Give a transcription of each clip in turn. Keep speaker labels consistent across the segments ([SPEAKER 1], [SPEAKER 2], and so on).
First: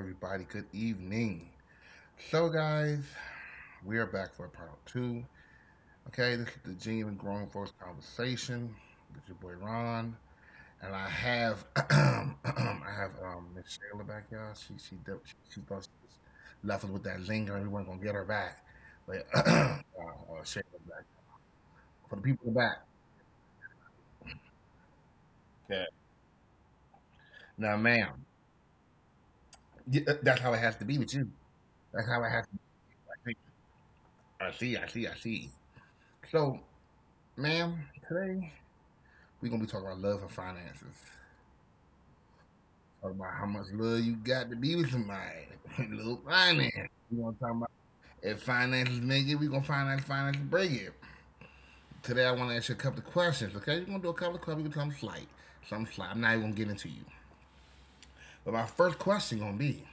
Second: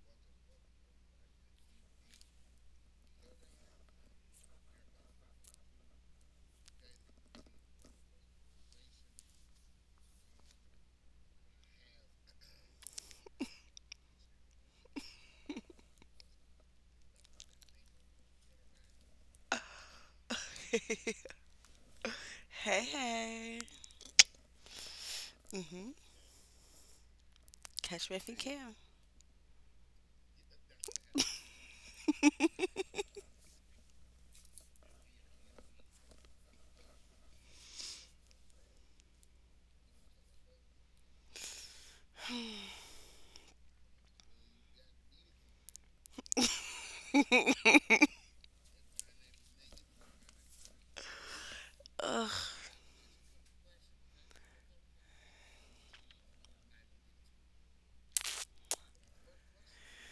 [SPEAKER 1] everybody. Good evening. So, guys, we are back for part two. Okay, this is the Genuine Grown Folks Conversation with your boy Ron, and I have, I have Miss Shayla back, y'all. She thought she was left us with that linger, and we weren't gonna get her back, but Shayla back for the people in the
[SPEAKER 2] Hey,
[SPEAKER 1] back.
[SPEAKER 2] hey. Mm-hmm.
[SPEAKER 1] Okay, now,
[SPEAKER 2] Catch me if
[SPEAKER 1] ma'am,
[SPEAKER 2] you can.
[SPEAKER 1] that's how it has to be with you. That's how it has to be. I see, I see. So. Ma'am, today we're gonna be talking about love and finances. Talk about how much love you got to be with somebody. Little finance. We're gonna talk about if finances make it, we're gonna find out if finances break it.
[SPEAKER 2] Ugh.
[SPEAKER 1] Today I wanna ask you a couple of questions, okay? We're gonna do a couple of questions, we're gonna do something slight. Something slight. I'm not even gonna get into you. But my first question gonna be,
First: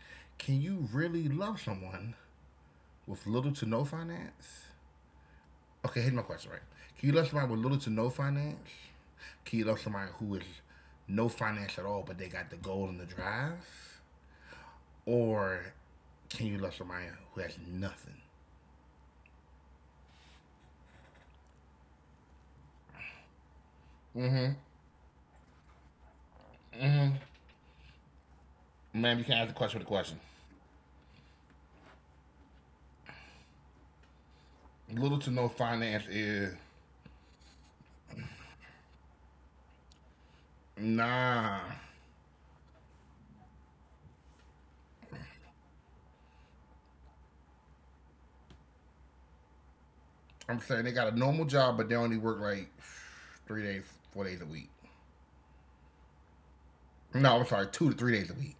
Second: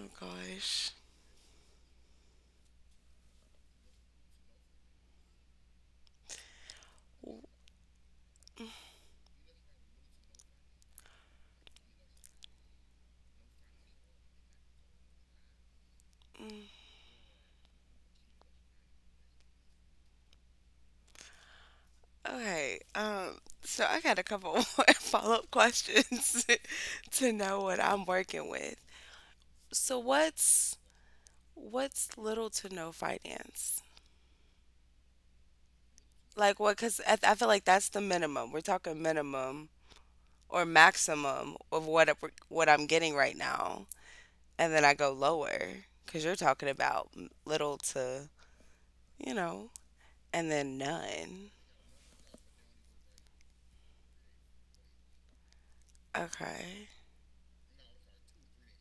[SPEAKER 2] Oh
[SPEAKER 1] can you
[SPEAKER 2] gosh.
[SPEAKER 1] really love someone with little to no finance? Okay, here's my question, right? Can you love somebody with little to no finance? Can you love somebody who is no finance at all, but they got the goal and the drive?
[SPEAKER 2] Mm.
[SPEAKER 1] Or can you love somebody who has nothing?
[SPEAKER 2] Okay. So I got a couple more follow-up questions to know what I'm working with.
[SPEAKER 1] Man, you can't
[SPEAKER 2] So
[SPEAKER 1] ask the question with a
[SPEAKER 2] what's
[SPEAKER 1] question.
[SPEAKER 2] what's little to no finance?
[SPEAKER 1] Little to no finance
[SPEAKER 2] Like what? Because
[SPEAKER 1] is
[SPEAKER 2] I feel like that's the minimum. We're talking minimum or maximum of
[SPEAKER 1] nah.
[SPEAKER 2] what I'm getting right now, and then I go lower because you're talking about little to you know And then
[SPEAKER 1] I'm saying they got a
[SPEAKER 2] none.
[SPEAKER 1] normal job, but they only work like 3 days, 4 days a week.
[SPEAKER 2] Okay.
[SPEAKER 1] No, I'm sorry, 2 to 3 days a week.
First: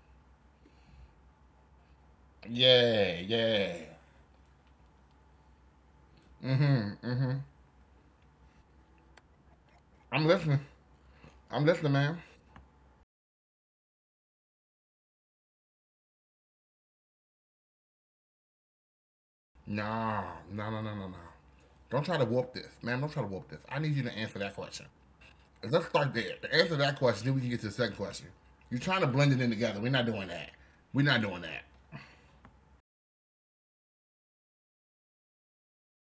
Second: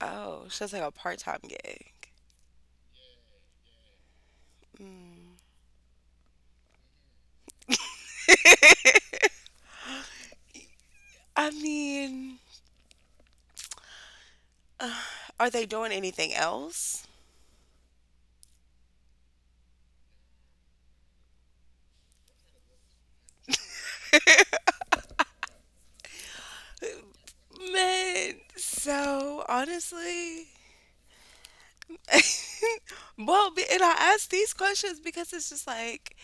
[SPEAKER 2] Oh, she's like a part-time gig.
[SPEAKER 1] Yeah, yeah.
[SPEAKER 2] Mm.
[SPEAKER 1] I'm listening.
[SPEAKER 2] I
[SPEAKER 1] I'm listening, man.
[SPEAKER 2] mean, are they doing anything else?
[SPEAKER 1] No, no. Don't try to whoop this, ma'am. Don't try to whoop this. I need you to answer that question. Let's start there. To answer that question, then we can get to the second
[SPEAKER 2] Man,
[SPEAKER 1] question. You're trying to blend
[SPEAKER 2] so
[SPEAKER 1] it in together. We're not doing
[SPEAKER 2] honestly,
[SPEAKER 1] that. We're not doing that.
[SPEAKER 2] well, and I ask these questions because it's just like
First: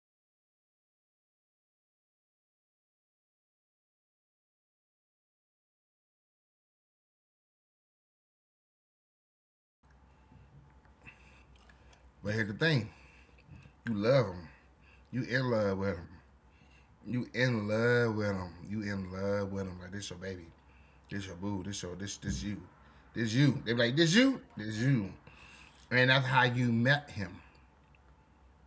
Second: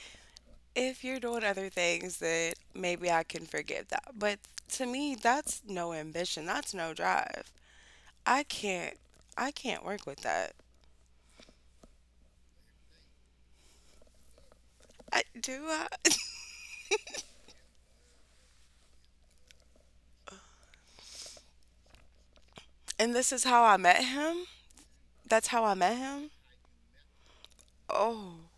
[SPEAKER 2] if you're doing other things, that maybe I can forgive that. But to me, that's no ambition. That's no drive. I can't. I can't work with that.
[SPEAKER 1] But here's the thing: you love him. You
[SPEAKER 2] I,
[SPEAKER 1] in
[SPEAKER 2] do
[SPEAKER 1] love with
[SPEAKER 2] I?
[SPEAKER 1] him. You in love with him. You in love with him. Like this your baby. This your boo. This your this this you.
[SPEAKER 2] And
[SPEAKER 1] This
[SPEAKER 2] this is
[SPEAKER 1] you. They be
[SPEAKER 2] how I
[SPEAKER 1] like this
[SPEAKER 2] met
[SPEAKER 1] you.
[SPEAKER 2] him.
[SPEAKER 1] This you.
[SPEAKER 2] That's how I
[SPEAKER 1] And
[SPEAKER 2] met
[SPEAKER 1] that's how
[SPEAKER 2] him?
[SPEAKER 1] you met him.
[SPEAKER 2] Oh,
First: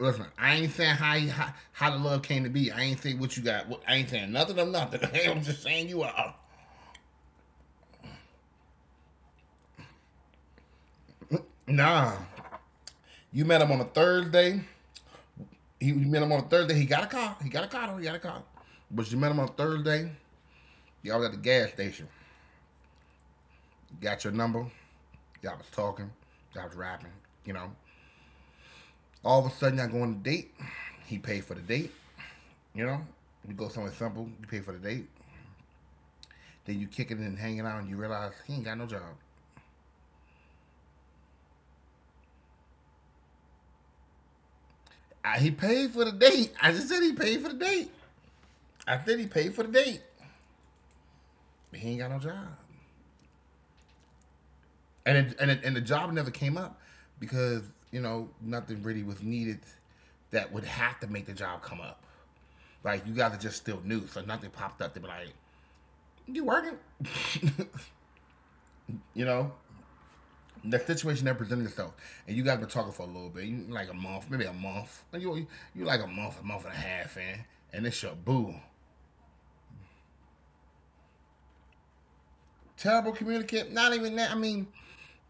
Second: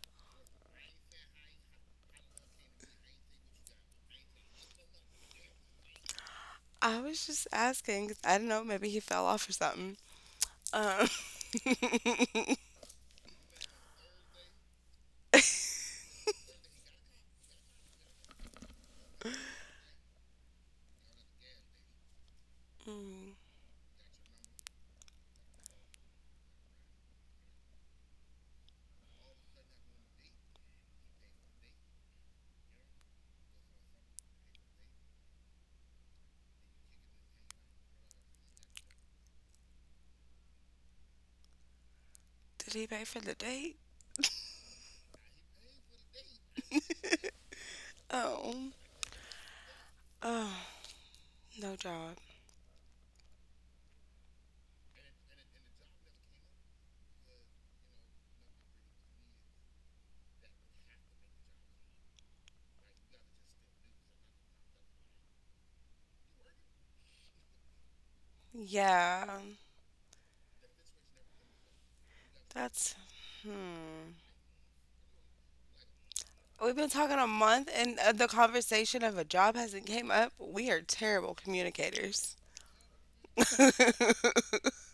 [SPEAKER 1] Listen, I ain't saying how how the love came to be. I ain't saying what you got. I ain't saying nothing of nothing. I'm just saying you are.
[SPEAKER 2] I was just asking 'cause I don't know, maybe he fell off or something. Um,
[SPEAKER 1] Nah, you met him on a Thursday. He you met him on a Thursday. He got a car. But you met him on a Thursday. Y'all was at the gas station.
[SPEAKER 2] Hmm.
[SPEAKER 1] Got your number. Y'all was talking. Y'all was rapping. You know. All of a sudden, y'all go on a date. He paid for the date. You know. You go somewhere simple. You pay for the date. Then you kick it and hanging out, and you realize he ain't got no job.
[SPEAKER 2] Did he pay for the date?
[SPEAKER 1] He paid for the date. I just said he paid for the date. I
[SPEAKER 2] Oh,
[SPEAKER 1] said he paid for the date.
[SPEAKER 2] oh,
[SPEAKER 1] But he ain't
[SPEAKER 2] no
[SPEAKER 1] got no
[SPEAKER 2] job.
[SPEAKER 1] job, and the job never came up because you know nothing really was needed that would have to make the job come up. Like you guys are just still new, so nothing popped up. They be like, "You working?" You know,
[SPEAKER 2] Yeah,
[SPEAKER 1] the situation that presented itself, and you guys been talking for a little
[SPEAKER 2] that's,
[SPEAKER 1] bit, you like a month, maybe
[SPEAKER 2] hmm.
[SPEAKER 1] a month. Like, You like a month and a
[SPEAKER 2] We've
[SPEAKER 1] half
[SPEAKER 2] been
[SPEAKER 1] in,
[SPEAKER 2] talking a
[SPEAKER 1] and it's
[SPEAKER 2] month
[SPEAKER 1] your
[SPEAKER 2] and
[SPEAKER 1] boo
[SPEAKER 2] the conversation of a job hasn't came up. We are terrible communicators.
[SPEAKER 1] terrible communicator. Not even that. I mean,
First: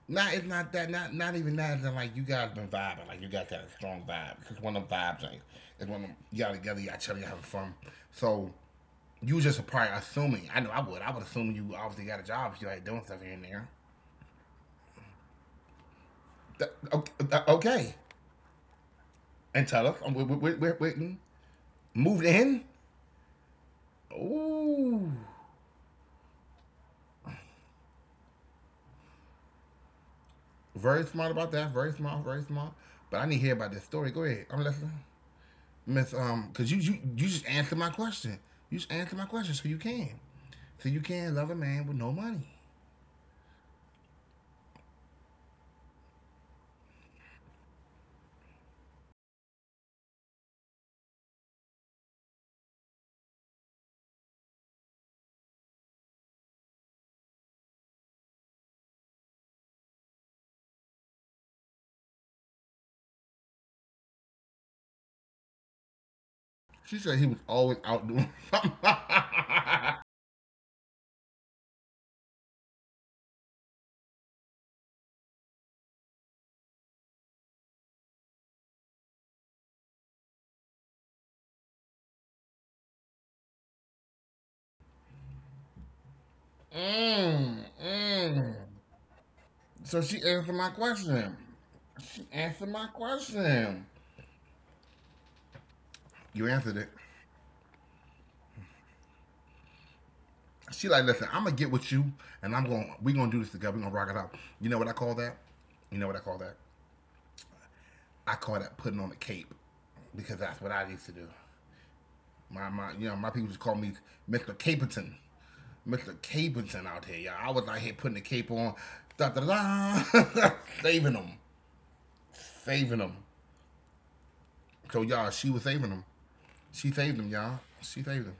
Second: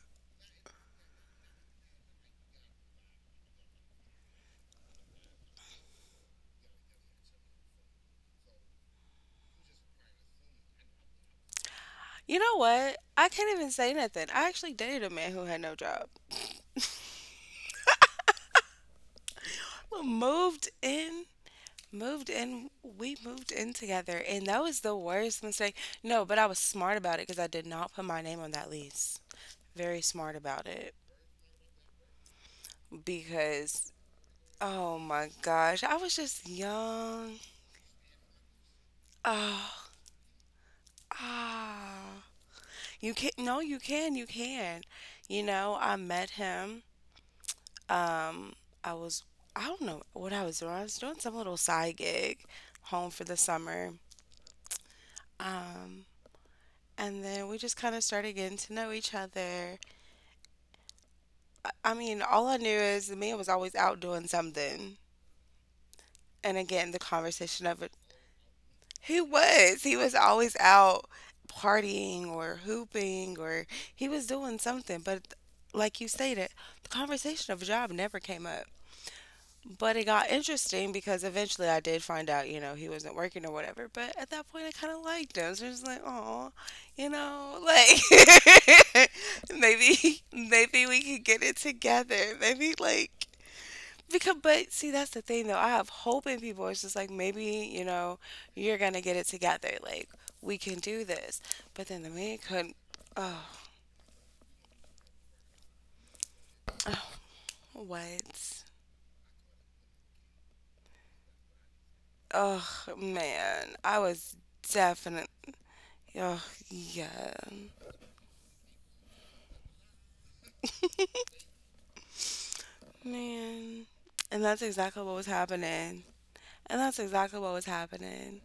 [SPEAKER 1] not it's not that. Not even that. That like you guys been vibing. Like you guys got a strong vibe because one of them vibes ain't. It's one of them y'all together. Y'all chilling. Y'all having fun. So you just are probably assuming. I know I would. I would assume you obviously got a
[SPEAKER 2] You
[SPEAKER 1] job
[SPEAKER 2] know
[SPEAKER 1] if you like
[SPEAKER 2] what?
[SPEAKER 1] doing stuff
[SPEAKER 2] I
[SPEAKER 1] here and
[SPEAKER 2] can't
[SPEAKER 1] there.
[SPEAKER 2] even say nothing. I actually dated a man who had no job.
[SPEAKER 1] Th- Okay, and tell us
[SPEAKER 2] Moved
[SPEAKER 1] we're waiting.
[SPEAKER 2] in
[SPEAKER 1] Moved
[SPEAKER 2] Moved
[SPEAKER 1] in.
[SPEAKER 2] in, we moved in together, and that was the
[SPEAKER 1] Ooh,
[SPEAKER 2] worst mistake. No, but I was smart about it because I did not put my name on that lease. Very smart about it
[SPEAKER 1] very smart about that. Very smart. Very smart. But I need to hear about this
[SPEAKER 2] because,
[SPEAKER 1] story. Go ahead. I'm
[SPEAKER 2] oh
[SPEAKER 1] listening.
[SPEAKER 2] my gosh, I was
[SPEAKER 1] Miss,
[SPEAKER 2] just
[SPEAKER 1] because you, you
[SPEAKER 2] young.
[SPEAKER 1] you just answered my question. You just answered my question,
[SPEAKER 2] Oh,
[SPEAKER 1] so you can. So you can love a man
[SPEAKER 2] ah,
[SPEAKER 1] with no money.
[SPEAKER 2] you can't. No, you can. You know, I met him. Um, I was, I don't know what I was doing. I was doing some little side gig, home for the summer. Um, and then we just kind of started getting to know each other. I mean, all I knew is the man was always out doing something. And again, the
[SPEAKER 1] She said he
[SPEAKER 2] conversation
[SPEAKER 1] was
[SPEAKER 2] of it.
[SPEAKER 1] always out doing something.
[SPEAKER 2] He was. He was always out partying or hooping or he was doing something. But like you stated, the conversation of a job never came up. But it got interesting because eventually I did find out, he wasn't working or whatever. But at that point, I kind of liked him. So I was like, oh,
[SPEAKER 1] mm, mm.
[SPEAKER 2] like maybe,
[SPEAKER 1] So she answered
[SPEAKER 2] maybe
[SPEAKER 1] my
[SPEAKER 2] we could get it
[SPEAKER 1] question.
[SPEAKER 2] together.
[SPEAKER 1] She
[SPEAKER 2] Maybe
[SPEAKER 1] answered my
[SPEAKER 2] like.
[SPEAKER 1] question.
[SPEAKER 2] Because, but see, that's the thing though. I have hope in
[SPEAKER 1] You
[SPEAKER 2] people. It's just
[SPEAKER 1] answered it.
[SPEAKER 2] like maybe, you know, you're gonna get it together. Like we can do
[SPEAKER 1] She like,
[SPEAKER 2] this.
[SPEAKER 1] listen, I'm gonna get
[SPEAKER 2] But then
[SPEAKER 1] with
[SPEAKER 2] the
[SPEAKER 1] you,
[SPEAKER 2] man
[SPEAKER 1] and
[SPEAKER 2] couldn't.
[SPEAKER 1] I'm gonna we
[SPEAKER 2] Oh,
[SPEAKER 1] gonna do this together. We gonna rock it out. You know what I call that? You know what I call that? I
[SPEAKER 2] what?
[SPEAKER 1] call that putting on a cape, because that's what I used to do.
[SPEAKER 2] Oh
[SPEAKER 1] My You know my people just
[SPEAKER 2] man,
[SPEAKER 1] call
[SPEAKER 2] I
[SPEAKER 1] me
[SPEAKER 2] was
[SPEAKER 1] Mr. Caperton.
[SPEAKER 2] definitely.
[SPEAKER 1] Mr.
[SPEAKER 2] Oh
[SPEAKER 1] Caperton out here,
[SPEAKER 2] yeah,
[SPEAKER 1] y'all. I was out here putting the cape on. Da da da saving them. Saving them.
[SPEAKER 2] man. And that's exactly
[SPEAKER 1] So
[SPEAKER 2] what was
[SPEAKER 1] y'all, she was saving
[SPEAKER 2] happening.
[SPEAKER 1] them.
[SPEAKER 2] And that's
[SPEAKER 1] She saved them,
[SPEAKER 2] exactly what was
[SPEAKER 1] y'all. She saved
[SPEAKER 2] happening.
[SPEAKER 1] them.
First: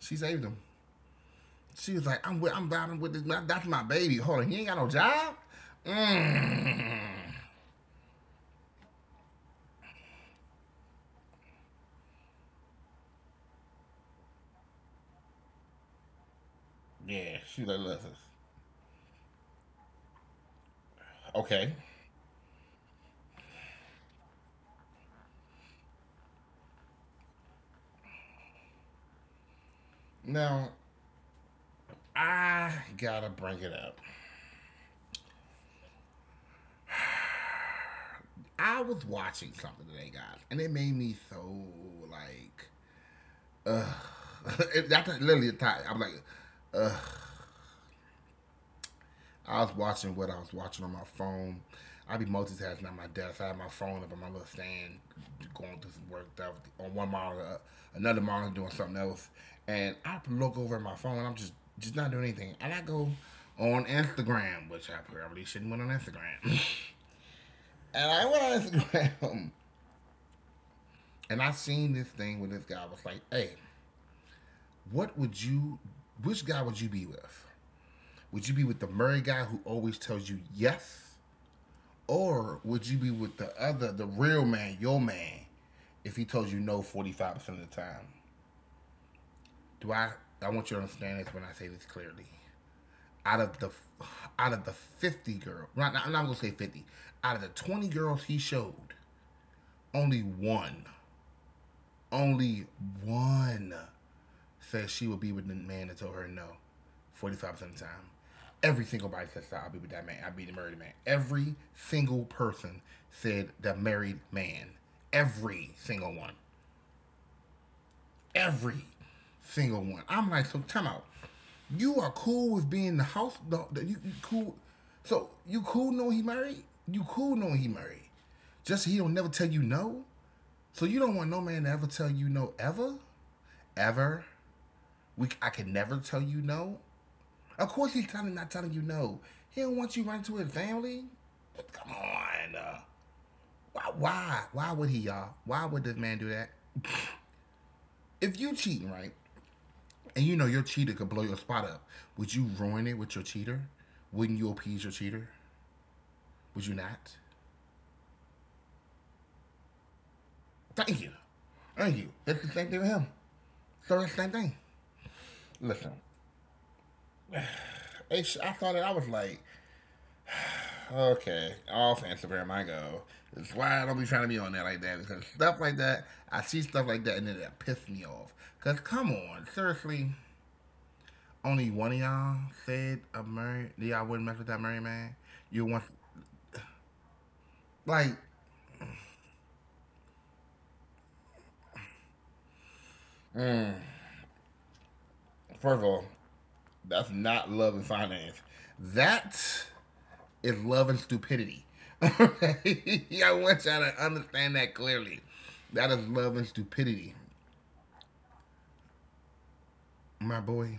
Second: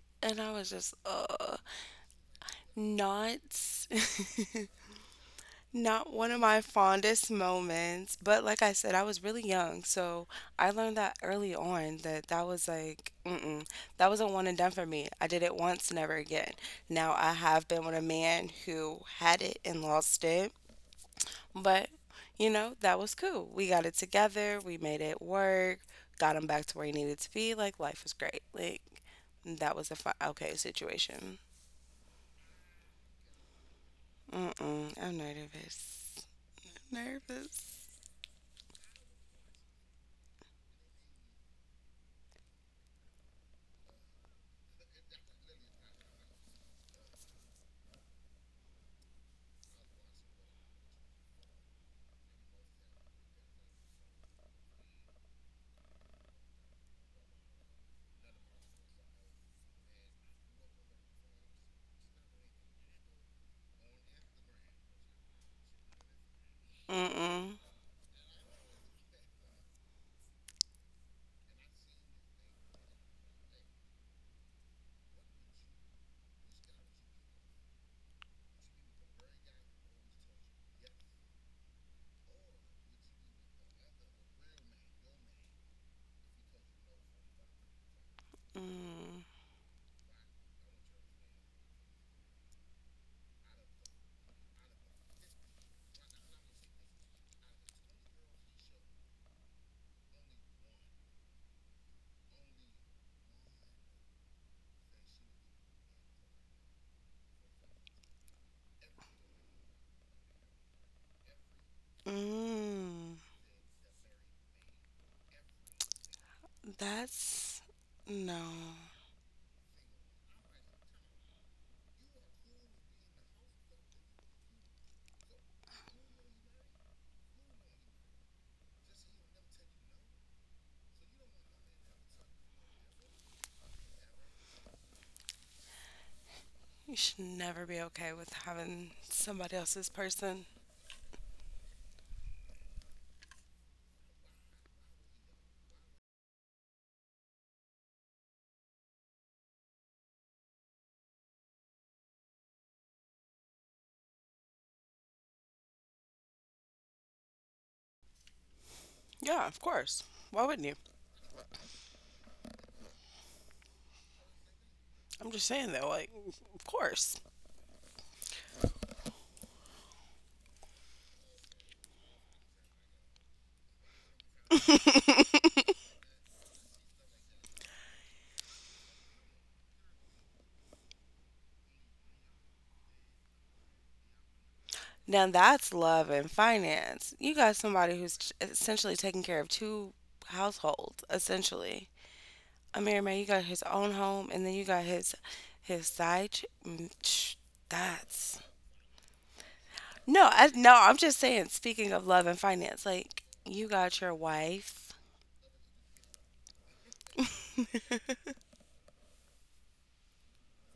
[SPEAKER 1] She
[SPEAKER 2] And
[SPEAKER 1] saved
[SPEAKER 2] I
[SPEAKER 1] them.
[SPEAKER 2] was just,
[SPEAKER 1] She was like, I'm riding with
[SPEAKER 2] not.
[SPEAKER 1] that's my baby. Hold on, he ain't got no job?
[SPEAKER 2] Not one of my
[SPEAKER 1] Mm.
[SPEAKER 2] fondest moments, but like I said, I was really young, so I learned that early on that that was like, mm-mm, that was a one and done for me. I did it once, never again. Now I
[SPEAKER 1] Yeah, she
[SPEAKER 2] have
[SPEAKER 1] like
[SPEAKER 2] been with a
[SPEAKER 1] listen.
[SPEAKER 2] man who had it and lost it,
[SPEAKER 1] Okay.
[SPEAKER 2] but that was cool. We got it together, we made it work, got him back to where he needed to be. Like life was great. Like that was a fun, okay
[SPEAKER 1] Now
[SPEAKER 2] situation.
[SPEAKER 1] I gotta bring it up.
[SPEAKER 2] Mm-mm, I'm nervous. Nervous.
[SPEAKER 1] I was watching something today, guys, and it made me so like that's literally a tie. I'm like, I was watching what I was watching on my phone. I be multitasking at my desk. I had my phone up on my little stand, going through some work stuff on one monitor, another monitor doing something else, and I look over at my phone, and I'm just not doing anything, and I go on Instagram, which I probably shouldn't went on Instagram.
[SPEAKER 2] Mm-mm.
[SPEAKER 1] And I went on Instagram, and I seen this thing where this guy was like, "Hey, what would you, which guy would you be with? Would you be with the Murray guy who always tells you yes? Or would you be with the other, the real man, your man, if he tells you no 45% of the time?"
[SPEAKER 2] Mm.
[SPEAKER 1] Do I, I want you to understand this when I say this clearly. Out of the, Out of the 50 girls, not, I'm not gonna say 50, out of the 20 girls he showed, only one, only one says she will be with the man that told her no 45% of the time. Every single body says, I'll be with that man. I'll be the married man. Every single person
[SPEAKER 2] Mm.
[SPEAKER 1] said the married man. Every single one.
[SPEAKER 2] That's no.
[SPEAKER 1] Every single one. I'm like, so time out. You are cool with being the house. You cool. So you cool knowing he married. You cool knowing he married. Just he don't never tell you no. So you don't want no man to ever tell you no ever, ever. We I can never tell you no.
[SPEAKER 2] You should
[SPEAKER 1] Of
[SPEAKER 2] never be
[SPEAKER 1] course, he's
[SPEAKER 2] okay
[SPEAKER 1] telling
[SPEAKER 2] with
[SPEAKER 1] not telling you
[SPEAKER 2] having
[SPEAKER 1] no. He
[SPEAKER 2] somebody
[SPEAKER 1] don't
[SPEAKER 2] else's
[SPEAKER 1] want you running to
[SPEAKER 2] person.
[SPEAKER 1] his family. Come on, why would he, y'all? Why would this man do that? If you cheating, right, and you know your cheater could blow your spot up, would you ruin it with your cheater? Wouldn't you appease your cheater? Would you not?
[SPEAKER 2] Yeah, of course. Why wouldn't you?
[SPEAKER 1] Thank you, thank you. That's the same thing with him. So that's the same thing.
[SPEAKER 2] I'm just saying though,
[SPEAKER 1] Listen,
[SPEAKER 2] like, of course.
[SPEAKER 1] I thought that I was like, okay, off Instagram I go. That's why I don't be trying to be on there like that because I see stuff like that and then that pissed me off. Cause come on, seriously, only one of y'all said a Murray. Y'all wouldn't mess with that Murray man.
[SPEAKER 2] Now
[SPEAKER 1] You
[SPEAKER 2] that's
[SPEAKER 1] want
[SPEAKER 2] love and finance. You got somebody
[SPEAKER 1] like
[SPEAKER 2] who's essentially taking care of two households, essentially. I mean, man, you got his own home, and then you got his
[SPEAKER 1] First of
[SPEAKER 2] his
[SPEAKER 1] all,
[SPEAKER 2] side.
[SPEAKER 1] that's not love and finance.
[SPEAKER 2] That's.
[SPEAKER 1] That
[SPEAKER 2] No, I,
[SPEAKER 1] is
[SPEAKER 2] no,
[SPEAKER 1] love and
[SPEAKER 2] I'm just saying,
[SPEAKER 1] stupidity.
[SPEAKER 2] speaking of love and finance,
[SPEAKER 1] Okay,
[SPEAKER 2] like
[SPEAKER 1] I want
[SPEAKER 2] you
[SPEAKER 1] y'all to
[SPEAKER 2] got your
[SPEAKER 1] understand that
[SPEAKER 2] wife
[SPEAKER 1] clearly. That is love and stupidity. My boy,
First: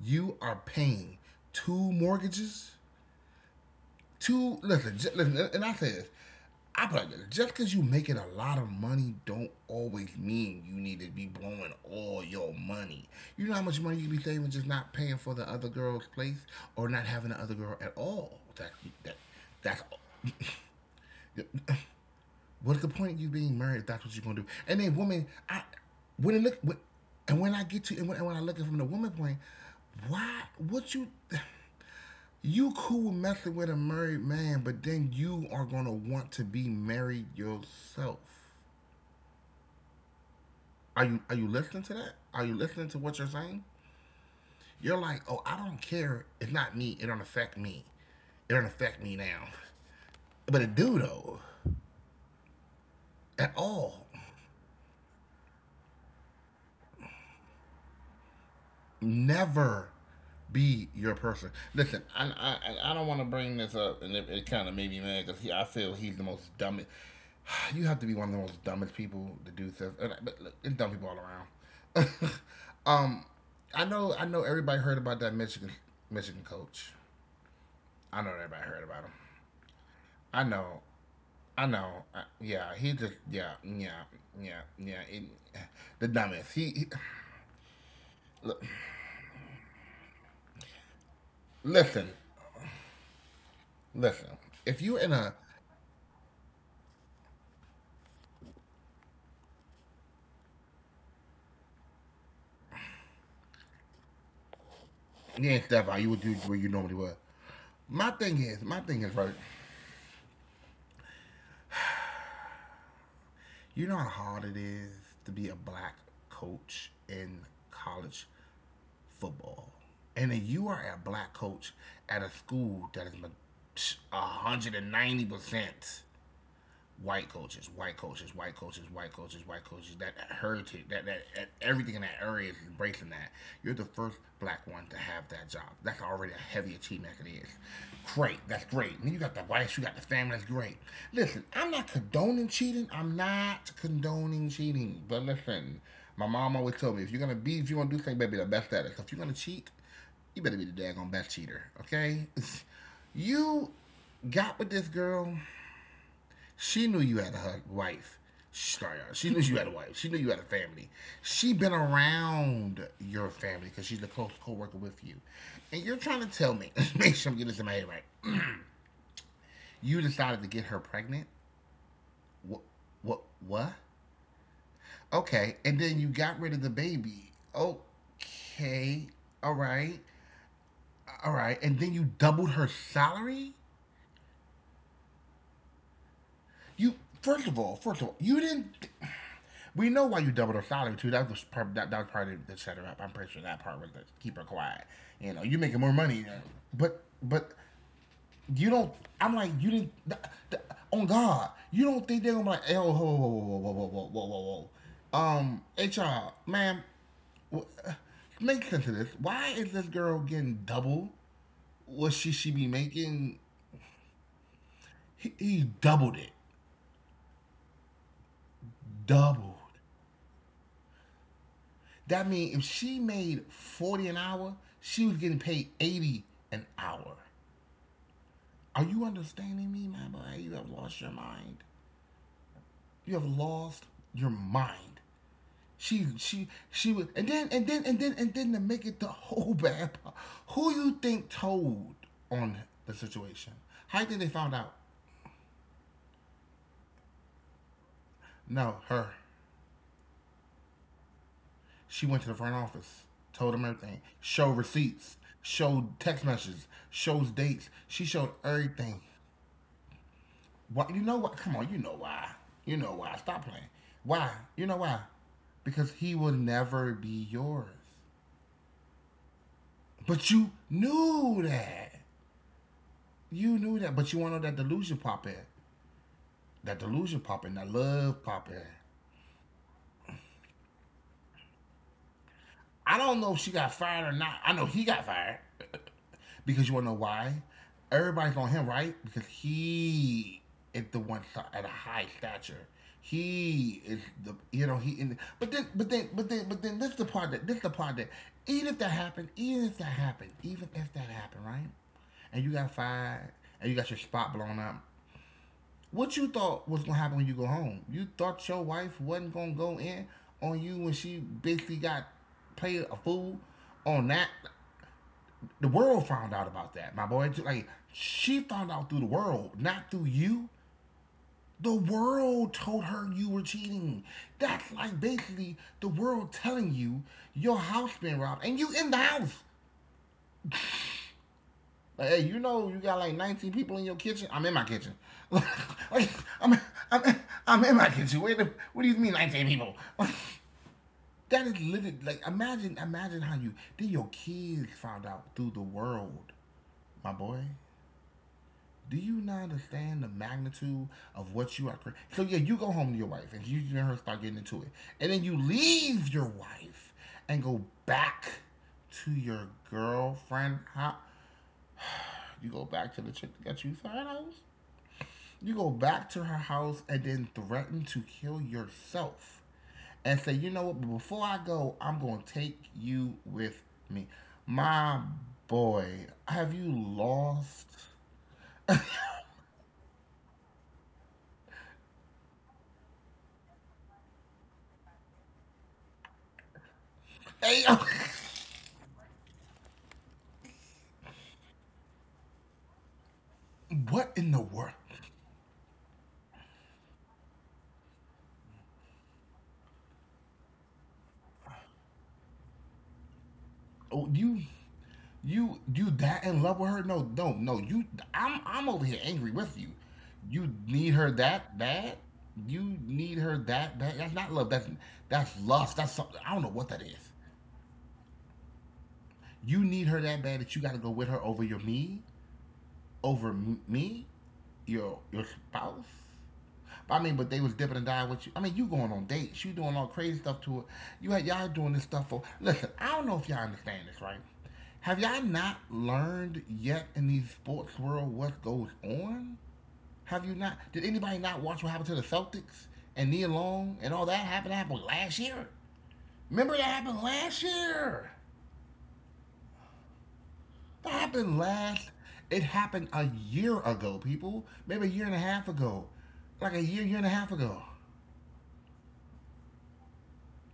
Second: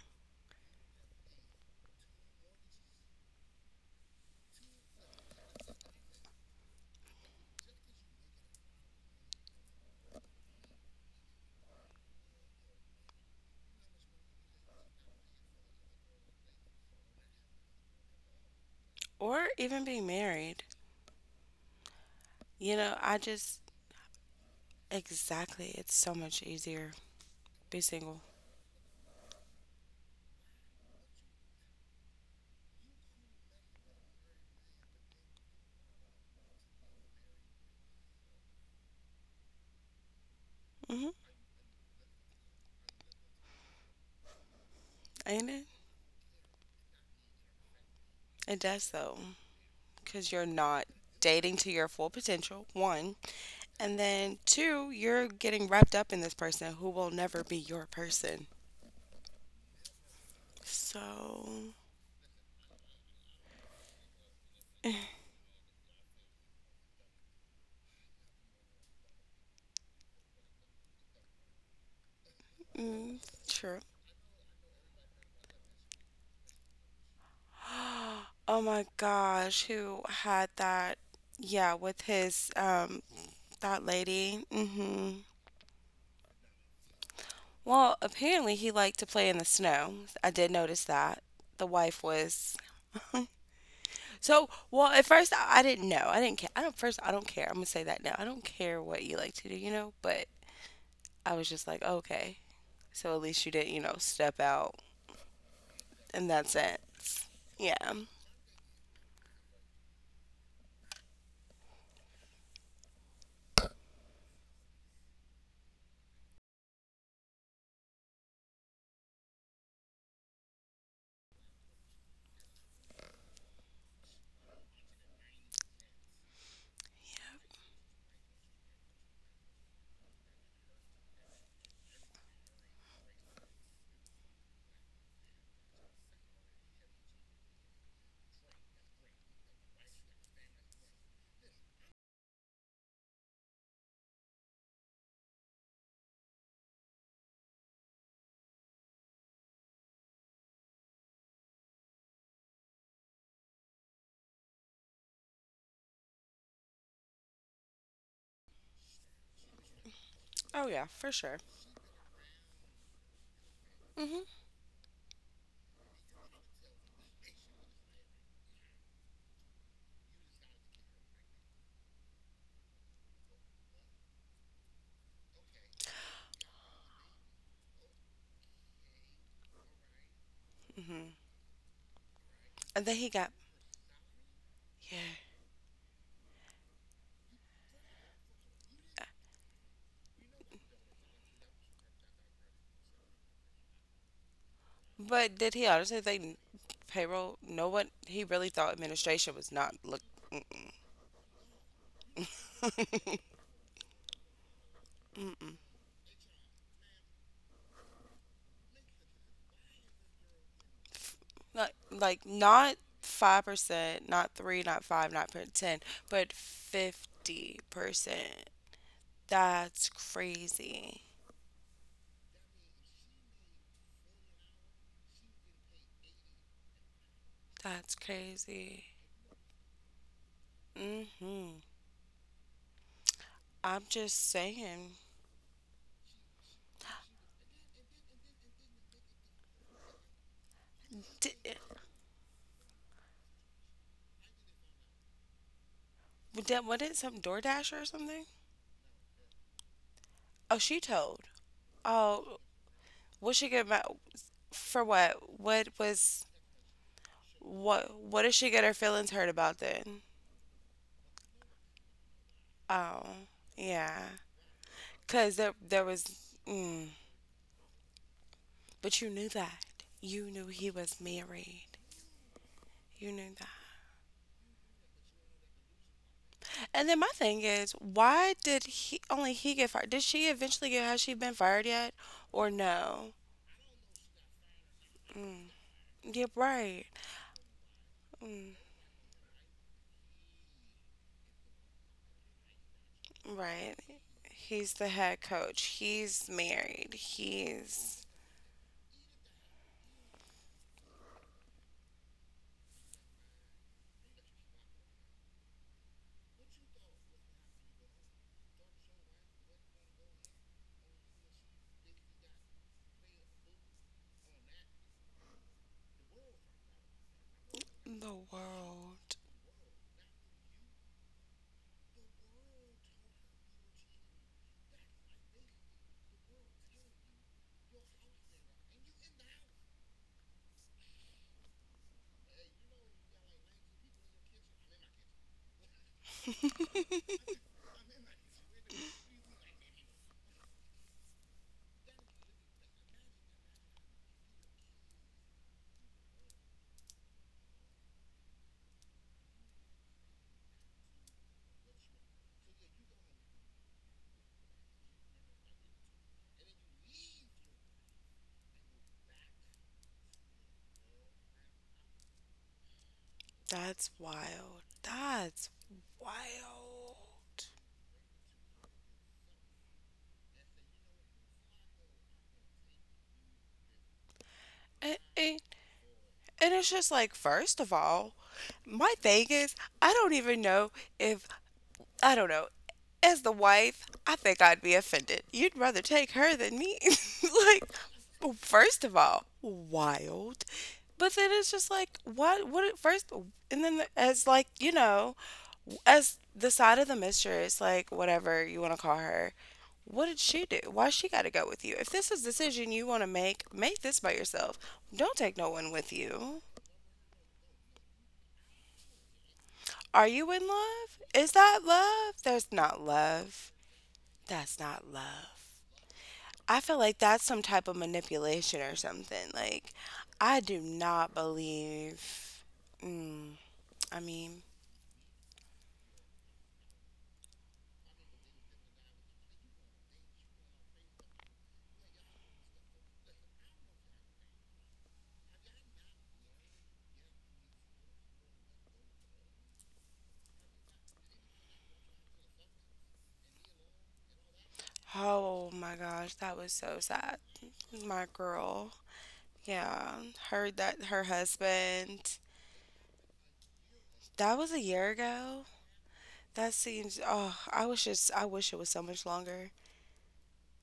[SPEAKER 1] you are paying two mortgages. Two Listen, listen and I say this. I put it like this, just because you making a lot of money don't always mean you need to be blowing all your money. You know how much money you be saving just not paying for the other girl's place or not having the other girl at all. That
[SPEAKER 2] or
[SPEAKER 1] that
[SPEAKER 2] even being married.
[SPEAKER 1] that's
[SPEAKER 2] You
[SPEAKER 1] What's the
[SPEAKER 2] know,
[SPEAKER 1] point
[SPEAKER 2] I
[SPEAKER 1] of you being
[SPEAKER 2] just,
[SPEAKER 1] married if that's what you're gonna do? And then women, I
[SPEAKER 2] exactly, it's so
[SPEAKER 1] when it
[SPEAKER 2] much
[SPEAKER 1] look when,
[SPEAKER 2] easier
[SPEAKER 1] and when I
[SPEAKER 2] be
[SPEAKER 1] get to
[SPEAKER 2] single.
[SPEAKER 1] and when I look at it from the woman point, why what you cool messing with a married man, but then you are gonna want to be married yourself.
[SPEAKER 2] Hmm.
[SPEAKER 1] Are you listening to that? Are you listening to what you're saying? You're like, oh,
[SPEAKER 2] Ain't
[SPEAKER 1] I
[SPEAKER 2] it?
[SPEAKER 1] don't care. It's not me. It don't affect me. It
[SPEAKER 2] It
[SPEAKER 1] don't
[SPEAKER 2] does
[SPEAKER 1] affect me
[SPEAKER 2] though,
[SPEAKER 1] now.
[SPEAKER 2] because you're
[SPEAKER 1] But it
[SPEAKER 2] not
[SPEAKER 1] do though
[SPEAKER 2] dating to your full potential, one.
[SPEAKER 1] at
[SPEAKER 2] And
[SPEAKER 1] all.
[SPEAKER 2] then two, you're getting wrapped up in this person who will never be your person.
[SPEAKER 1] Never be your
[SPEAKER 2] So,
[SPEAKER 1] person. Listen, I don't want to bring this up, and it kind of made me mad because I feel he's the most dumbest. You have to be one of the most dumbest people to do stuff. But look, it's dumb people all around.
[SPEAKER 2] mm,
[SPEAKER 1] um,
[SPEAKER 2] true.
[SPEAKER 1] I know everybody heard about that Michigan coach. I know everybody
[SPEAKER 2] Oh
[SPEAKER 1] heard
[SPEAKER 2] my
[SPEAKER 1] about him.
[SPEAKER 2] gosh, who
[SPEAKER 1] I
[SPEAKER 2] had
[SPEAKER 1] know.
[SPEAKER 2] that?
[SPEAKER 1] I
[SPEAKER 2] Yeah,
[SPEAKER 1] know.
[SPEAKER 2] with
[SPEAKER 1] I,
[SPEAKER 2] his
[SPEAKER 1] yeah, he
[SPEAKER 2] um
[SPEAKER 1] just yeah
[SPEAKER 2] That
[SPEAKER 1] yeah
[SPEAKER 2] lady.
[SPEAKER 1] yeah yeah. It,
[SPEAKER 2] Hmm.
[SPEAKER 1] the dumbest. He
[SPEAKER 2] Well, apparently
[SPEAKER 1] look,
[SPEAKER 2] he liked to play in the snow. I did notice that. The wife
[SPEAKER 1] listen
[SPEAKER 2] was
[SPEAKER 1] listen.
[SPEAKER 2] so
[SPEAKER 1] If
[SPEAKER 2] well.
[SPEAKER 1] you're
[SPEAKER 2] At
[SPEAKER 1] in a...
[SPEAKER 2] first, I didn't know. I didn't care. I don't. First, I don't care. I'm gonna say that now. I don't care what you like to do, you know. But I was just like, okay. So at least you didn't, step out
[SPEAKER 1] You ain't step out. You would do
[SPEAKER 2] in that
[SPEAKER 1] where you normally would.
[SPEAKER 2] sense. Yeah.
[SPEAKER 1] My thing is, right? You know how hard it is to be a black coach in college football, and then you are a black coach at a school that is 190% white coaches. That heritage, that, that everything in that area is embracing that. You're the first black one to have that job. That's already a heavy achievement. As it is great. That's great. And you got the wife, you got the family. That's great. Listen, I'm not condoning cheating. I'm not condoning cheating. But listen, my mom always told me if you're gonna be, if you wanna do something, better be the best at it. So if you're gonna cheat, you better be the daggone best cheater. Okay, you got with this girl, she knew you had a wife. Sorry, she knew you had a wife. She knew you had a
[SPEAKER 2] Oh
[SPEAKER 1] family.
[SPEAKER 2] yeah, for sure.
[SPEAKER 1] She been around your family because she's a
[SPEAKER 2] Mhm.
[SPEAKER 1] close co-worker with you. And you're trying to tell me, make sure I'm getting this in my head right. You decided to get her pregnant? What? What? What? Okay, and then you got rid of the baby. Okay, all right,
[SPEAKER 2] Mhm.
[SPEAKER 1] all right, and then you
[SPEAKER 2] And then he
[SPEAKER 1] doubled
[SPEAKER 2] got
[SPEAKER 1] her salary.
[SPEAKER 2] yeah.
[SPEAKER 1] You first of all, you didn't. We know why you doubled her salary too. That was part. That was part of that set her up. I'm pretty sure that part was to keep her quiet.
[SPEAKER 2] But
[SPEAKER 1] You know,
[SPEAKER 2] did
[SPEAKER 1] you
[SPEAKER 2] he
[SPEAKER 1] making more
[SPEAKER 2] honestly
[SPEAKER 1] money,
[SPEAKER 2] think
[SPEAKER 1] but
[SPEAKER 2] payroll?
[SPEAKER 1] but
[SPEAKER 2] No one. He really thought
[SPEAKER 1] you don't.
[SPEAKER 2] administration
[SPEAKER 1] I'm
[SPEAKER 2] was
[SPEAKER 1] like
[SPEAKER 2] not
[SPEAKER 1] you didn't.
[SPEAKER 2] look.
[SPEAKER 1] On God, you don't think they're gonna be like, oh,
[SPEAKER 2] Mm-mm.
[SPEAKER 1] whoa. HR, ma'am, uh, make sense of this. Why is this girl getting double
[SPEAKER 2] Like,
[SPEAKER 1] what
[SPEAKER 2] like
[SPEAKER 1] she should be
[SPEAKER 2] not
[SPEAKER 1] making?
[SPEAKER 2] 5%, not 3, not 5, not
[SPEAKER 1] He, he
[SPEAKER 2] 10,
[SPEAKER 1] doubled
[SPEAKER 2] but
[SPEAKER 1] it,
[SPEAKER 2] 50%.
[SPEAKER 1] doubled.
[SPEAKER 2] That's crazy.
[SPEAKER 1] That means if she made 40 an hour, she was getting paid 80 an hour.
[SPEAKER 2] That's
[SPEAKER 1] Are
[SPEAKER 2] crazy.
[SPEAKER 1] you understanding me, my boy? You have lost your mind.
[SPEAKER 2] Mhm.
[SPEAKER 1] You have lost
[SPEAKER 2] I'm just
[SPEAKER 1] your
[SPEAKER 2] saying.
[SPEAKER 1] mind. She was and then to make it the whole bad part. Who you think
[SPEAKER 2] Did,
[SPEAKER 1] told on the situation? How do you think they found out?
[SPEAKER 2] what did some DoorDash or something?
[SPEAKER 1] No, her.
[SPEAKER 2] Oh, she told.
[SPEAKER 1] She went to the
[SPEAKER 2] Oh,
[SPEAKER 1] front office,
[SPEAKER 2] what she
[SPEAKER 1] told them
[SPEAKER 2] get mad
[SPEAKER 1] everything, showed
[SPEAKER 2] for?
[SPEAKER 1] receipts,
[SPEAKER 2] What? What
[SPEAKER 1] showed text
[SPEAKER 2] was?
[SPEAKER 1] messages, shows dates.
[SPEAKER 2] What?
[SPEAKER 1] She
[SPEAKER 2] What
[SPEAKER 1] showed
[SPEAKER 2] did she get her
[SPEAKER 1] everything.
[SPEAKER 2] feelings hurt about then?
[SPEAKER 1] What you know what? Come on, you know why. You know
[SPEAKER 2] Oh,
[SPEAKER 1] why. Stop playing.
[SPEAKER 2] yeah.
[SPEAKER 1] Why? You know why?
[SPEAKER 2] Cause there
[SPEAKER 1] Because
[SPEAKER 2] was.
[SPEAKER 1] he will
[SPEAKER 2] Mm.
[SPEAKER 1] never be yours.
[SPEAKER 2] But you knew that. You knew he
[SPEAKER 1] But
[SPEAKER 2] was
[SPEAKER 1] you
[SPEAKER 2] married.
[SPEAKER 1] knew that.
[SPEAKER 2] You knew that.
[SPEAKER 1] You knew that. But you want to know that delusion pop in.
[SPEAKER 2] And then my thing
[SPEAKER 1] That
[SPEAKER 2] is,
[SPEAKER 1] delusion pop in.
[SPEAKER 2] why
[SPEAKER 1] That
[SPEAKER 2] did
[SPEAKER 1] love
[SPEAKER 2] he
[SPEAKER 1] pop in.
[SPEAKER 2] only he get fired? Did she eventually get? Has she been fired yet, or no?
[SPEAKER 1] I don't know if she got fired or not. I know he got
[SPEAKER 2] Mm.
[SPEAKER 1] fired
[SPEAKER 2] Yeah, right.
[SPEAKER 1] because you want to know why.
[SPEAKER 2] Mm.
[SPEAKER 1] Everybody's on him, right? Because he is the one at a high stature.
[SPEAKER 2] Right.
[SPEAKER 1] He is the
[SPEAKER 2] He's the
[SPEAKER 1] you know
[SPEAKER 2] head
[SPEAKER 1] he. In the,
[SPEAKER 2] coach.
[SPEAKER 1] but then but
[SPEAKER 2] He's
[SPEAKER 1] then but then but
[SPEAKER 2] married.
[SPEAKER 1] then this is the part that this is the
[SPEAKER 2] He's
[SPEAKER 1] part that even if that happened, even if that happened, right? And you got fired, and you got your spot blown up. What you thought was gonna happen when you go home? You thought your wife wasn't gonna go in on you when she basically got played a fool on that. The world found out about that, my boy. Like
[SPEAKER 2] the
[SPEAKER 1] she found out through the
[SPEAKER 2] world.
[SPEAKER 1] world, not through you. The world told her you were cheating. That's like basically the world telling you your house been robbed and you in the house. Like, hey, you know you got like 19 people in your kitchen. I'm in my kitchen. like, I'm, I'm, I'm in my kitchen. Wait, what do you mean 19 people? that is literally like imagine how you then your kids found out through the world, my boy. Do you not understand the magnitude of what you are? So yeah, you go home to your wife and you and her start getting into it, and then you leave your wife and go back to your girlfriend. How you go back to the chick that got you
[SPEAKER 2] That's
[SPEAKER 1] fired house?
[SPEAKER 2] wild. That's
[SPEAKER 1] You go back to her house
[SPEAKER 2] wild.
[SPEAKER 1] and then threaten to kill yourself and say, you know what, before I go, I'm going to take you with me.
[SPEAKER 2] Eh,
[SPEAKER 1] My
[SPEAKER 2] eh.
[SPEAKER 1] boy,
[SPEAKER 2] And
[SPEAKER 1] have
[SPEAKER 2] it's
[SPEAKER 1] you
[SPEAKER 2] just like, first
[SPEAKER 1] lost?
[SPEAKER 2] of all, my thing is, I don't even know if, I don't know, as the wife, I think I'd be offended. You'd rather take her than me.
[SPEAKER 1] Hey,
[SPEAKER 2] Like, first of all, wild. But then it's just like, first, and then
[SPEAKER 1] what
[SPEAKER 2] as
[SPEAKER 1] in the
[SPEAKER 2] like,
[SPEAKER 1] world?
[SPEAKER 2] you know, as the side of the mistress, like, whatever you want to call her, what did she do? Why she got to go with you? If this is a decision you want to make, make this
[SPEAKER 1] Oh,
[SPEAKER 2] by yourself. Don't take no one
[SPEAKER 1] you
[SPEAKER 2] with
[SPEAKER 1] that in
[SPEAKER 2] you.
[SPEAKER 1] love with her? No, no, no. I'm over here angry with you.
[SPEAKER 2] Are you in
[SPEAKER 1] You need
[SPEAKER 2] love?
[SPEAKER 1] her
[SPEAKER 2] Is
[SPEAKER 1] that
[SPEAKER 2] that
[SPEAKER 1] bad?
[SPEAKER 2] love? There's
[SPEAKER 1] You
[SPEAKER 2] not
[SPEAKER 1] need her
[SPEAKER 2] love.
[SPEAKER 1] that bad? That's not love.
[SPEAKER 2] That's not love.
[SPEAKER 1] That's lust. That's something. I don't know
[SPEAKER 2] I
[SPEAKER 1] what
[SPEAKER 2] feel
[SPEAKER 1] that
[SPEAKER 2] like
[SPEAKER 1] is.
[SPEAKER 2] that's some type of manipulation or something.
[SPEAKER 1] You
[SPEAKER 2] Like,
[SPEAKER 1] need her that
[SPEAKER 2] I
[SPEAKER 1] bad that
[SPEAKER 2] do
[SPEAKER 1] you got to go with
[SPEAKER 2] not
[SPEAKER 1] her over your me,
[SPEAKER 2] believe.
[SPEAKER 1] over
[SPEAKER 2] Mm, I
[SPEAKER 1] me,
[SPEAKER 2] mean,
[SPEAKER 1] your spouse. I mean, but they was dipping and dying with you. I mean, you going on dates, you doing all crazy stuff to it. You had y'all doing this stuff for. Listen, I don't know if y'all understand this, right? Have y'all not learned yet in the sports world what goes on? Have you not? Did anybody not watch what happened to the Celtics and Nia Long and all that happened? That happened last
[SPEAKER 2] oh
[SPEAKER 1] year.
[SPEAKER 2] my gosh, that was
[SPEAKER 1] Remember that
[SPEAKER 2] so
[SPEAKER 1] happened
[SPEAKER 2] sad.
[SPEAKER 1] last
[SPEAKER 2] My
[SPEAKER 1] year.
[SPEAKER 2] girl. Yeah, heard that
[SPEAKER 1] That
[SPEAKER 2] her
[SPEAKER 1] happened last.
[SPEAKER 2] husband.
[SPEAKER 1] It happened a year ago,
[SPEAKER 2] That
[SPEAKER 1] people.
[SPEAKER 2] was a year
[SPEAKER 1] Maybe a year and a
[SPEAKER 2] ago.
[SPEAKER 1] half ago.
[SPEAKER 2] That
[SPEAKER 1] Like a year,
[SPEAKER 2] seems.
[SPEAKER 1] year and a half
[SPEAKER 2] Oh, I
[SPEAKER 1] ago.
[SPEAKER 2] wish it's. I wish it was so much longer.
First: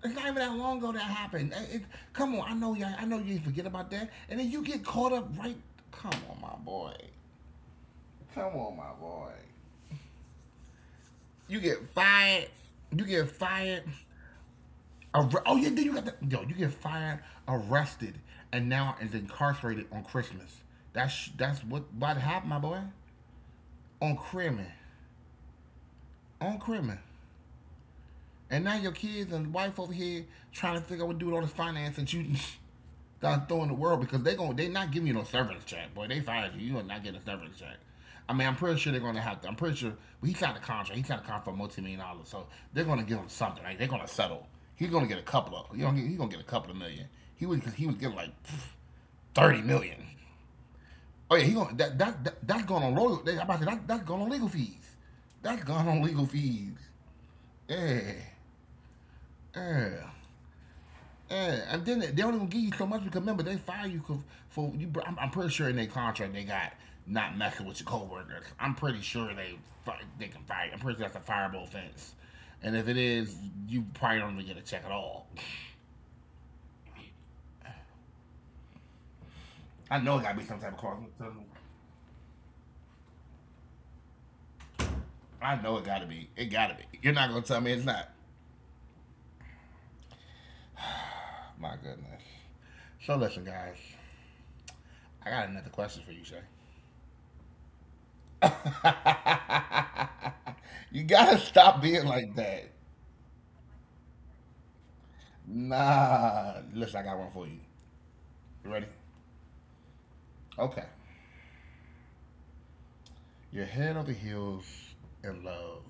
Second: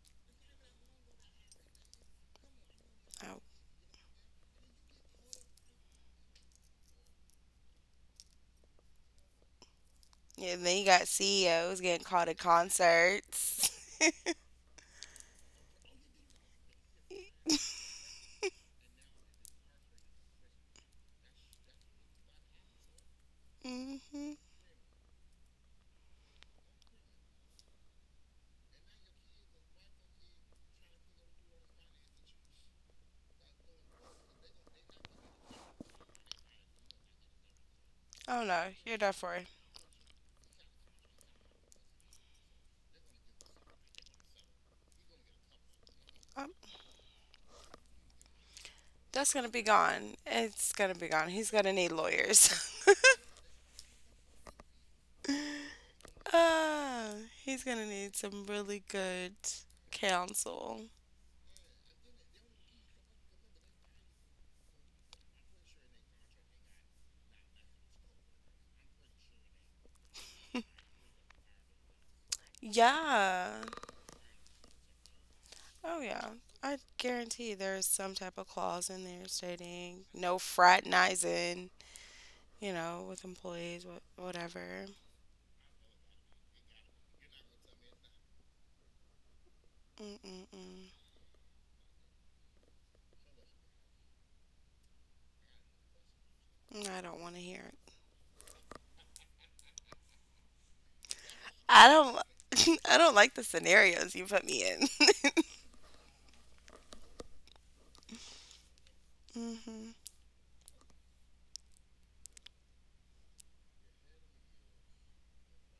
[SPEAKER 1] It's not even that long ago that happened. Come on, I know y'all. I know you
[SPEAKER 2] Oh,
[SPEAKER 1] forget about that, and then you get caught up right. Come on, my boy. Come on, my boy.
[SPEAKER 2] yeah. Then you got
[SPEAKER 1] You get
[SPEAKER 2] CEOs getting called to
[SPEAKER 1] fired. You get
[SPEAKER 2] concerts.
[SPEAKER 1] fired. Oh yeah, then you got the yo. You get fired, arrested, and now is incarcerated on Christmas. That's what happened, my boy. On
[SPEAKER 2] Mm-hmm.
[SPEAKER 1] Christmas. On Christmas. And now your kids and wife over here trying to figure out what to do with all this finance that you got throwing the world because they going to they not giving you no severance check, boy. They fired you. You are not getting a severance check. I mean,
[SPEAKER 2] Oh
[SPEAKER 1] I'm
[SPEAKER 2] no,
[SPEAKER 1] pretty sure they're
[SPEAKER 2] you're done
[SPEAKER 1] gonna have
[SPEAKER 2] for.
[SPEAKER 1] to. I'm pretty sure well, he signed a contract. He signed a contract for multi-million dollars, so they're gonna give him something. Right? They're gonna settle. He's gonna get a couple of. You know, he's gonna get a
[SPEAKER 2] Um,
[SPEAKER 1] couple of million. He was getting like
[SPEAKER 2] that's gonna
[SPEAKER 1] thirty
[SPEAKER 2] be
[SPEAKER 1] million.
[SPEAKER 2] gone. It's gonna be gone.
[SPEAKER 1] Oh yeah, he
[SPEAKER 2] He's
[SPEAKER 1] gonna
[SPEAKER 2] gonna need lawyers.
[SPEAKER 1] that's going on legal. I'm about to, that's going on legal fees. That's going on legal fees.
[SPEAKER 2] Ah, he's gonna
[SPEAKER 1] Yeah,
[SPEAKER 2] need some really good
[SPEAKER 1] yeah.
[SPEAKER 2] counsel.
[SPEAKER 1] Yeah, and then they don't even give you so much because remember they fire you for, you. I'm pretty sure in their contract they got not messing with your coworkers. I'm pretty sure they can fire you. I'm pretty sure that's a fireable offense. And if it is,
[SPEAKER 2] Yeah.
[SPEAKER 1] you probably don't even get a check at all.
[SPEAKER 2] Oh yeah. I guarantee there's some type of clause in there
[SPEAKER 1] I
[SPEAKER 2] stating
[SPEAKER 1] know it got to be
[SPEAKER 2] no
[SPEAKER 1] some type of clause.
[SPEAKER 2] fraternizing, with employees, whatever.
[SPEAKER 1] I know it got to be. It got to be. You're not gonna tell me it's not.
[SPEAKER 2] Mm-mm-mm.
[SPEAKER 1] My goodness. So listen, guys, I got another question for you, Shay.
[SPEAKER 2] I don't want to hear it.
[SPEAKER 1] you gotta stop
[SPEAKER 2] I
[SPEAKER 1] being
[SPEAKER 2] don't.
[SPEAKER 1] like that.
[SPEAKER 2] I don't like the scenarios you put me in.
[SPEAKER 1] Nah, listen, I got one for you. You ready?
[SPEAKER 2] Hmm.
[SPEAKER 1] Okay. You're head over heels in love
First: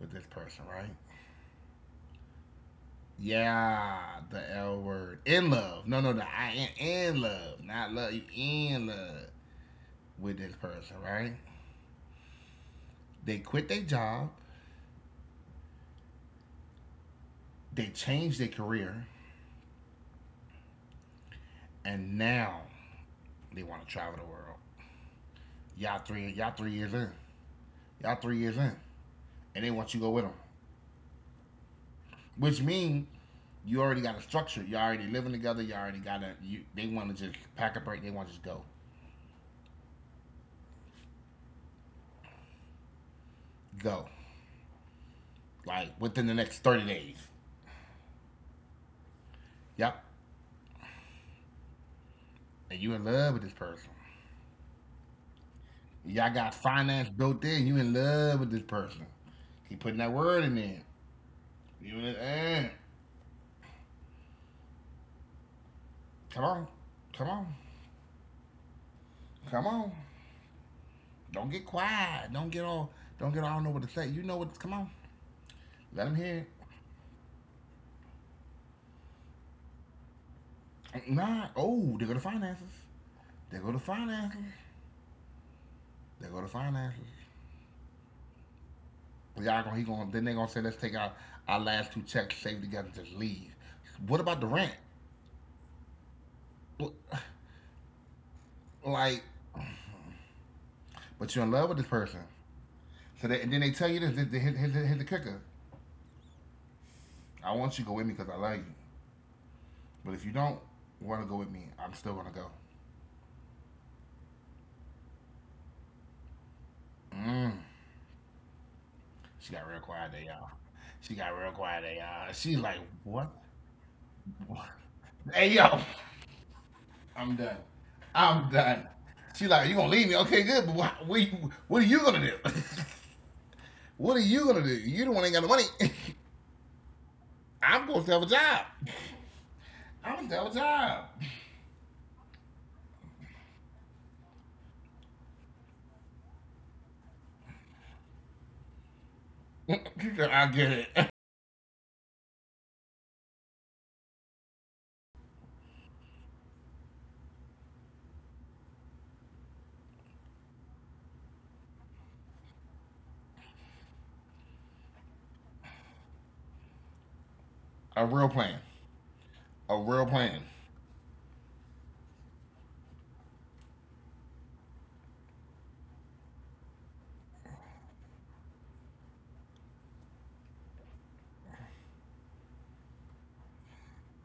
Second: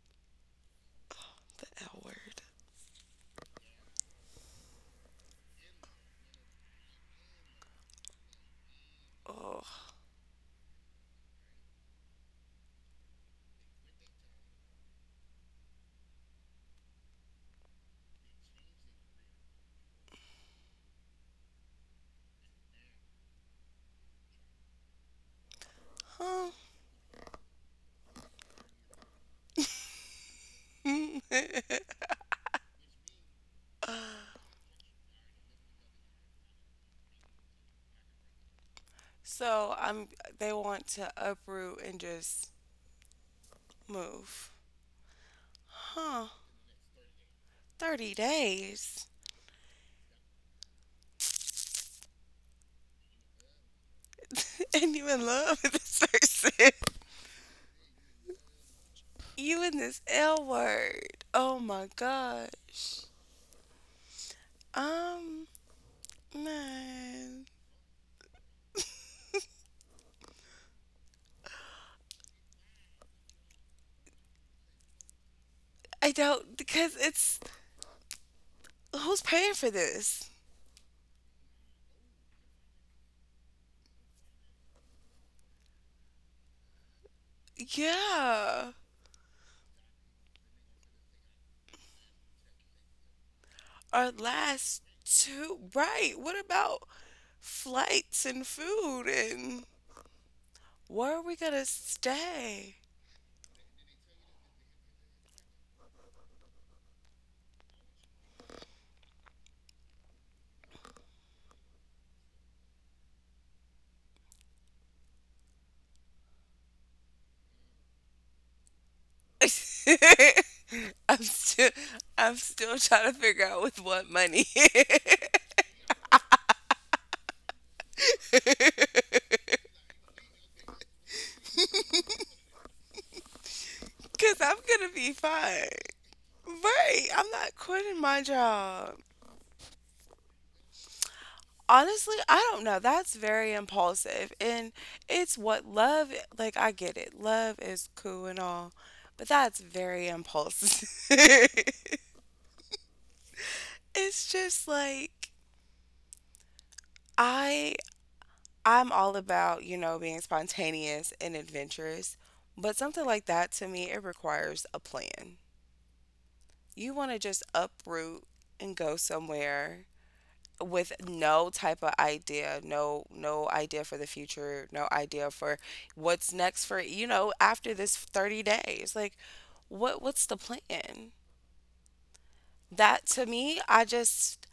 [SPEAKER 1] with this person, right?
[SPEAKER 2] The L word.
[SPEAKER 1] Yeah, the L word. In love. No, no, no. I am in love. Not love. You in love
[SPEAKER 2] Oh.
[SPEAKER 1] with this person, right? They quit their job, they changed their career, and now they want to travel the world.
[SPEAKER 2] Huh?
[SPEAKER 1] Y'all 3 years in. Y'all 3 years in. And they want you to go with them. Which means you already got a structure. You're already living together. You already got a. You, they want to just pack up right. They want to just go,
[SPEAKER 2] so I'm they want to uproot and just
[SPEAKER 1] go
[SPEAKER 2] move.
[SPEAKER 1] like
[SPEAKER 2] Huh.
[SPEAKER 1] within the next 30 days.
[SPEAKER 2] 30 days.
[SPEAKER 1] Yep, and you in love with this person.
[SPEAKER 2] And you in love with this
[SPEAKER 1] Y'all got
[SPEAKER 2] person.
[SPEAKER 1] finance built in. You in love with this person.
[SPEAKER 2] You in
[SPEAKER 1] Keep
[SPEAKER 2] this
[SPEAKER 1] putting that
[SPEAKER 2] L
[SPEAKER 1] word in there.
[SPEAKER 2] word. Oh my
[SPEAKER 1] You in eh.
[SPEAKER 2] gosh. Um
[SPEAKER 1] Come on, come
[SPEAKER 2] man.
[SPEAKER 1] on, come on. Don't get quiet. Don't get all. Don't get all. I don't know what to say. You know what? Come on.
[SPEAKER 2] I
[SPEAKER 1] Let them hear.
[SPEAKER 2] don't because it's who's paying for this?
[SPEAKER 1] It. Nah. Oh, they go to finances. They go to finances. They go to finances.
[SPEAKER 2] Yeah.
[SPEAKER 1] Y'all gonna he gonna Then they gonna say, let's take our last two checks, save together, just leave.
[SPEAKER 2] Our
[SPEAKER 1] What about the rent?
[SPEAKER 2] last two right. What about flights and food
[SPEAKER 1] Like,
[SPEAKER 2] and where are we
[SPEAKER 1] but you're in
[SPEAKER 2] gonna
[SPEAKER 1] love with this person.
[SPEAKER 2] stay?
[SPEAKER 1] So, and then they tell you this, they hit the kicker. I want you to go with me because I love you. But if you don't want to go with me, I'm still gonna go. Mm. She got real quiet there, y'all. She
[SPEAKER 2] I'm
[SPEAKER 1] got real
[SPEAKER 2] still
[SPEAKER 1] quiet there, y'all.
[SPEAKER 2] I'm
[SPEAKER 1] She's
[SPEAKER 2] still
[SPEAKER 1] like,
[SPEAKER 2] trying to
[SPEAKER 1] what?
[SPEAKER 2] figure out with what money.
[SPEAKER 1] What? Hey, yo, I'm done. I'm done. She like, you gonna leave me? Okay, good. But why, what are you gonna do? What are
[SPEAKER 2] Cause
[SPEAKER 1] you
[SPEAKER 2] I'm
[SPEAKER 1] gonna do?
[SPEAKER 2] gonna
[SPEAKER 1] You
[SPEAKER 2] be
[SPEAKER 1] don't ain't got no money.
[SPEAKER 2] fine. Right. I'm not
[SPEAKER 1] I'm
[SPEAKER 2] quitting
[SPEAKER 1] gonna have
[SPEAKER 2] my
[SPEAKER 1] a job.
[SPEAKER 2] job.
[SPEAKER 1] I'm gonna have a job.
[SPEAKER 2] Honestly, I don't know. That's very impulsive. And it's what love like I get it. Love is cool and all. But that's very
[SPEAKER 1] I get
[SPEAKER 2] impulsive.
[SPEAKER 1] it.
[SPEAKER 2] It's just like I I'm all about, being spontaneous and adventurous, but something like that to me, it requires a plan. You want to just uproot and
[SPEAKER 1] A
[SPEAKER 2] go
[SPEAKER 1] real plan.
[SPEAKER 2] somewhere
[SPEAKER 1] A real
[SPEAKER 2] with
[SPEAKER 1] plan.
[SPEAKER 2] no type of idea, no idea for the future, no idea for what's next for, after this 30 days. Like what's the plan? That to me, I just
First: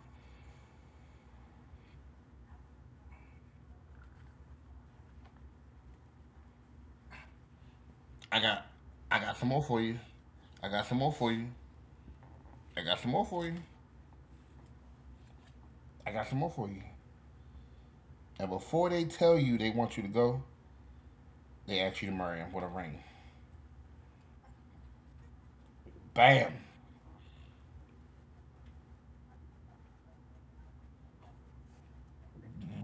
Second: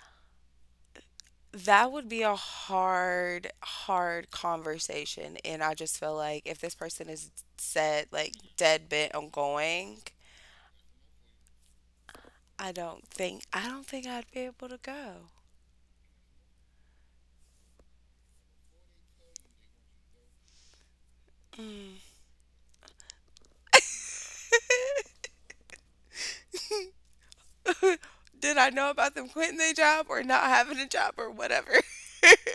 [SPEAKER 2] That would be a hard, hard conversation. And I just feel like if this person is set,
[SPEAKER 1] I
[SPEAKER 2] like
[SPEAKER 1] got
[SPEAKER 2] dead
[SPEAKER 1] I got
[SPEAKER 2] bent
[SPEAKER 1] some
[SPEAKER 2] on
[SPEAKER 1] more for you.
[SPEAKER 2] going,
[SPEAKER 1] I got some more for you. I
[SPEAKER 2] I
[SPEAKER 1] got some more
[SPEAKER 2] don't
[SPEAKER 1] for you.
[SPEAKER 2] think I don't think I'd be able to go.
[SPEAKER 1] I got some more for you. And before they tell you they want you to go, they ask you to marry them with a ring. Bam.
[SPEAKER 2] Did I know about them quitting their job or not having a job or whatever?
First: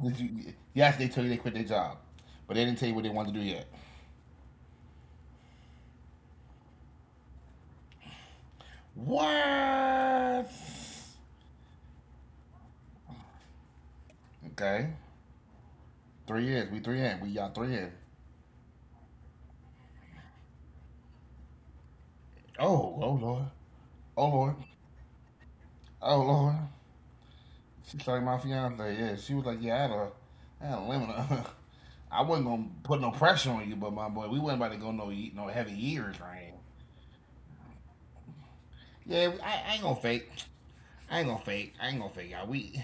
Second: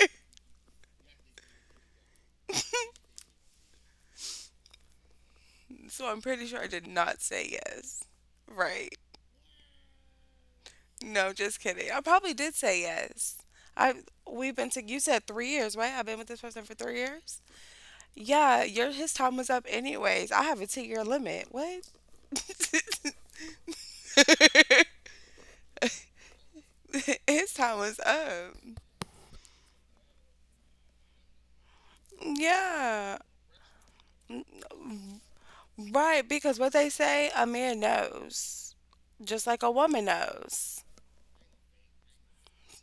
[SPEAKER 1] Did you, yes, they tell you they quit their job, but they didn't tell you what they wanted to do yet.
[SPEAKER 2] So I'm pretty sure I did not say yes. Right.
[SPEAKER 1] What?
[SPEAKER 2] No, just kidding. I probably did say yes. I we've been to
[SPEAKER 1] Okay.
[SPEAKER 2] you said 3 years, right? I've been with this
[SPEAKER 1] Three
[SPEAKER 2] person
[SPEAKER 1] years.
[SPEAKER 2] for
[SPEAKER 1] We
[SPEAKER 2] three
[SPEAKER 1] three in. We
[SPEAKER 2] years.
[SPEAKER 1] y'all three in.
[SPEAKER 2] Yeah, your his time was up anyways. I have a 2 year limit. What?
[SPEAKER 1] Oh, oh Lord, oh Lord, oh Lord.
[SPEAKER 2] His time was
[SPEAKER 1] She's like, my
[SPEAKER 2] up.
[SPEAKER 1] fiance. Yeah, she was like, yeah, I had a limit. I wasn't gonna put no
[SPEAKER 2] Yeah.
[SPEAKER 1] pressure on you, but my boy, we wasn't about to go no no heavy years
[SPEAKER 2] Right,
[SPEAKER 1] or anything.
[SPEAKER 2] because what they say, a man knows.
[SPEAKER 1] Yeah,
[SPEAKER 2] Just
[SPEAKER 1] I,
[SPEAKER 2] like a
[SPEAKER 1] I ain't gonna
[SPEAKER 2] woman
[SPEAKER 1] fake.
[SPEAKER 2] knows.
[SPEAKER 1] I ain't gonna fake. I ain't gonna fake, y'all.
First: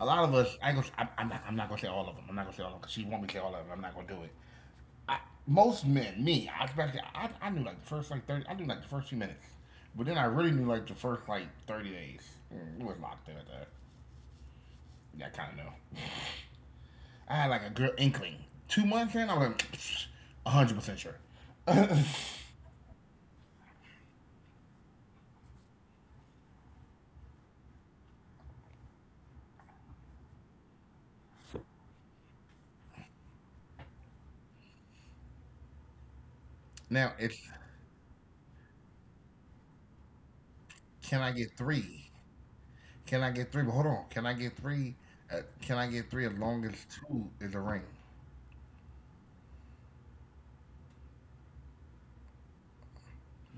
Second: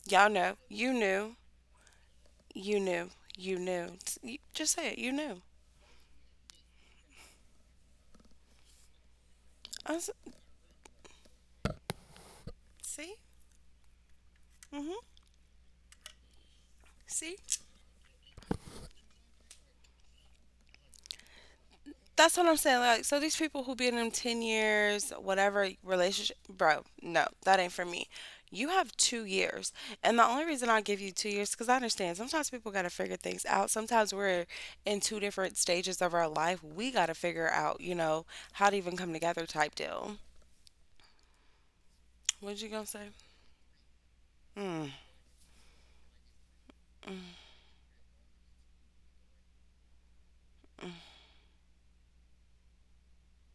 [SPEAKER 1] A lot
[SPEAKER 2] Y'all
[SPEAKER 1] of us.
[SPEAKER 2] know.
[SPEAKER 1] I ain't gonna.
[SPEAKER 2] You
[SPEAKER 1] I'm
[SPEAKER 2] knew.
[SPEAKER 1] not. I'm not gonna say all of them. I'm not gonna say all of them
[SPEAKER 2] You
[SPEAKER 1] because she
[SPEAKER 2] knew.
[SPEAKER 1] want me to say all
[SPEAKER 2] You
[SPEAKER 1] of them. I'm not
[SPEAKER 2] knew.
[SPEAKER 1] gonna do it.
[SPEAKER 2] Just say it. You
[SPEAKER 1] I,
[SPEAKER 2] knew.
[SPEAKER 1] Most men, me, I was back there, I knew like the first like 30. I knew like the first few minutes,
[SPEAKER 2] I
[SPEAKER 1] but
[SPEAKER 2] was,
[SPEAKER 1] then I really knew like the first like 30 days. It was
[SPEAKER 2] see?
[SPEAKER 1] locked in at that.
[SPEAKER 2] Mm-hmm.
[SPEAKER 1] Yeah, I kind of know.
[SPEAKER 2] See?
[SPEAKER 1] I had like a good inkling. 2 months in, I was like 100% sure.
[SPEAKER 2] That's what I'm saying. Like, so these people who been in them 10 years, whatever relationship, bro, no, that ain't for me. You have 2 years. And the only reason I give you 2 years, because I understand sometimes people got to figure things out. Sometimes we're in two different stages of our life. We got to
[SPEAKER 1] now it's
[SPEAKER 2] figure out, you know, how to even come together type deal.
[SPEAKER 1] Can I get three?
[SPEAKER 2] What you gonna say?
[SPEAKER 1] Can I get three? But hold on, can I get
[SPEAKER 2] Mm.
[SPEAKER 1] three? Can I get three as long as two is a ring?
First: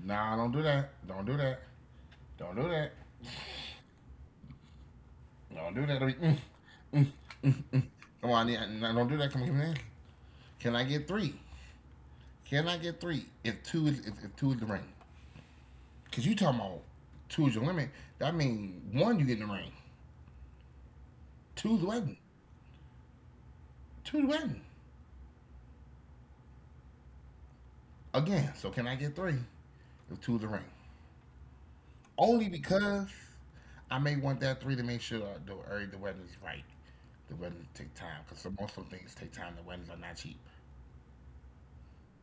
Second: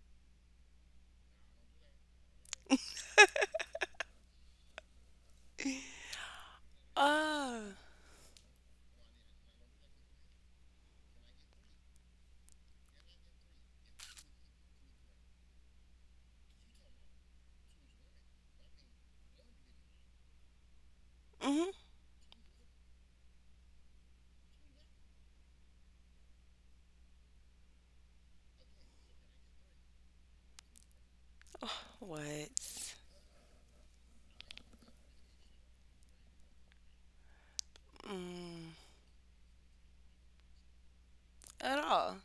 [SPEAKER 1] Nah, don't do that. Don't do that. Don't do that. Don't do that. I mean, mm, mm,
[SPEAKER 2] Uh,
[SPEAKER 1] mm. Come on, yeah, nah, don't do that. Come on, come on. Can I get three? Can I get three? If two is the ring, cause you talking about two is your limit. That means one you get in the ring,
[SPEAKER 2] mm-hmm.
[SPEAKER 1] two's the wedding. Two's ring again. So can I get three if two's a ring?
[SPEAKER 2] What?
[SPEAKER 1] Only because I may want that three to make sure the wedding is right. The wedding take time because
[SPEAKER 2] Mm.
[SPEAKER 1] most of the things take time. The weddings are not cheap.
[SPEAKER 2] At all.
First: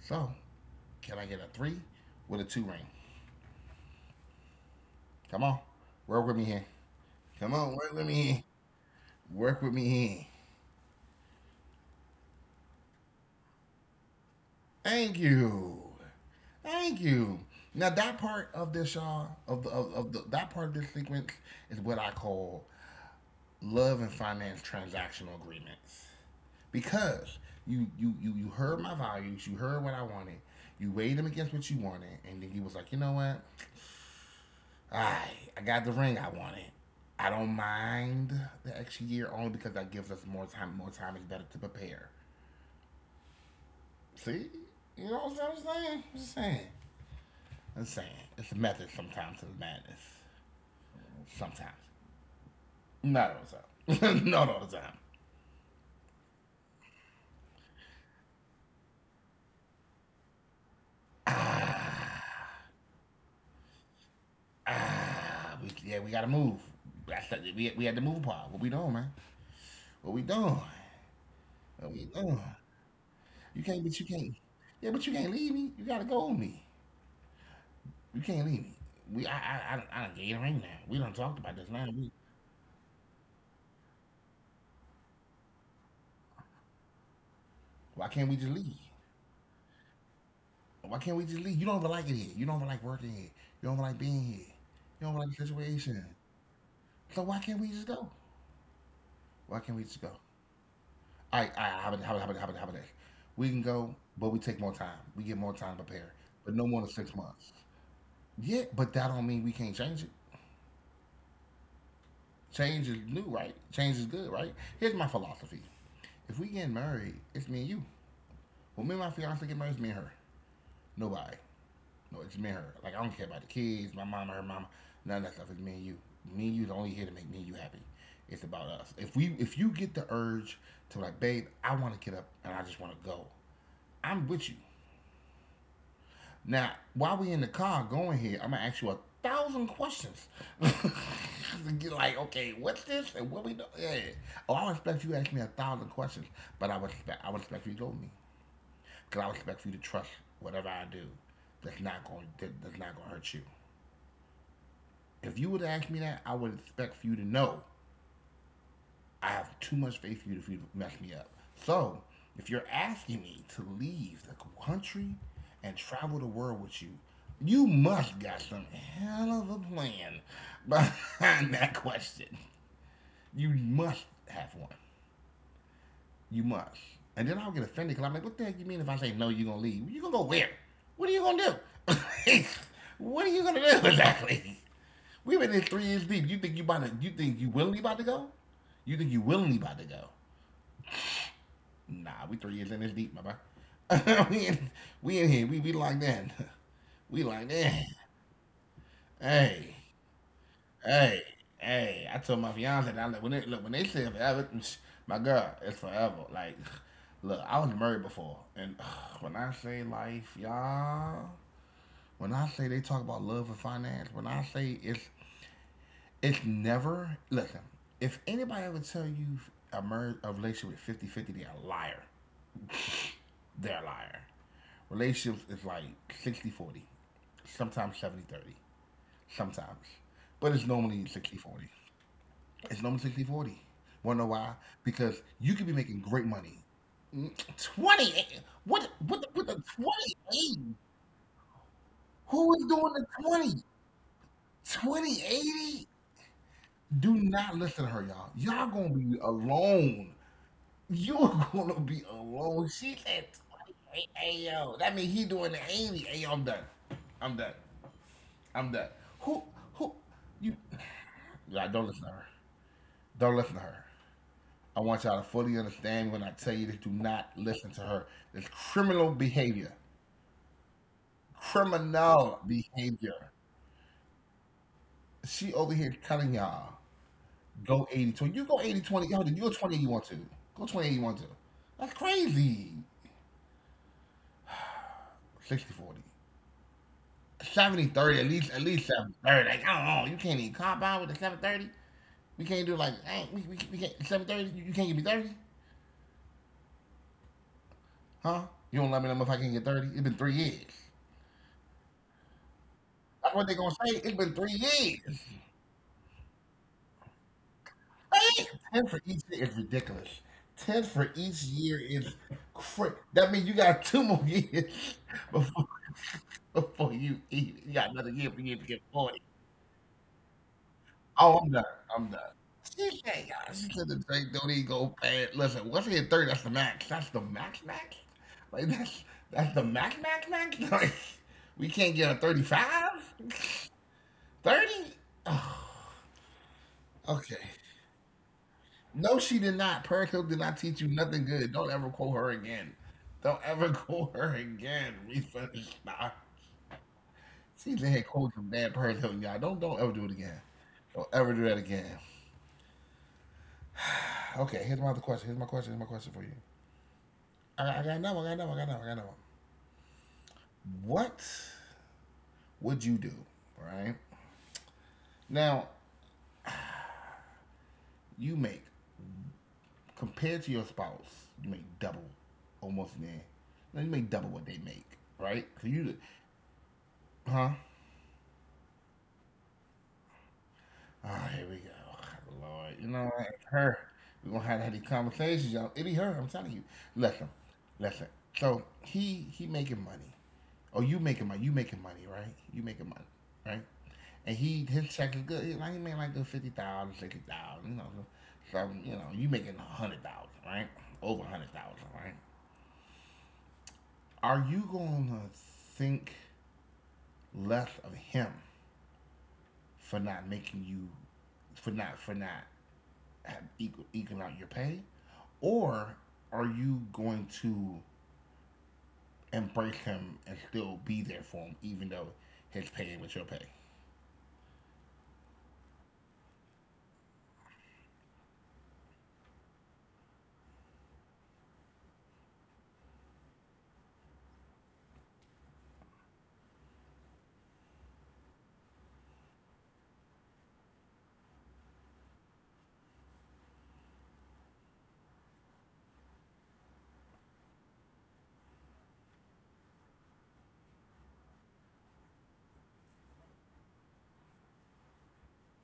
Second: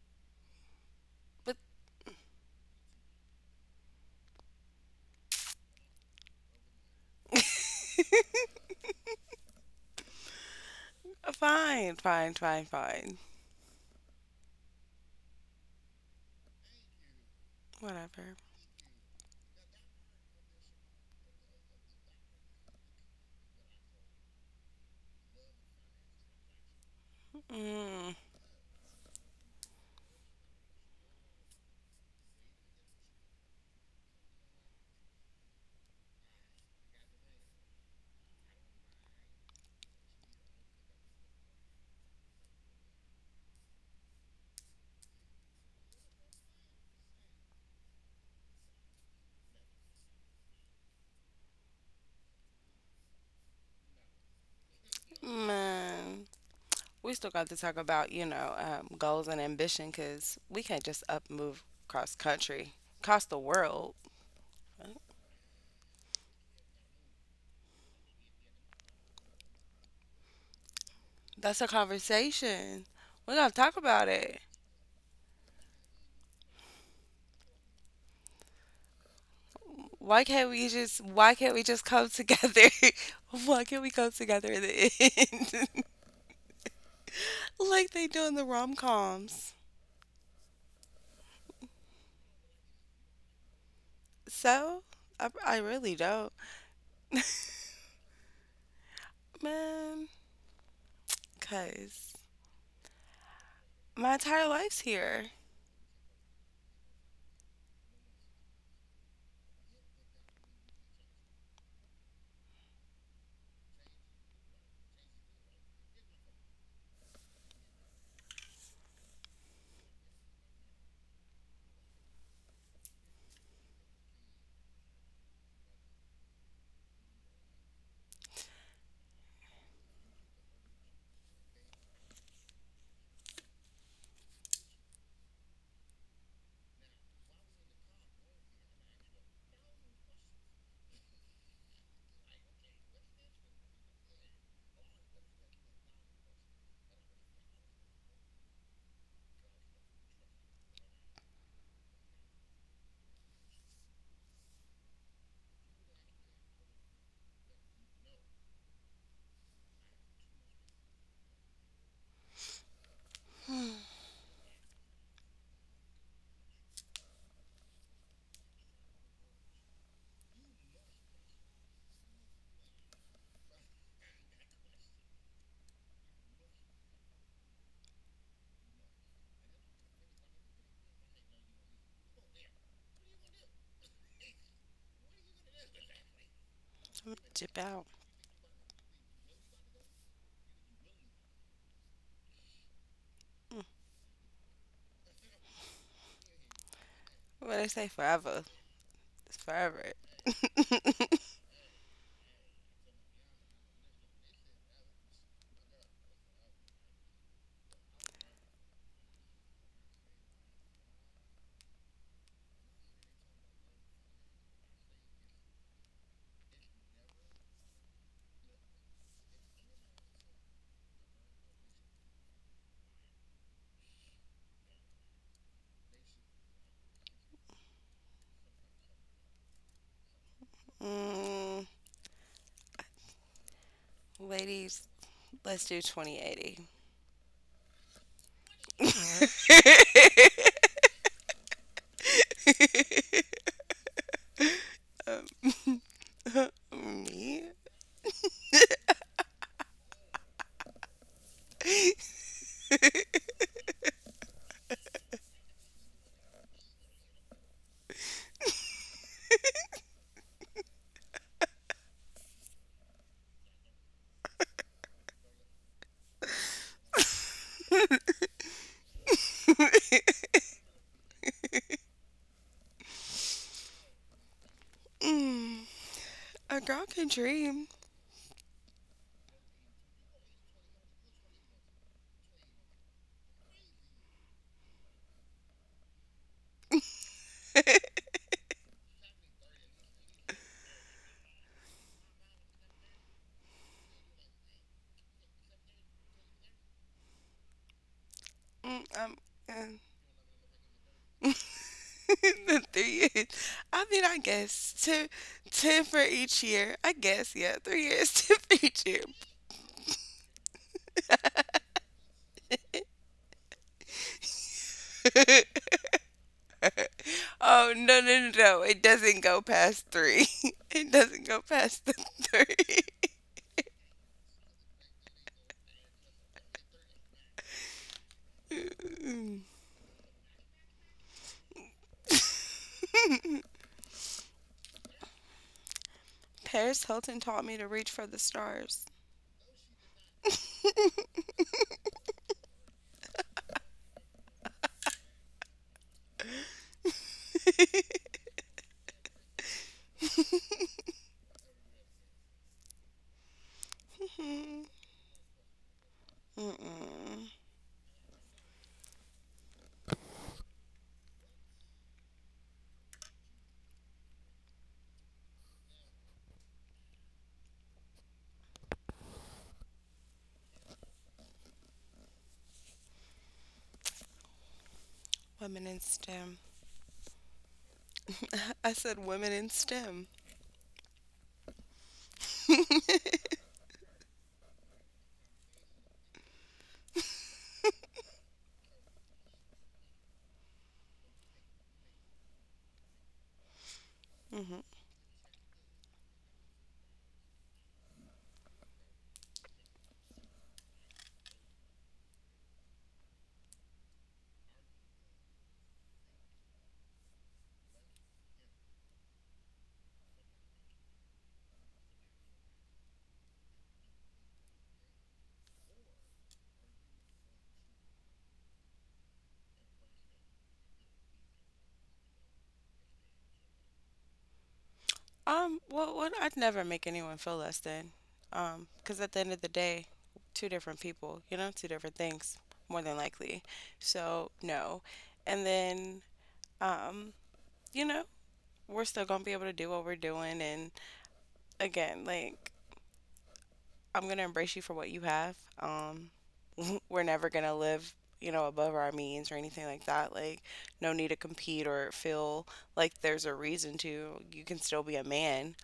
[SPEAKER 1] So can I get a
[SPEAKER 2] But
[SPEAKER 1] three with a two ring? Come on, work with me here. Come on, work with me here. Work with me here.
[SPEAKER 2] fine, fine, fine, fine.
[SPEAKER 1] Thank you.
[SPEAKER 2] Whatever.
[SPEAKER 1] Thank you. Now that part of this, y'all, of the that part of this sequence is what I call love and finance transactional agreements,
[SPEAKER 2] Mm.
[SPEAKER 1] because you heard my values, you heard what I wanted, you weighed them against what you wanted, and then you was like, you know what, I I got the ring I wanted. I don't mind the extra year only because that gives us more time. More time is better to prepare. See, you know what I'm saying? I'm just saying. I'm saying. It's a method sometimes to the madness. Sometimes, not all the time. Not all the
[SPEAKER 2] Man, we still got to talk about, you know, goals and ambition because we can't just up move
[SPEAKER 1] time.
[SPEAKER 2] cross country, across the world.
[SPEAKER 1] Yeah, we gotta move. We had to move part. What we doing, man? What we doing?
[SPEAKER 2] That's a
[SPEAKER 1] What we doing?
[SPEAKER 2] conversation. We're gonna talk
[SPEAKER 1] You
[SPEAKER 2] about
[SPEAKER 1] can't, but you
[SPEAKER 2] it.
[SPEAKER 1] can't. Yeah, but you can't leave me. You gotta go with me. You can't leave me. We, I done gave the ring now. We
[SPEAKER 2] Why
[SPEAKER 1] done
[SPEAKER 2] can't we
[SPEAKER 1] talked
[SPEAKER 2] just
[SPEAKER 1] about this
[SPEAKER 2] come
[SPEAKER 1] now.
[SPEAKER 2] together? why can't we come together in the end? Like they do in
[SPEAKER 1] Why
[SPEAKER 2] the
[SPEAKER 1] can't we
[SPEAKER 2] rom
[SPEAKER 1] just leave?
[SPEAKER 2] coms.
[SPEAKER 1] Why can't we just leave? You don't even like it here. You don't even like working here. You don't even like being here.
[SPEAKER 2] So, I,
[SPEAKER 1] You don't even
[SPEAKER 2] I
[SPEAKER 1] like the
[SPEAKER 2] really don't.
[SPEAKER 1] situation. So why can't we just go? Why
[SPEAKER 2] Man,
[SPEAKER 1] can't we just go? I
[SPEAKER 2] cause
[SPEAKER 1] I haven't haven't haven't haven't haven't. We
[SPEAKER 2] my
[SPEAKER 1] can
[SPEAKER 2] entire
[SPEAKER 1] go,
[SPEAKER 2] life's
[SPEAKER 1] but we take
[SPEAKER 2] here.
[SPEAKER 1] more time. We get more time to prepare, but no more than 6 months. Yeah, but that don't mean we can't change it. Change is new, right? Change is good, right? Here's my philosophy: if we get married, it's me and you. When me and my fiance get married, it's me and her. Nobody. No, it's me and her. Like I don't care about the kids, my mama, her mama, none of that stuff. It's me and you. Me and you's only here to make me and you happy. It's about us. If you get the urge to like, babe, I want to get up and I just want to go. I'm with you. Now, while we in the car going here, I'm gonna ask you 1,000 questions. You're like, okay, what's this and what we do? Yeah. Oh, I respect you to ask me a thousand questions, but I respect you to know me, cause I respect for you to trust whatever I do. That's not gonna hurt you. If you would ask me that, I would expect for you to know I have too much faith in you for you to mess me up. So, if you're asking me to leave the country and travel the world with you, you must got some hell of a plan behind that question. You must have one. You must. And then I'll get offended because I'm like, what the heck you mean if I say no, you're going to leave? You're going to go where? What are you going to do? What are you going to do exactly? We've been in 3 years deep.
[SPEAKER 2] I'm gonna
[SPEAKER 1] You think
[SPEAKER 2] dip
[SPEAKER 1] you
[SPEAKER 2] out.
[SPEAKER 1] willingly about to go? You think you willingly about to go? Nah, we 3 years in this deep, my boy.
[SPEAKER 2] Mm.
[SPEAKER 1] We in here. We like that. We
[SPEAKER 2] What
[SPEAKER 1] like
[SPEAKER 2] I say
[SPEAKER 1] that.
[SPEAKER 2] forever. It's forever.
[SPEAKER 1] Hey, hey, hey! I told my fiance that I like when they say forever. My God, it's forever. Like, look, I was married before, and when I say life, y'all, when I say they talk about love and finance, when I say it's never. Listen, if anybody ever tell you a marriage a relationship with 50 50, they're a liar. They're a liar. Relationships is like 60-40, sometimes 70-30, sometimes. But it's normally
[SPEAKER 2] mm,
[SPEAKER 1] 60-40. It's normally 60-40. 40. Wanna know
[SPEAKER 2] ladies,
[SPEAKER 1] why?
[SPEAKER 2] let's
[SPEAKER 1] Because
[SPEAKER 2] do
[SPEAKER 1] you could be making
[SPEAKER 2] 2080.
[SPEAKER 1] great money. 20? What the 2080? Who is doing the 20? 2080? Do
[SPEAKER 2] Me?
[SPEAKER 1] not listen to her, y'all. Y'all gonna be alone. You're gonna be alone. She said 20. Hey, hey, yo. That means he doing the 80. Hey, yo, I'm done. I'm done. I'm done. Who who you? Yeah, don't listen to her. Don't listen to her. I want y'all to fully understand when I tell you this. Do not listen to her. It's criminal behavior. Criminal behavior.
[SPEAKER 2] Mm, a girl
[SPEAKER 1] She
[SPEAKER 2] can
[SPEAKER 1] over here
[SPEAKER 2] dream.
[SPEAKER 1] telling y'all go 80-20. You go 80-20. Yo, then you go 20 you want to. Go 20 you want to. That's crazy. 60-40. 70-30, at least 70. Like, I don't know. You can't even compound with the 730. We can't do like, hey, we can't, 730, you can't give me 30.
[SPEAKER 2] Mm, I'm,
[SPEAKER 1] Huh?
[SPEAKER 2] uh,
[SPEAKER 1] You don't let me know if I can get 30? It's been 3 years.
[SPEAKER 2] the 3 years. I mean, I
[SPEAKER 1] That's what they gonna
[SPEAKER 2] guess
[SPEAKER 1] say.
[SPEAKER 2] two,
[SPEAKER 1] It's been three
[SPEAKER 2] 10,
[SPEAKER 1] years.
[SPEAKER 2] for each year. I guess, yeah, 3 years, 10 for each year.
[SPEAKER 1] Hey, 10 for each year is ridiculous. 10 for each year is crazy. That means you got 2 more years before, before
[SPEAKER 2] Oh,
[SPEAKER 1] you
[SPEAKER 2] no,
[SPEAKER 1] eat.
[SPEAKER 2] no,
[SPEAKER 1] You
[SPEAKER 2] no,
[SPEAKER 1] got
[SPEAKER 2] no.
[SPEAKER 1] another
[SPEAKER 2] It
[SPEAKER 1] year for you to
[SPEAKER 2] doesn't
[SPEAKER 1] get
[SPEAKER 2] go
[SPEAKER 1] 40.
[SPEAKER 2] past three. It doesn't go
[SPEAKER 1] Oh,
[SPEAKER 2] past the
[SPEAKER 1] I'm done. I'm done.
[SPEAKER 2] three.
[SPEAKER 1] She said, all she said the drink don't even go bad. Listen, once you hit 30, that's the max. That's the max, max? Like, that's the max, max, max? Like, we can't get a 35? 30? Oh.
[SPEAKER 2] Paris Hilton taught
[SPEAKER 1] Okay.
[SPEAKER 2] me to reach for the stars.
[SPEAKER 1] No, she did not. Perico did not teach you nothing good. Don't ever quote her again. Don't ever quote her again. Refinish. Nah. She's the head coach of bad Perico, y'all. Don't ever do it again. Don't ever do that again.
[SPEAKER 2] Hmm.
[SPEAKER 1] Okay, here's my other question. Here's my question. Here's my question for you.
[SPEAKER 2] Mm-mm.
[SPEAKER 1] I got another one. I got another one. I got another one. I got another one. What would you do, right? Now, you make, compared to your spouse, you make double, almost there. Now, you make double what they make, right?
[SPEAKER 2] Women
[SPEAKER 1] So
[SPEAKER 2] in
[SPEAKER 1] you,
[SPEAKER 2] STEM.
[SPEAKER 1] huh?
[SPEAKER 2] I said women in STEM.
[SPEAKER 1] Oh, here we go. Oh, Lord, you know what? Her. We're gonna have to have these conversations, y'all. It be her, I'm telling you. Listen, listen. So he making money. Oh, you making money. You making money, right? You making money, right? And
[SPEAKER 2] Hmm.
[SPEAKER 1] he his check is good. Like he made like good 50,000, 60,000, So you making 100,000, right? Over 100,000, right? Are you gonna think less of him for not making you for not equal, eking out your pay, or are you going to embrace him and still be there for him, even though his pay was your pay?
[SPEAKER 2] Well, what I'd never make anyone feel less than. Because at the end of the day, two different people, you know, two different things, more than likely. So, no. And then, um, you know, we're still gonna be able to do what we're doing. And again, like, I'm gonna embrace you for what you have. We're never going to live, you know, above our means or anything like that. Like, no need to compete or feel like there's a reason to. You can still be a man.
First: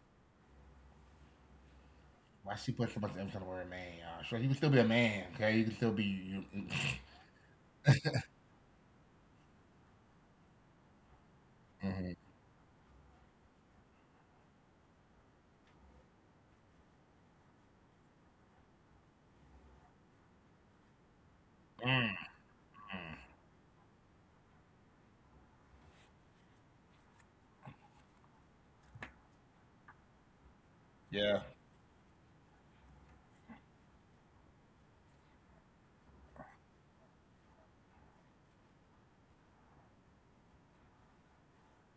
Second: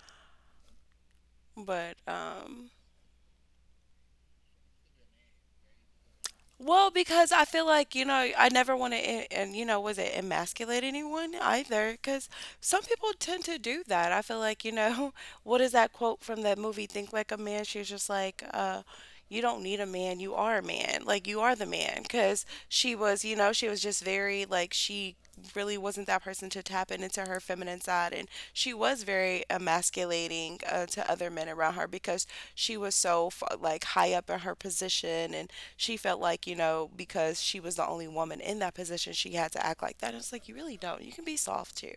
[SPEAKER 2] But
[SPEAKER 1] Why
[SPEAKER 2] um,
[SPEAKER 1] she put so much emphasis on the word man, y'all? So you can still be a man, okay? You can still be you.
[SPEAKER 2] Well, because I feel like, you know, I never want to, and, you know, was it emasculate anyone either?
[SPEAKER 1] Mhm.
[SPEAKER 2] Because some people tend to do that. I feel like, you know, what is that quote from that movie, Think Like a Man? She's just like, you don't need a man, you are a man. Like, you are the man.
[SPEAKER 1] Mm,
[SPEAKER 2] Because she
[SPEAKER 1] mm.
[SPEAKER 2] was, you know, she was just very, like, she really wasn't that person to tap in into her feminine side. And she was very emasculating to other
[SPEAKER 1] Yeah,
[SPEAKER 2] men around her because she was so, like, high up in her position. And she felt like, you know, because she was the only woman in that position, she had to act like that. And it's like, you really don't. You can be soft too.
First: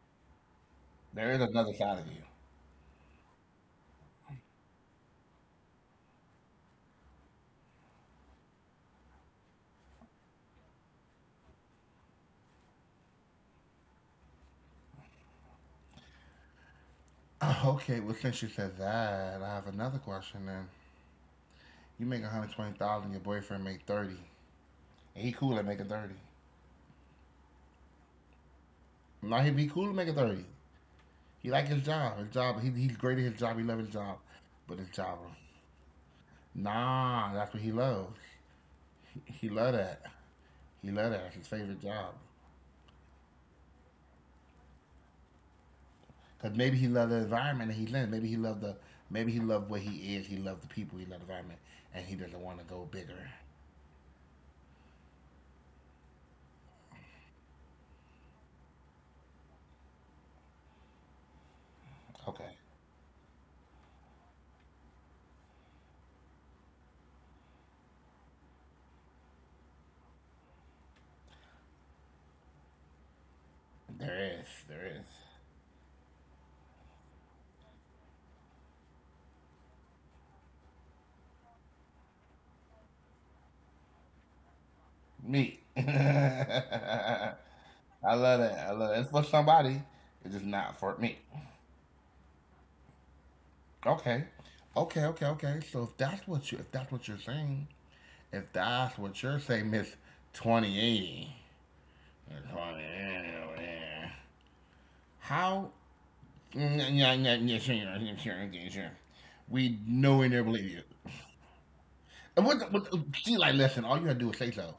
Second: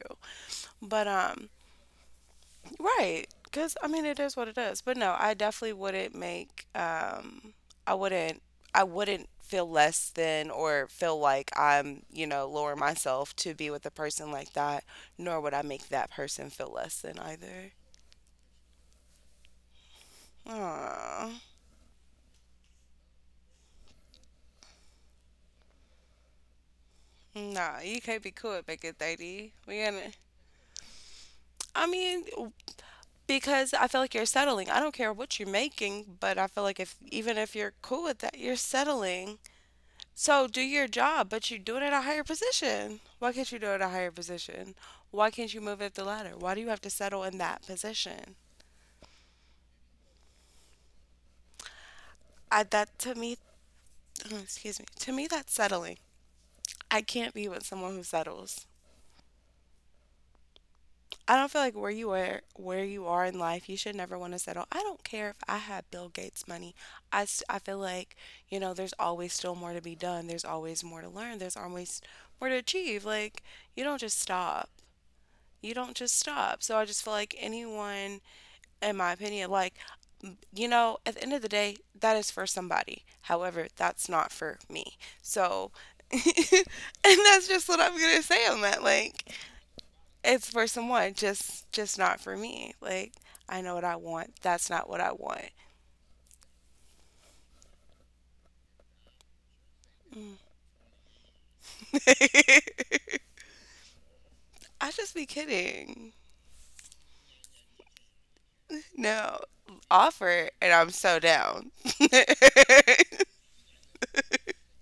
[SPEAKER 2] But,
[SPEAKER 1] there is another side of you.
[SPEAKER 2] right. Because, I mean, it is what it is. But no, I definitely wouldn't make, I wouldn't, I wouldn't feel less than or feel like I'm, you know, lower myself to be with a person like that, nor would I make that person feel less than
[SPEAKER 1] Uh,
[SPEAKER 2] either.
[SPEAKER 1] Okay, well since you said that, I have another question. Then
[SPEAKER 2] Aww.
[SPEAKER 1] you make 120,000, your boyfriend make 30, and he cool at making 30.
[SPEAKER 2] Nah, you can't be cool at making 30.
[SPEAKER 1] Now he
[SPEAKER 2] We
[SPEAKER 1] be
[SPEAKER 2] gonna,
[SPEAKER 1] cool at making 30. He
[SPEAKER 2] I
[SPEAKER 1] like his
[SPEAKER 2] mean,
[SPEAKER 1] job. His job. He's great at
[SPEAKER 2] because
[SPEAKER 1] his
[SPEAKER 2] I
[SPEAKER 1] job.
[SPEAKER 2] feel
[SPEAKER 1] He
[SPEAKER 2] like
[SPEAKER 1] love
[SPEAKER 2] you're
[SPEAKER 1] his job,
[SPEAKER 2] settling. I don't care
[SPEAKER 1] but his
[SPEAKER 2] what you're
[SPEAKER 1] job.
[SPEAKER 2] making, but I feel like if even if
[SPEAKER 1] Nah,
[SPEAKER 2] you're
[SPEAKER 1] that's what
[SPEAKER 2] cool
[SPEAKER 1] he
[SPEAKER 2] with that,
[SPEAKER 1] loves.
[SPEAKER 2] you're settling.
[SPEAKER 1] He love that.
[SPEAKER 2] So do your
[SPEAKER 1] He
[SPEAKER 2] job,
[SPEAKER 1] love
[SPEAKER 2] but
[SPEAKER 1] that.
[SPEAKER 2] you
[SPEAKER 1] That's
[SPEAKER 2] do
[SPEAKER 1] his
[SPEAKER 2] it at a
[SPEAKER 1] favorite
[SPEAKER 2] higher
[SPEAKER 1] job.
[SPEAKER 2] position. Why can't you do it at a higher position? Why can't you move up the ladder? Why do you have
[SPEAKER 1] Cause
[SPEAKER 2] to
[SPEAKER 1] maybe he
[SPEAKER 2] settle in
[SPEAKER 1] love the
[SPEAKER 2] that
[SPEAKER 1] environment that he's
[SPEAKER 2] position?
[SPEAKER 1] in. Maybe he love the. Maybe he love what he is. He love the people. He love the environment, and he
[SPEAKER 2] I
[SPEAKER 1] doesn't want
[SPEAKER 2] That
[SPEAKER 1] to
[SPEAKER 2] to
[SPEAKER 1] go
[SPEAKER 2] me,
[SPEAKER 1] bigger.
[SPEAKER 2] excuse me, to me that's settling. I can't be with someone who settles. I don't feel like where
[SPEAKER 1] Okay,
[SPEAKER 2] you are in life, you should never want to settle. I don't care if I had Bill Gates money. I feel like, you know, there's always still more to be done. There's always more to learn. There's always more to achieve. Like, you don't just
[SPEAKER 1] there
[SPEAKER 2] stop.
[SPEAKER 1] is. There is
[SPEAKER 2] You don't just stop. So I just feel like anyone, in my opinion, like, you know, at the end of the day, that is for somebody. However, that's not for me. So,
[SPEAKER 1] me.
[SPEAKER 2] and
[SPEAKER 1] I
[SPEAKER 2] that's just what I'm going to say on
[SPEAKER 1] love that.
[SPEAKER 2] that.
[SPEAKER 1] I love that. It's
[SPEAKER 2] Like,
[SPEAKER 1] for somebody.
[SPEAKER 2] it's
[SPEAKER 1] It's just
[SPEAKER 2] for
[SPEAKER 1] not
[SPEAKER 2] someone,
[SPEAKER 1] for me.
[SPEAKER 2] just not for me. Like, I know what I want.
[SPEAKER 1] Okay.
[SPEAKER 2] That's not what I
[SPEAKER 1] Okay, okay,
[SPEAKER 2] want.
[SPEAKER 1] okay. So if that's what you're saying, If that's what you're saying, Miss 2080,
[SPEAKER 2] I
[SPEAKER 1] 2080 over there,
[SPEAKER 2] just be
[SPEAKER 1] how?
[SPEAKER 2] kidding.
[SPEAKER 1] Yeah, yeah, yeah, yeah, sure, yeah, sure, okay, sure.
[SPEAKER 2] No,
[SPEAKER 1] We know and never
[SPEAKER 2] offer
[SPEAKER 1] believe
[SPEAKER 2] and
[SPEAKER 1] you.
[SPEAKER 2] I'm so down.
[SPEAKER 1] And she like, listen, all you had to do was say so.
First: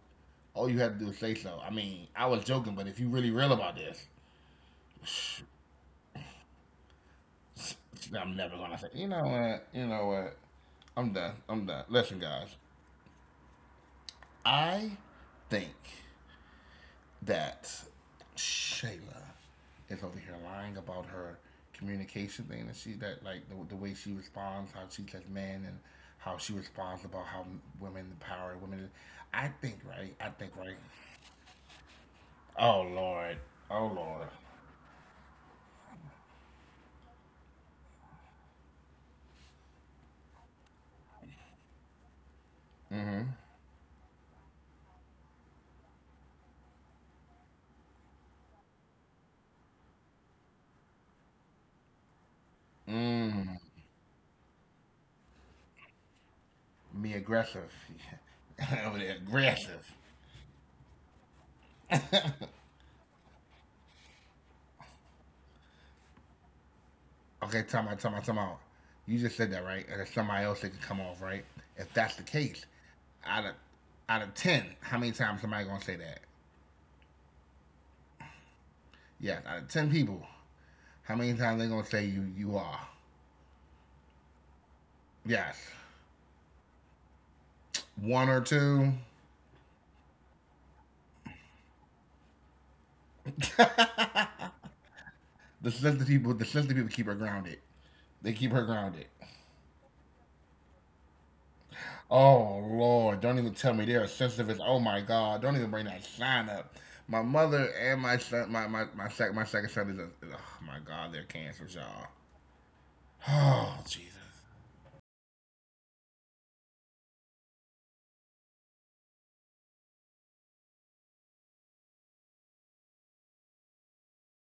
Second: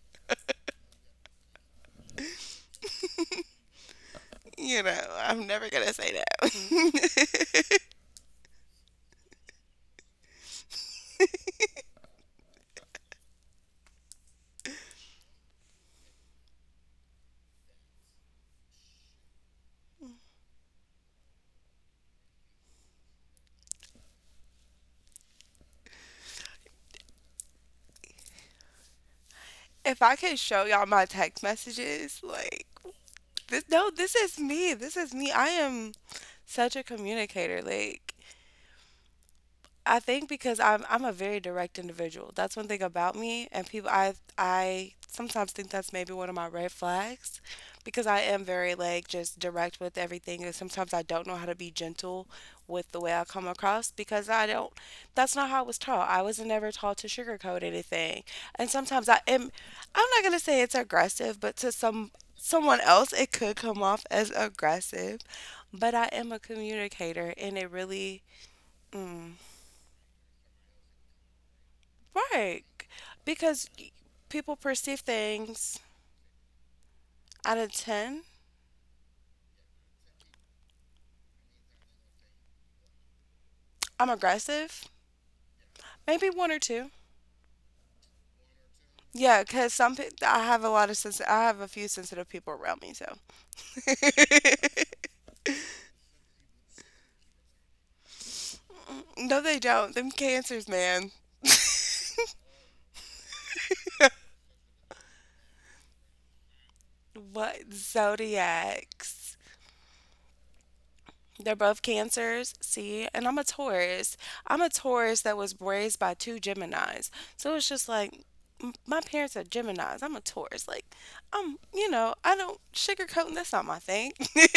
[SPEAKER 1] All you had to do was say so. I mean, I was joking, but if you really real about this,
[SPEAKER 2] You know, I'm never gonna say no.
[SPEAKER 1] I'm never gonna say. You know what? You know what? I'm done. I'm done. Listen, guys, I think that Shayla is over here lying about her communication thing and she that like the way she responds, how she says men, and how she responds about how women the power of women. I think
[SPEAKER 2] If
[SPEAKER 1] right.
[SPEAKER 2] I
[SPEAKER 1] I
[SPEAKER 2] could
[SPEAKER 1] think
[SPEAKER 2] show
[SPEAKER 1] right.
[SPEAKER 2] y'all my text messages, like,
[SPEAKER 1] Oh lord.
[SPEAKER 2] this,
[SPEAKER 1] Oh
[SPEAKER 2] no, this
[SPEAKER 1] lord.
[SPEAKER 2] is me, this is me. I am such a communicator. Like, I think because I'm a very direct individual. That's one thing about me, and people I sometimes think that's maybe one of my red flags because I am very like just direct with everything, and sometimes I don't know how to be gentle with the way I come across because I don't. That's not how I was taught. I was never taught to
[SPEAKER 1] Me
[SPEAKER 2] sugarcoat
[SPEAKER 1] aggressive.
[SPEAKER 2] anything, and
[SPEAKER 1] over
[SPEAKER 2] sometimes
[SPEAKER 1] there
[SPEAKER 2] I am.
[SPEAKER 1] aggressive.
[SPEAKER 2] I'm not gonna say it's aggressive, but to someone else it could come off as aggressive. But I am a communicator, and
[SPEAKER 1] Okay,
[SPEAKER 2] it
[SPEAKER 1] time out. Time
[SPEAKER 2] really.
[SPEAKER 1] out. Time out. You
[SPEAKER 2] Mm.
[SPEAKER 1] just said that right, and there's somebody else that could come off right. If that's the
[SPEAKER 2] Right.
[SPEAKER 1] case, out of
[SPEAKER 2] Because
[SPEAKER 1] out of
[SPEAKER 2] people
[SPEAKER 1] ten, how
[SPEAKER 2] perceive
[SPEAKER 1] many times somebody
[SPEAKER 2] things
[SPEAKER 1] gonna say that?
[SPEAKER 2] out of 10.
[SPEAKER 1] Yeah, out of ten people, how many times they gonna say you are?
[SPEAKER 2] I'm aggressive.
[SPEAKER 1] Yes,
[SPEAKER 2] Maybe one or two.
[SPEAKER 1] one or two.
[SPEAKER 2] Yeah, because some I have a lot of I have a few sensitive people around me, so.
[SPEAKER 1] The sensitive people keep her grounded. They keep her grounded.
[SPEAKER 2] No, they don't. Them cancers, man.
[SPEAKER 1] Oh Lord, don't even tell me they're sensitive. Oh my God, don't even bring that sign up. My mother
[SPEAKER 2] What?
[SPEAKER 1] and my son, my my my, second
[SPEAKER 2] Zodiacs.
[SPEAKER 1] my second son is a, oh my God, they're
[SPEAKER 2] They're
[SPEAKER 1] cancers,
[SPEAKER 2] both
[SPEAKER 1] y'all.
[SPEAKER 2] cancers, see? And I'm a
[SPEAKER 1] Oh Jesus.
[SPEAKER 2] Taurus. I'm a Taurus that was raised by two Geminis. So it's just like my parents are Geminis. I'm a Taurus. Like, I'm, you know, I don't sugarcoat. And That's not my thing.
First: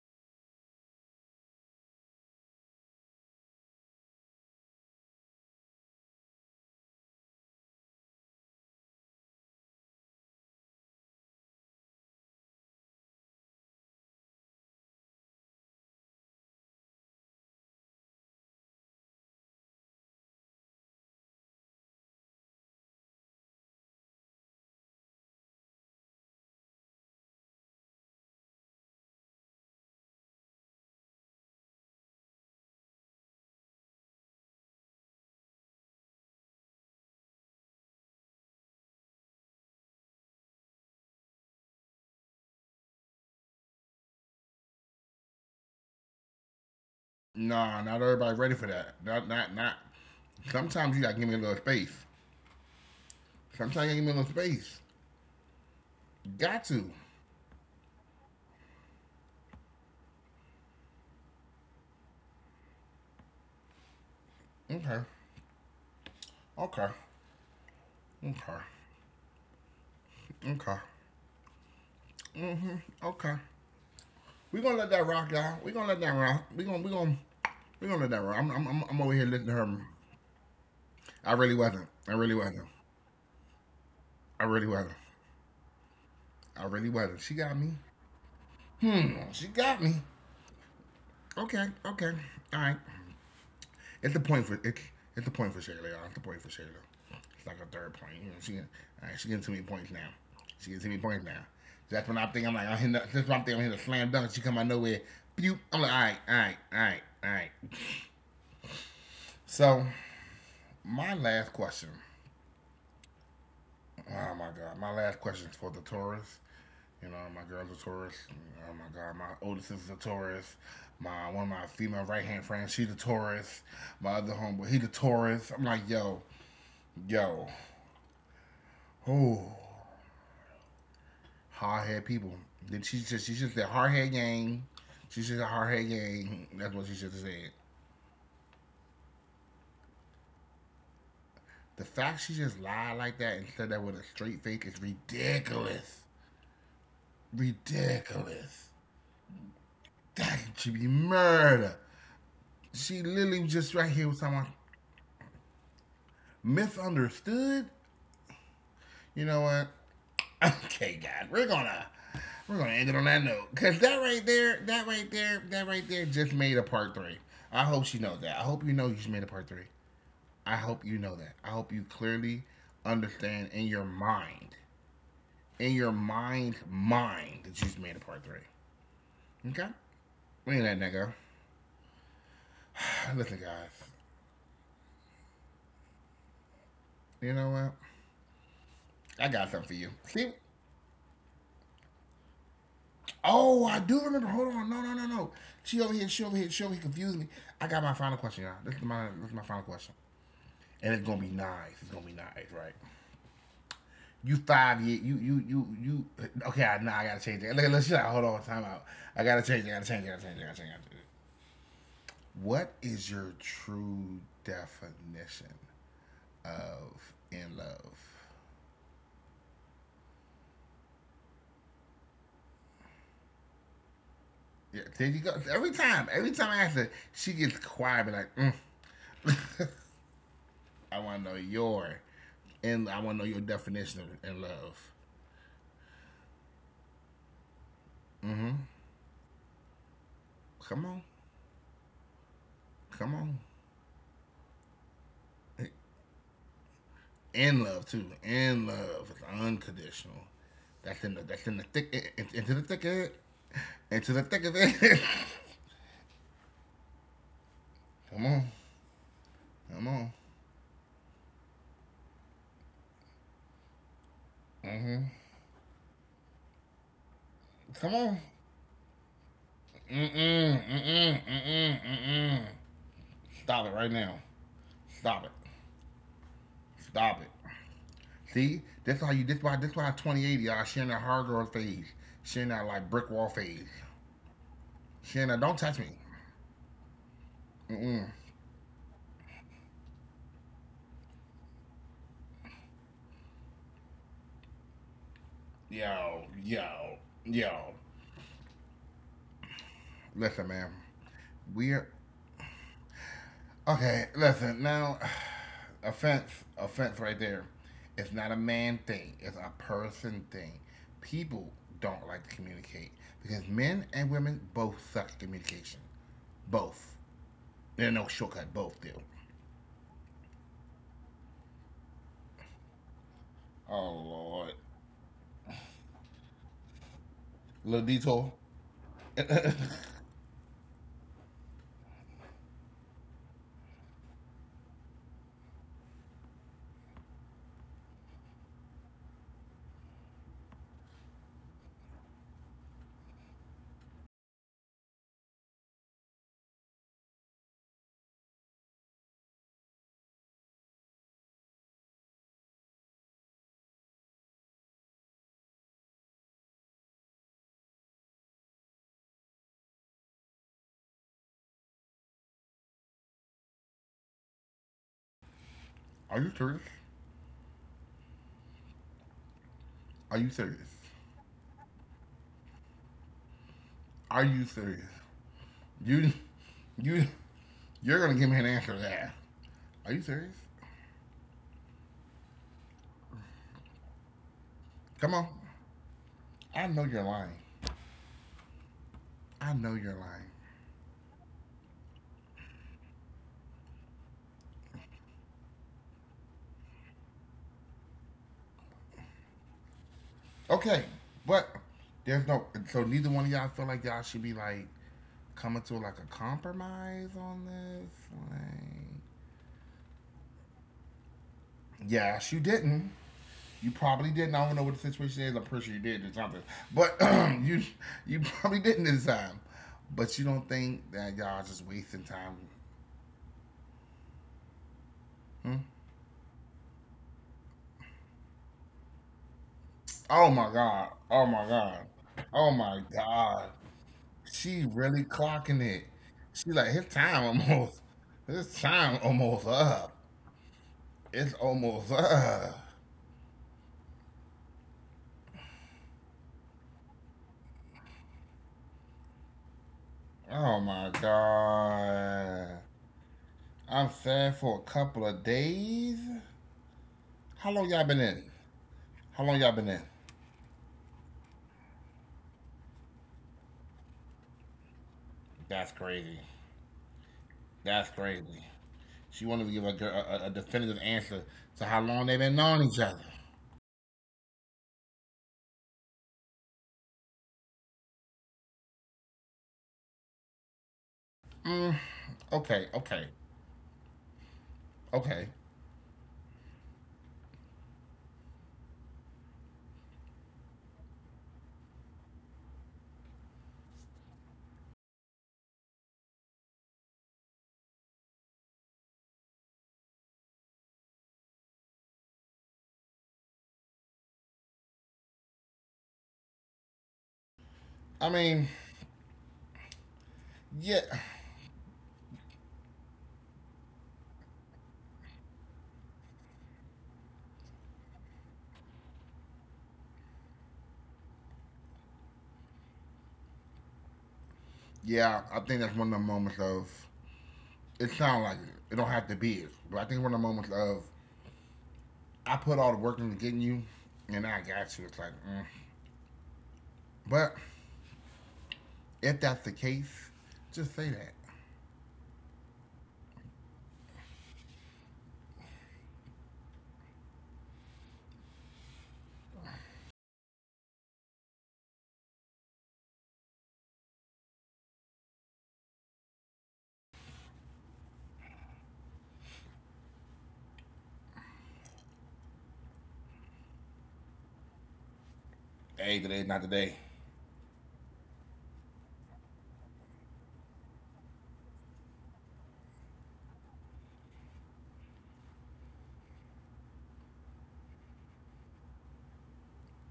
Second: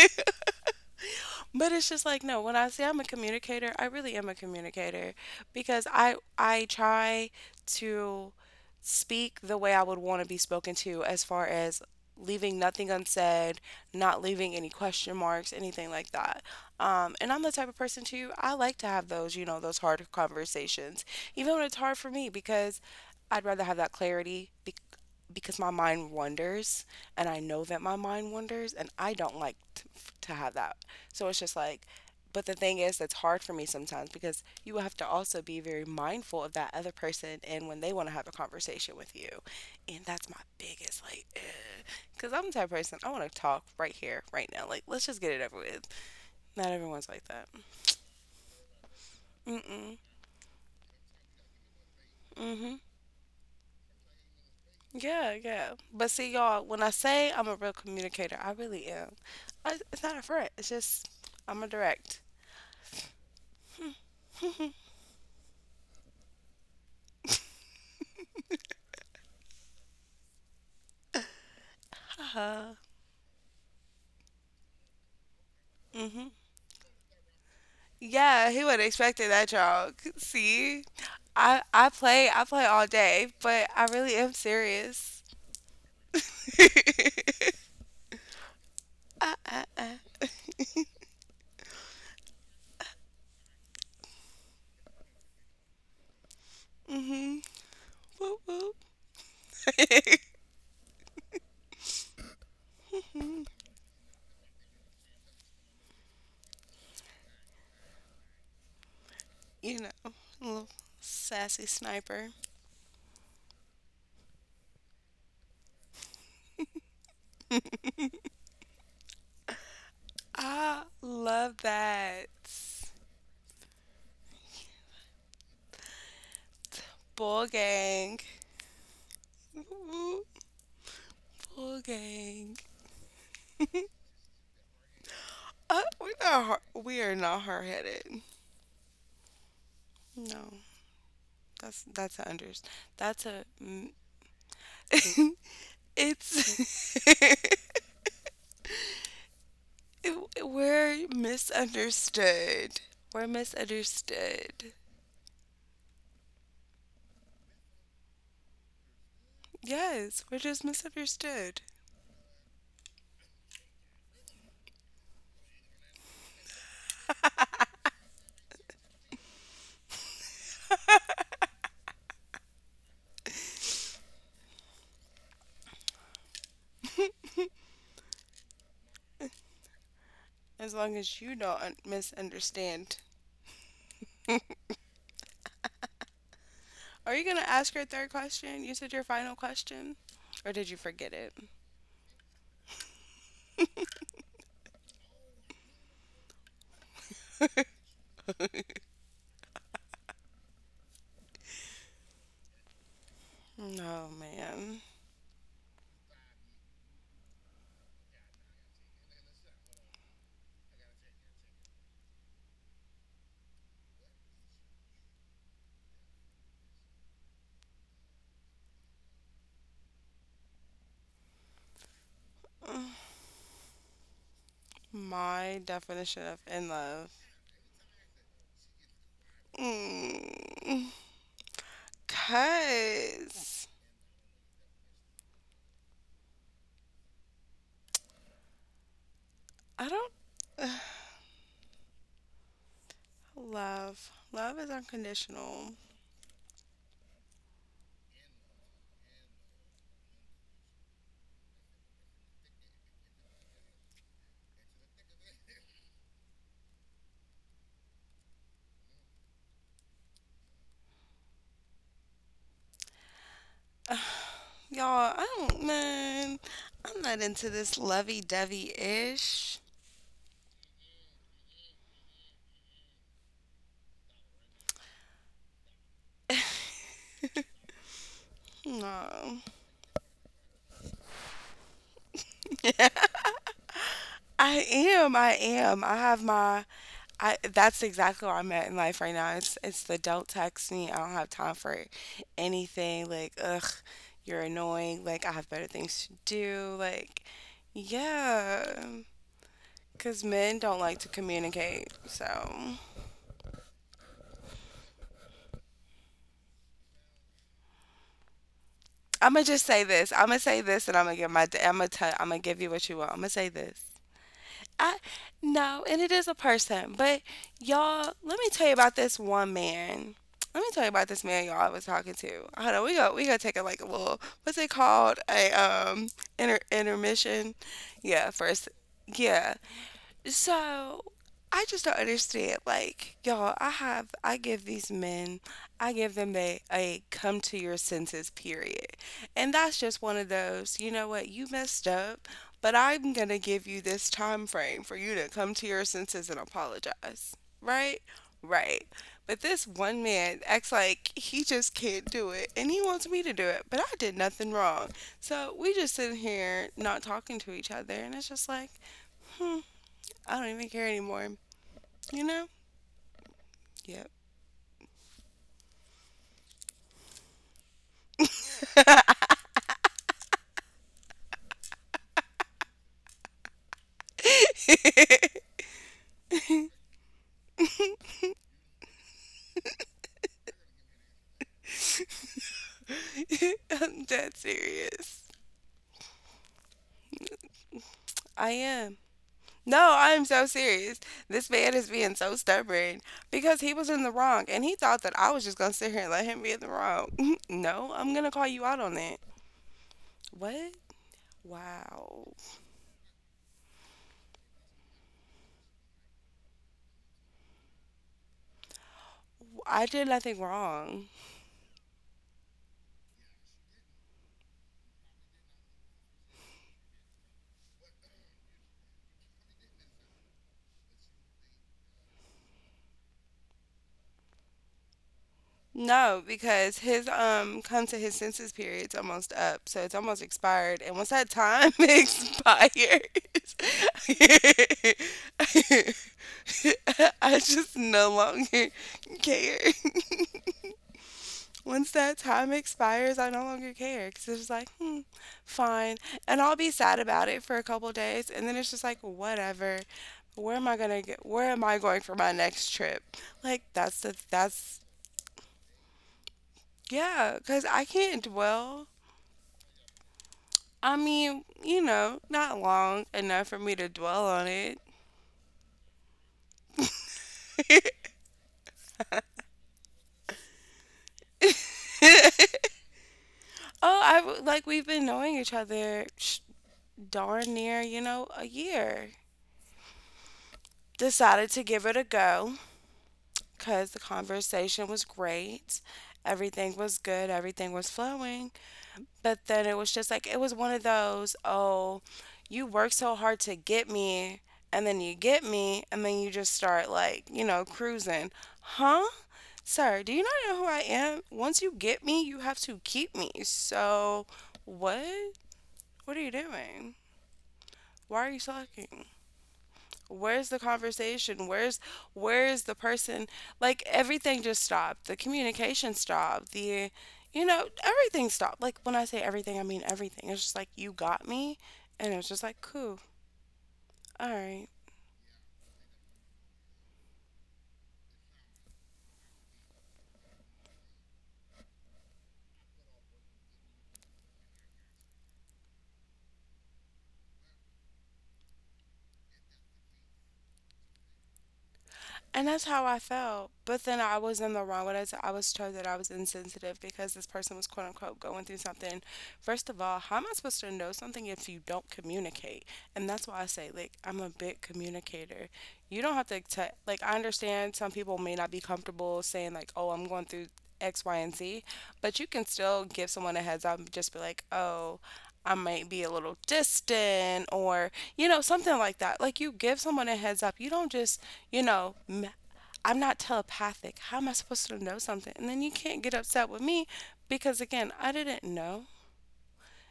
[SPEAKER 2] But it's just like, no, when I say I'm a communicator, I really am a communicator because I try to speak the way I would want to be spoken to as far as leaving nothing unsaid, not leaving any question marks, anything like that. And I'm the type of person too, I like to have those, you know, those hard conversations even when it's hard for me because I'd rather have that clarity because my mind wanders. And I know that my mind wanders and I don't like to, have that. So it's just like, but the thing is, that's hard for me sometimes because you have to also be very mindful of that other person and when they want to have a conversation with you. And that's my biggest, like, because I'm the type of person, I want to talk right here, right now. Like, let's just get it over with. Not everyone's like that.
[SPEAKER 1] Nah, not everybody ready for that. Not not not.
[SPEAKER 2] Mm-mm.
[SPEAKER 1] Sometimes you gotta give me a little space.
[SPEAKER 2] Mm-hmm.
[SPEAKER 1] Sometimes you gotta give me a little space.
[SPEAKER 2] Yeah, yeah. But see, y'all,
[SPEAKER 1] Got
[SPEAKER 2] when I
[SPEAKER 1] to.
[SPEAKER 2] say I'm a real communicator, I really am. It's not a threat. It's just, I'm a direct.
[SPEAKER 1] Okay. Okay. Okay. Okay.
[SPEAKER 2] Uh-huh.
[SPEAKER 1] hmm Okay. We're gonna let that rock, y'all. We're gonna let
[SPEAKER 2] Mm-hmm.
[SPEAKER 1] that rock. We're gonna we're gonna let
[SPEAKER 2] Yeah,
[SPEAKER 1] that
[SPEAKER 2] he
[SPEAKER 1] rock.
[SPEAKER 2] would have expected
[SPEAKER 1] I'm over
[SPEAKER 2] that,
[SPEAKER 1] here listening to
[SPEAKER 2] y'all.
[SPEAKER 1] her.
[SPEAKER 2] See,
[SPEAKER 1] I really wasn't.
[SPEAKER 2] I
[SPEAKER 1] I
[SPEAKER 2] play
[SPEAKER 1] really
[SPEAKER 2] all
[SPEAKER 1] wasn't.
[SPEAKER 2] day, but I really am
[SPEAKER 1] I really
[SPEAKER 2] serious.
[SPEAKER 1] wasn't. I really wasn't. She got me.
[SPEAKER 2] Uh
[SPEAKER 1] Hmm.
[SPEAKER 2] uh
[SPEAKER 1] She
[SPEAKER 2] uh.
[SPEAKER 1] got me. Okay. Okay. All right. It's the point for it's it's a point for Shayla, y'all. It's the point for Shayla.
[SPEAKER 2] Mhm.
[SPEAKER 1] It's like a
[SPEAKER 2] Whoop
[SPEAKER 1] third
[SPEAKER 2] whoop.
[SPEAKER 1] point. You know, she all right, she getting too many points now. She getting too many points now. That's when I think I'm like I'm hitting. That's when I'm thinking I'm hitting a slam dunk. She come out of nowhere. Pew. I'm like all right, all right, all right, all right.
[SPEAKER 2] You know,
[SPEAKER 1] So
[SPEAKER 2] little sassy
[SPEAKER 1] my last
[SPEAKER 2] sniper.
[SPEAKER 1] question. Oh my god, my last question is for the Taurus. You know, my girl's a Taurus. Oh my God, my oldest is a
[SPEAKER 2] I
[SPEAKER 1] Taurus.
[SPEAKER 2] love
[SPEAKER 1] My one of my
[SPEAKER 2] that.
[SPEAKER 1] female right hand friends, she's a Taurus. My other homeboy, he's a Taurus. I'm like, yo,
[SPEAKER 2] Bull
[SPEAKER 1] yo,
[SPEAKER 2] gang. Whoop,
[SPEAKER 1] Oh,
[SPEAKER 2] Bull
[SPEAKER 1] hard
[SPEAKER 2] gang.
[SPEAKER 1] head people. Then she just she's just a hard head gang. She's just
[SPEAKER 2] We're
[SPEAKER 1] a
[SPEAKER 2] not
[SPEAKER 1] hard head
[SPEAKER 2] hard, we are
[SPEAKER 1] gang. That's
[SPEAKER 2] not
[SPEAKER 1] what she
[SPEAKER 2] hard
[SPEAKER 1] should have said.
[SPEAKER 2] headed. No, that's a
[SPEAKER 1] The
[SPEAKER 2] unders.
[SPEAKER 1] fact she
[SPEAKER 2] That's
[SPEAKER 1] just
[SPEAKER 2] a.
[SPEAKER 1] lied like that and said that with a straight face is ridiculous.
[SPEAKER 2] It's.
[SPEAKER 1] Ridiculous.
[SPEAKER 2] It-
[SPEAKER 1] That
[SPEAKER 2] We're
[SPEAKER 1] should be murder.
[SPEAKER 2] misunderstood. We're
[SPEAKER 1] She literally just right
[SPEAKER 2] misunderstood.
[SPEAKER 1] here with someone misunderstood.
[SPEAKER 2] Yes, we're just
[SPEAKER 1] You know
[SPEAKER 2] misunderstood.
[SPEAKER 1] what? Okay, God, we're gonna end it on that note because that right there just made a part 3. I hope she knows that. I hope you know you just made a part three. I hope you know that. I hope you clearly understand in your mind, in your mind, that you just made a part 3.
[SPEAKER 2] As long as you don't
[SPEAKER 1] Okay? We ain't that
[SPEAKER 2] misunderstand.
[SPEAKER 1] nigga. Listen, guys.
[SPEAKER 2] Are you going to ask your third question? You said
[SPEAKER 1] You
[SPEAKER 2] your
[SPEAKER 1] know
[SPEAKER 2] final
[SPEAKER 1] what?
[SPEAKER 2] question? Or did you
[SPEAKER 1] I got
[SPEAKER 2] forget
[SPEAKER 1] something
[SPEAKER 2] it?
[SPEAKER 1] for you. See? Oh, I do remember. Hold on. No, no, no, no. She over here. She over here. She over here. Confused me. I got my final question, y'all. This is my final question, and it's gonna be nice. It's gonna be nice, right?
[SPEAKER 2] No, man.
[SPEAKER 1] You 5 year. You you you you. Okay, nah, I gotta change it. Look, look, shit. Hold on. Time out. I gotta change. It, I gotta change. It, I gotta change. It, I gotta change it. What is your true definition of in love?
[SPEAKER 2] My
[SPEAKER 1] Yeah, there
[SPEAKER 2] definition
[SPEAKER 1] you
[SPEAKER 2] of
[SPEAKER 1] go.
[SPEAKER 2] in love.
[SPEAKER 1] Every time I ask her, she gets quiet, but like, mm.
[SPEAKER 2] Mm,
[SPEAKER 1] I want to know your,
[SPEAKER 2] Cuz
[SPEAKER 1] and I want to know your definition of in love.
[SPEAKER 2] I don't
[SPEAKER 1] Come on, come on.
[SPEAKER 2] love. Love is unconditional.
[SPEAKER 1] In love too. In love is unconditional. That's in the thick in- into the thick of it. Into the thick of it. come on, come on.
[SPEAKER 2] Y'all, I
[SPEAKER 1] Mm-hmm.
[SPEAKER 2] don't, man, I'm not into this
[SPEAKER 1] Come
[SPEAKER 2] lovey
[SPEAKER 1] on.
[SPEAKER 2] dovey ish.
[SPEAKER 1] Mm-mm, mm-mm, mm-mm, mm-mm. Stop it right now. Stop it. Stop it. See, that's how
[SPEAKER 2] No.
[SPEAKER 1] you. This why. This why 2080 are sharing that hardcore phase, sharing that like brick wall phase,
[SPEAKER 2] I am, I
[SPEAKER 1] sharing that don't
[SPEAKER 2] am. I
[SPEAKER 1] touch me.
[SPEAKER 2] have my, that's exactly
[SPEAKER 1] Mm-mm.
[SPEAKER 2] where I'm at in life right now. It's the don't text me. I don't have time for anything. Like, ugh, you're annoying. Like, I have better things to
[SPEAKER 1] Yo,
[SPEAKER 2] do.
[SPEAKER 1] yo,
[SPEAKER 2] Like,
[SPEAKER 1] yo.
[SPEAKER 2] yeah. Because men
[SPEAKER 1] Listen,
[SPEAKER 2] don't
[SPEAKER 1] man.
[SPEAKER 2] like to communicate.
[SPEAKER 1] We're
[SPEAKER 2] So
[SPEAKER 1] Okay, listen now. Offense, offense, right there. It's not a man
[SPEAKER 2] I'm
[SPEAKER 1] thing.
[SPEAKER 2] going to
[SPEAKER 1] It's
[SPEAKER 2] just
[SPEAKER 1] a
[SPEAKER 2] say this. I'm
[SPEAKER 1] person
[SPEAKER 2] going to say
[SPEAKER 1] thing.
[SPEAKER 2] this and I'm going to give my,
[SPEAKER 1] People
[SPEAKER 2] I'm going to tell,
[SPEAKER 1] don't
[SPEAKER 2] I'm going to
[SPEAKER 1] like to
[SPEAKER 2] give you what you
[SPEAKER 1] communicate
[SPEAKER 2] want. I'm going to say
[SPEAKER 1] because
[SPEAKER 2] this.
[SPEAKER 1] men and women both
[SPEAKER 2] I
[SPEAKER 1] suck at
[SPEAKER 2] No,
[SPEAKER 1] communication.
[SPEAKER 2] and it is a person.
[SPEAKER 1] Both.
[SPEAKER 2] But y'all,
[SPEAKER 1] There's no
[SPEAKER 2] let me tell
[SPEAKER 1] shortcut.
[SPEAKER 2] you about
[SPEAKER 1] Both do.
[SPEAKER 2] this one man. Let me tell you about this man y'all I was talking to. Hold on, we gonna take a, like, a
[SPEAKER 1] Oh
[SPEAKER 2] little, what's it
[SPEAKER 1] Lord,
[SPEAKER 2] called? A intermission.
[SPEAKER 1] little
[SPEAKER 2] Yeah,
[SPEAKER 1] detour.
[SPEAKER 2] first yeah. So I just don't understand. Like, y'all, I give these men, I give them a come to your senses period. And that's just one of those, you know what, you messed up, but I'm gonna give you this time frame for you to come to your senses and apologize. Right? Right. But this one man acts like he just can't do it and he wants me to do it, but I did nothing wrong. So we just sitting here not talking to each other and it's just like hmm, I don't even care anymore. You know? Yep.
[SPEAKER 1] Are you serious? Are you serious? Are you serious? You, you, you're gonna give me an answer to that. Are you serious?
[SPEAKER 2] I'm dead serious.
[SPEAKER 1] Come on. I know you're lying.
[SPEAKER 2] I am.
[SPEAKER 1] I
[SPEAKER 2] No,
[SPEAKER 1] know
[SPEAKER 2] I
[SPEAKER 1] you're
[SPEAKER 2] am so
[SPEAKER 1] lying.
[SPEAKER 2] serious. This man is being so stubborn because he was in the wrong and he thought that I was just going to sit here and let him be in the wrong. No, I'm going to call you out on that. What?
[SPEAKER 1] Okay, but
[SPEAKER 2] Wow.
[SPEAKER 1] there's no. So neither one of y'all feel like y'all should be like coming to like a compromise on this. Like,
[SPEAKER 2] I did nothing wrong.
[SPEAKER 1] yes, you didn't. You probably didn't. I don't know what the situation is. I'm pretty sure you did or something. But you you probably didn't this time. But you don't think that y'all just wasting time? Hmm?
[SPEAKER 2] No, because his come to his senses period's almost up, so it's almost
[SPEAKER 1] Oh my
[SPEAKER 2] expired. And once
[SPEAKER 1] god!
[SPEAKER 2] that
[SPEAKER 1] Oh my
[SPEAKER 2] time
[SPEAKER 1] god!
[SPEAKER 2] expires,
[SPEAKER 1] Oh my god! She really clocking it. She like his
[SPEAKER 2] I
[SPEAKER 1] time
[SPEAKER 2] just
[SPEAKER 1] almost.
[SPEAKER 2] no longer
[SPEAKER 1] His time
[SPEAKER 2] care.
[SPEAKER 1] almost up. It's
[SPEAKER 2] Once
[SPEAKER 1] almost.
[SPEAKER 2] that time expires, I no longer care because it's just like, hmm, fine. And I'll be sad about it for a couple days, and then it's just like, whatever. Where am
[SPEAKER 1] Oh
[SPEAKER 2] I gonna
[SPEAKER 1] my
[SPEAKER 2] get? Where am I going for my next
[SPEAKER 1] god.
[SPEAKER 2] trip? Like that's
[SPEAKER 1] I'm
[SPEAKER 2] the
[SPEAKER 1] sad for a
[SPEAKER 2] that's
[SPEAKER 1] couple of days.
[SPEAKER 2] yeah,
[SPEAKER 1] How
[SPEAKER 2] because
[SPEAKER 1] long
[SPEAKER 2] I
[SPEAKER 1] y'all been
[SPEAKER 2] can't
[SPEAKER 1] in?
[SPEAKER 2] dwell.
[SPEAKER 1] How long y'all been in?
[SPEAKER 2] I mean, you know, not long enough for me to dwell on it.
[SPEAKER 1] That's crazy. That's crazy. She wanted to give a, a definitive answer to how long they've been knowing each other.
[SPEAKER 2] Oh, I like we've been knowing each other darn near, you know, a year. Decided to give
[SPEAKER 1] Mm,
[SPEAKER 2] it a go
[SPEAKER 1] okay, okay,
[SPEAKER 2] because the conversation was
[SPEAKER 1] okay.
[SPEAKER 2] great. Everything was good, everything was flowing. But then it was just like, it was one of those, oh, you work so hard to get me, and then you get me, and then you just start like, you know, cruising. Huh? Sir, do you not know who I am? Once you get me, you have to keep me. So, what? What are you doing?
[SPEAKER 1] I
[SPEAKER 2] Why are you
[SPEAKER 1] mean,
[SPEAKER 2] slacking? Where's the
[SPEAKER 1] yeah,
[SPEAKER 2] conversation? Where's the person? Like everything just stopped. The communication stopped. The you know, everything stopped. Like when I say everything, I mean everything. It's just like you got me and it's just like cool. All right.
[SPEAKER 1] yeah. I think that's one of the moments of. It sounds like it. It don't have to be it, but I think one of the moments of I put all the work into getting you, and I got you. It's like, mm. but if that's the case, just say that.
[SPEAKER 2] And that's how I felt. But then I was in the wrong when I was told that I was insensitive because this person was quote unquote going through something. First of all, how am I supposed to know something if you don't communicate? And that's why I say, like, I'm a big communicator. You don't have to, like, I understand some people may not be comfortable saying, like, oh, I'm going through X, Y, and Z, but you can still give someone a heads up and just be like, oh, I might
[SPEAKER 1] Hey,
[SPEAKER 2] be a
[SPEAKER 1] today
[SPEAKER 2] little
[SPEAKER 1] not today.
[SPEAKER 2] distant, or you know, something like that. Like you give someone a heads up. You don't just, you know, I'm not telepathic. How am I supposed to know something? And then you can't get upset with me because, again, I didn't know.